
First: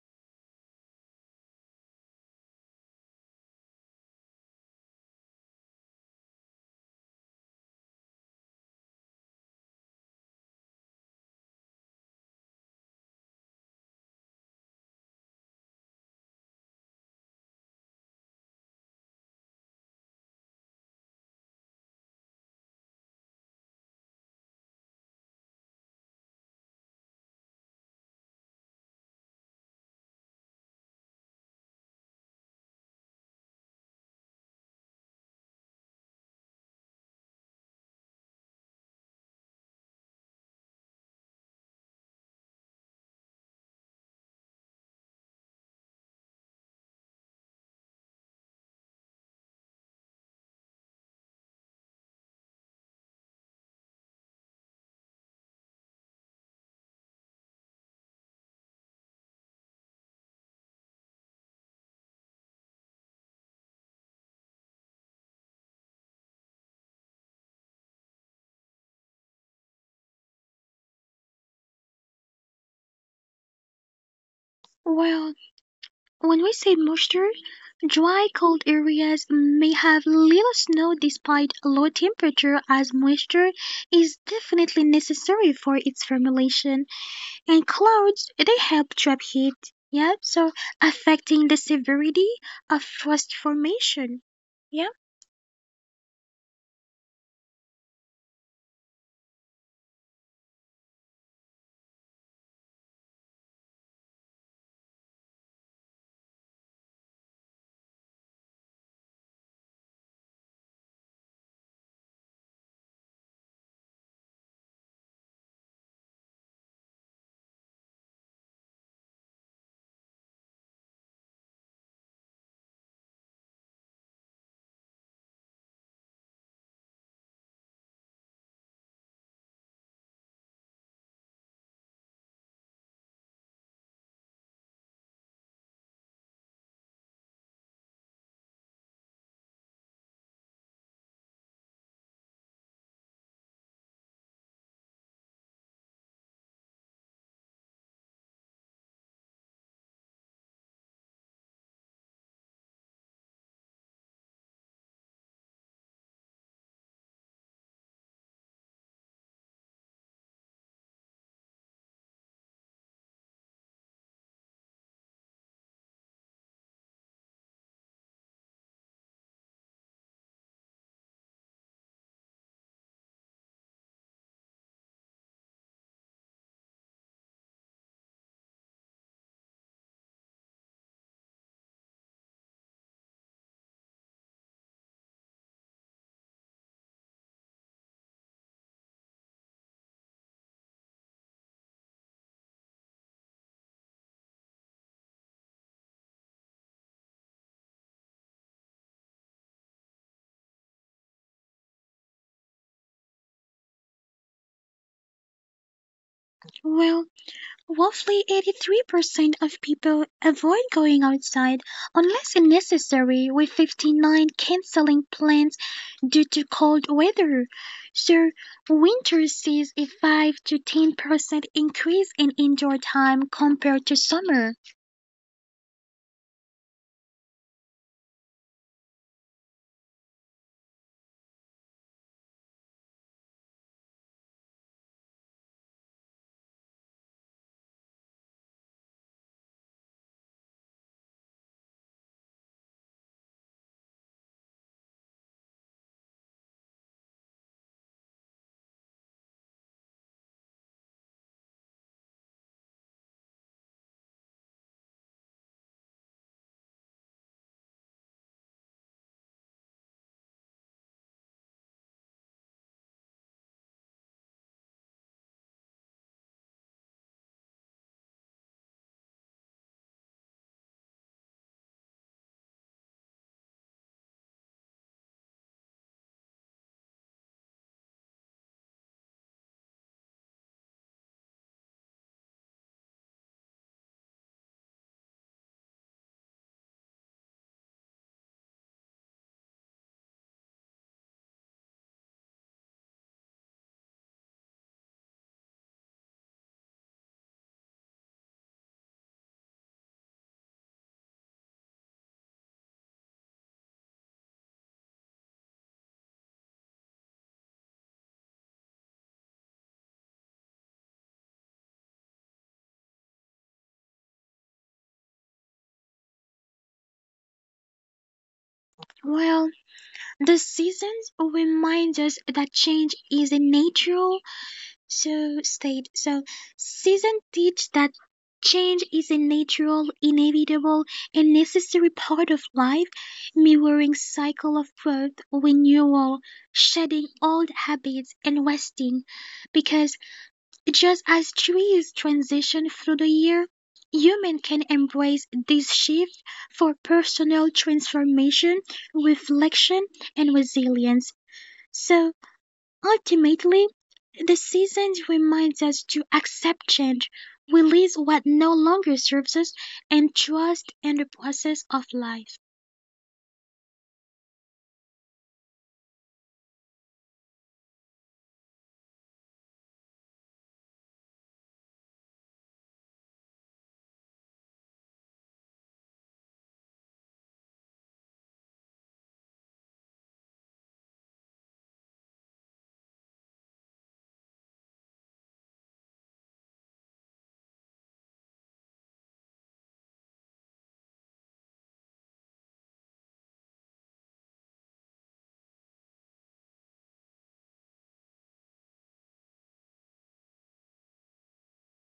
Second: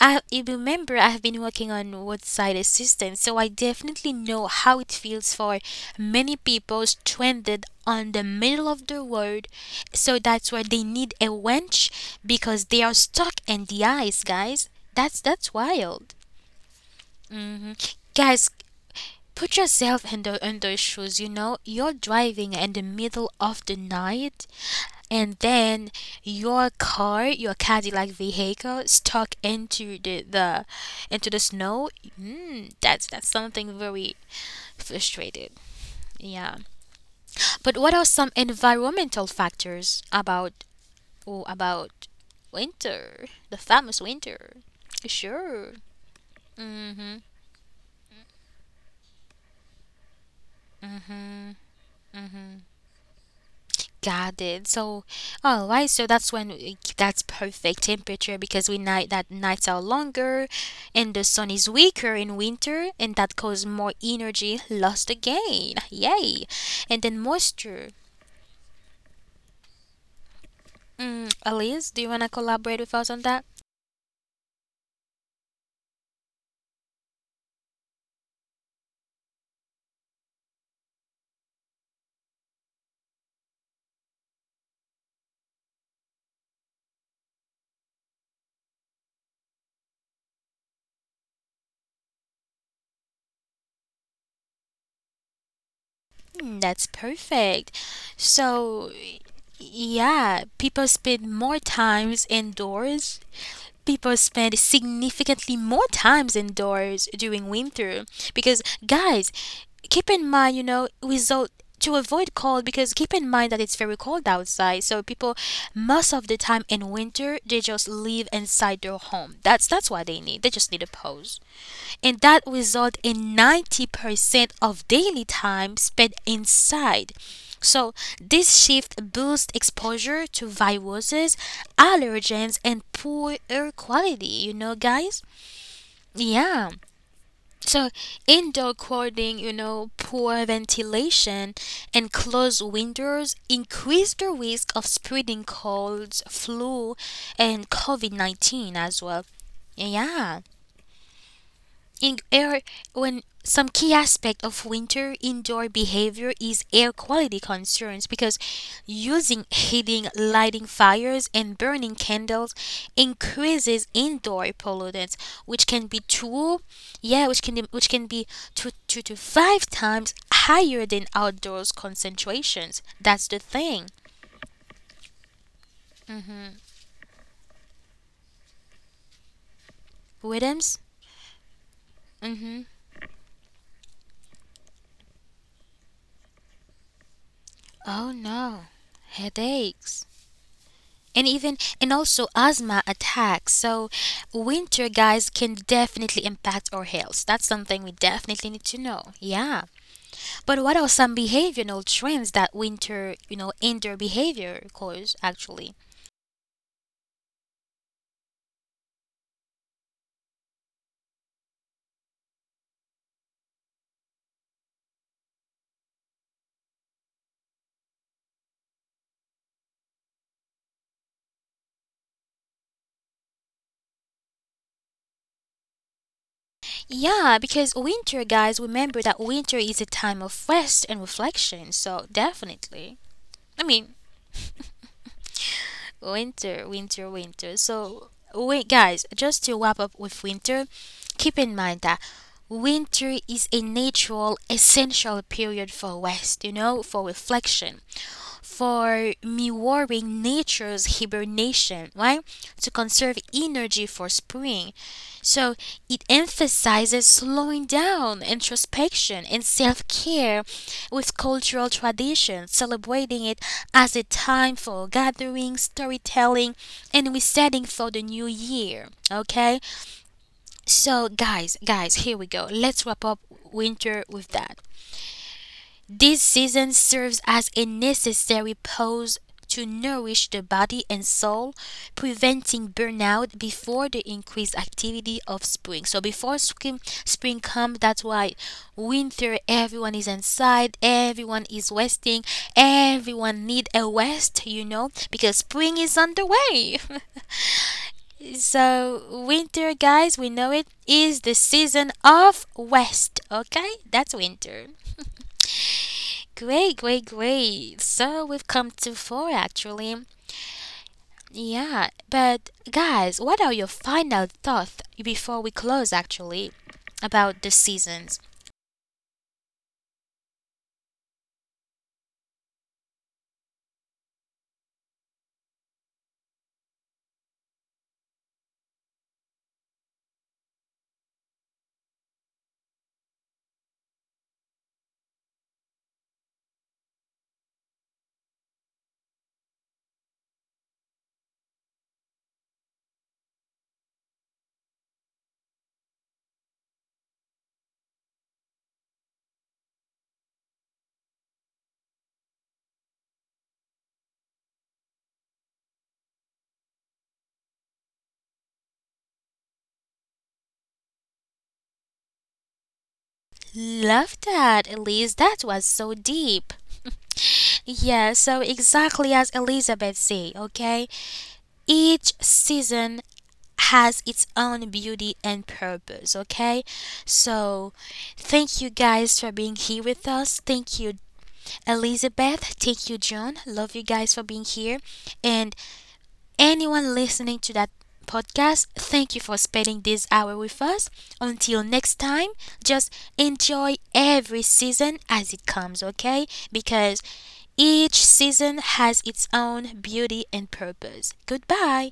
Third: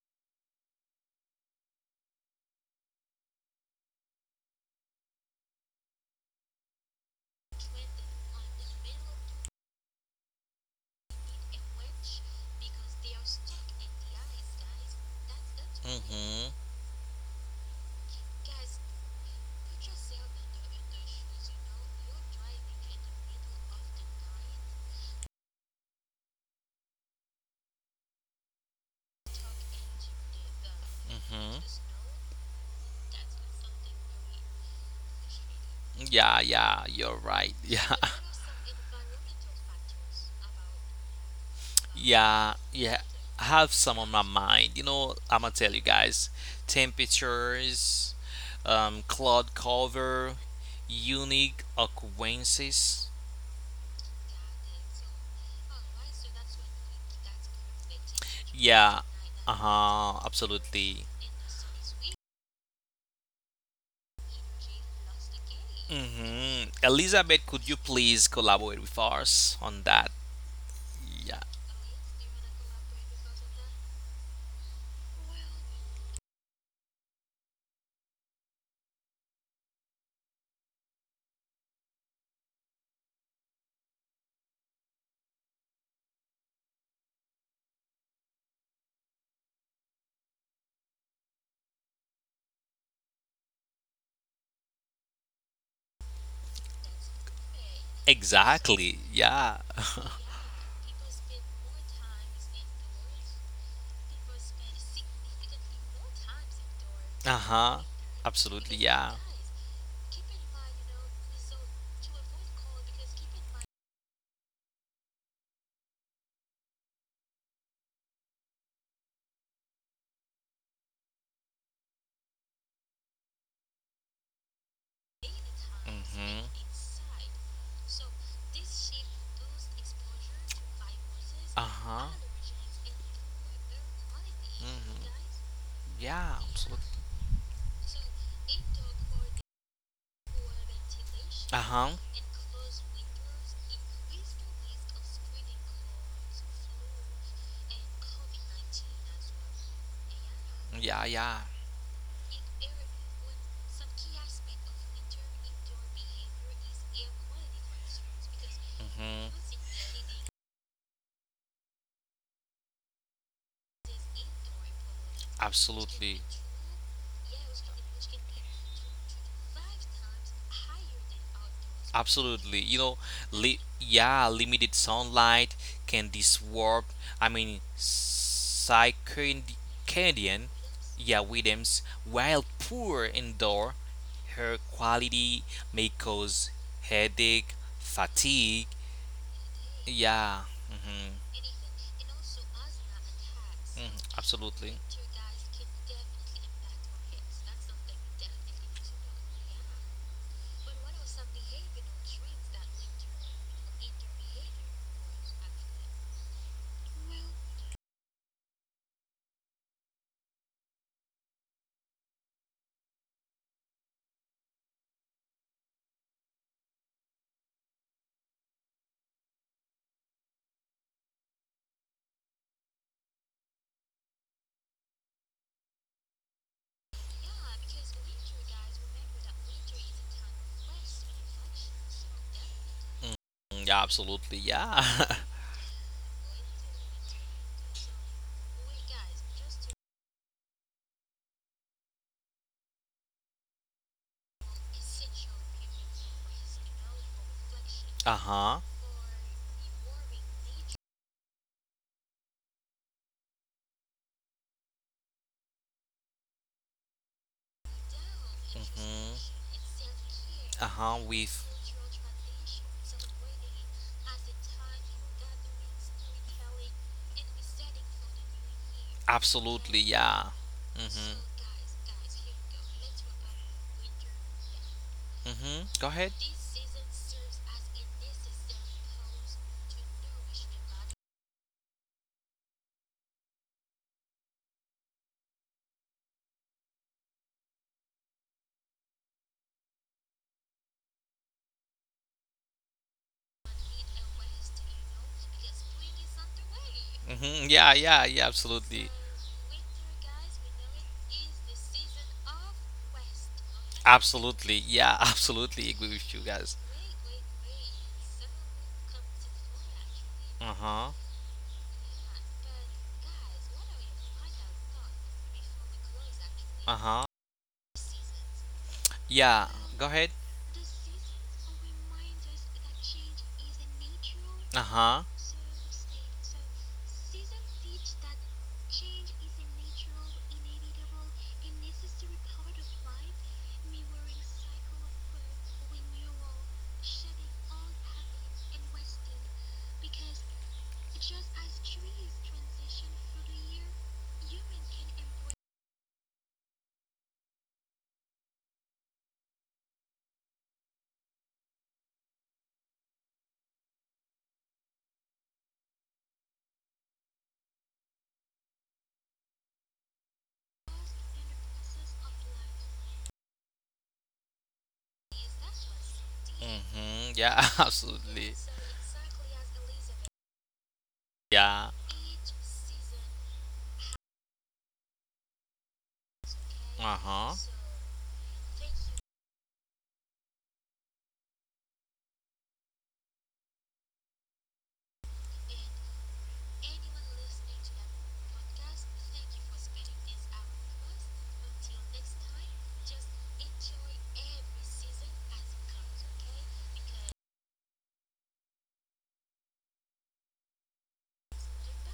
A: I you remember I've been working on roadside assistance, so I definitely know how it feels for many people stranded on the middle of the road. So that's where they need a winch because they are stuck in the ice, guys. That's wild.
C: Mhm,
A: Hmm. Guys, put yourself in the in those shoes. You know, you're driving in the middle of the night and then your car, your Cadillac vehicle, stuck into the into the
C: mhm.
A: snow. Mm, that's something very frustrated.
C: Yeah,
A: Yeah.
C: yeah. You're right.
A: But what
C: Yeah.
A: are some environmental factors about oh, about
C: Yeah, yeah,
A: winter,
C: I
A: the
C: have
A: famous
C: some on my
A: winter?
C: mind. You know, I'm gonna
A: Sure.
C: tell you guys temperatures, cloud cover, unique occurrences.
A: Got it. So, all right. So that's when that's perfect temperature because we
C: Yeah.
A: night that
C: Uh
A: nights are
C: huh.
A: longer,
C: Absolutely.
A: and the sun is weaker in winter, and that causes more energy lost again. Yay!
C: Mm-hmm.
A: And then
C: Elizabeth, could you
A: moisture.
C: please collaborate with us on that?
A: Mm,
C: Yeah.
A: Elise, do you wanna collaborate with us on that?
B: Well, when we say moisture, dry, cold areas may have little snow despite low temperature, as moisture is definitely necessary for its formulation. And clouds, they help trap heat, yeah, so affecting the severity of frost formation. Yeah,
A: Mm, that's perfect. So,
C: Exactly. Yeah.
A: yeah, people spend significantly more times indoors
C: Uh
A: during
C: huh.
A: winter because
C: Absolutely. Yeah.
A: guys keep in mind you know without to avoid cold because keep in mind that it's very cold outside so people most of the time in winter they just live inside their home that's what they need they just need a pause and that result in 90% of daily time spent
C: Mm-hmm.
A: inside. So, this shift boosts exposure to viruses,
C: Uh-huh.
A: allergens, and poor air quality, you know,
C: Mm-hmm.
A: guys?
C: Yeah,
A: Yeah.
C: absolutely.
A: So, indoor crowding, you know, poor ventilation,
C: Uh-huh.
A: and closed windows increase the risk of spreading colds, flu, and COVID 19 as well. Yeah
C: Yeah, yeah.
A: in air when some key aspect of winter indoor behavior is air quality concerns because
C: Mm-hmm.
A: using heating lighting fires and burning candles increases indoor pollutants which can be
C: Absolutely.
A: two yeah which can be two to five times higher than outdoors
C: Absolutely. You
A: concentrations
C: know,
A: that's the thing.
C: yeah, limited sunlight can disrupt, I mean, circadian,
A: Williams
C: yeah, rhythms, while
A: mm-hmm.
C: poor indoor air quality may cause headache,
A: Oh no,
C: fatigue.
A: headaches
C: Yeah. Hmm.
A: and even and also asthma attacks. So
C: Absolutely.
A: winter guys can definitely impact our health. That's something we definitely need to know. Yeah. But what are some behavioral trends that winter, you know, indoor behavior cause actually?
B: well, roughly 83% of people avoid going outside unless it's necessary, with 59 canceling plans due to cold weather. So, winter sees a 5 to 10% increase in indoor time compared to summer.
A: Yeah, because winter guys remember that winter is a time of rest and reflection. So definitely. I
C: Mm, yeah,
A: mean,
C: absolutely. Yeah.
A: winter. So, wait, guys, just to wrap up with winter, keep in mind that winter is a natural, essential period for rest, you know, for reflection,
C: Uh-huh.
A: for mirroring nature's hibernation, right? To conserve energy for spring. So it emphasizes slowing down,
C: Mhm.
A: introspection, and self care
C: Uh-huh.
A: with
C: With
A: cultural traditions, celebrating it as a time for gathering, storytelling, and resetting for the new year. Okay?
C: absolutely, yeah.
A: So,
C: Mhm.
A: guys, here we go. Let's wrap up winter with that.
C: Mhm. Go ahead.
A: This season serves as a necessary pause to nourish the body and soul, preventing burnout before the increased activity of spring. So before spring comes, that's why winter everyone is inside, everyone is resting, everyone need a rest, you know, because spring is on the way.
C: Hmm. Yeah, yeah, yeah, absolutely.
A: So, winter, guys, we know it is the season of rest. Okay? That's
C: Absolutely.
A: winter.
C: Yeah, absolutely agree with you guys.
A: Great. So we've come to four actually.
C: Uh huh.
A: Yeah, but guys, what are your final thoughts before we close actually
C: Uh huh.
A: about the seasons?
C: Yeah,
B: Well,
C: go ahead.
B: the seasons remind us that change is a natural
C: Uh huh.
B: so state. So season teach that change is a natural, inevitable, and necessary part of life, mirroring cycle of growth, renewal, shedding old habits and wasting. Because just as trees transition through the year, humans can embrace this shift for personal transformation, reflection, and resilience. So ultimately, the seasons remind us to accept change, release what no longer serves us, and trust in the process of life.
A: Love that, Elise. That was so deep.
C: Mm-hmm. Yeah,
A: Yeah,
C: absolutely.
A: so exactly as Elizabeth said, okay?
C: Yeah.
A: Each season has its own beauty and purpose, okay?
C: Uh huh.
A: So, thank you guys for being here with us. Thank you, Elizabeth, thank you, John. Love you guys for being here. And anyone listening to that podcast, thank you for spending this hour with us. Until next time, just enjoy every season as it comes, okay? Because each season has its own beauty and purpose. Goodbye.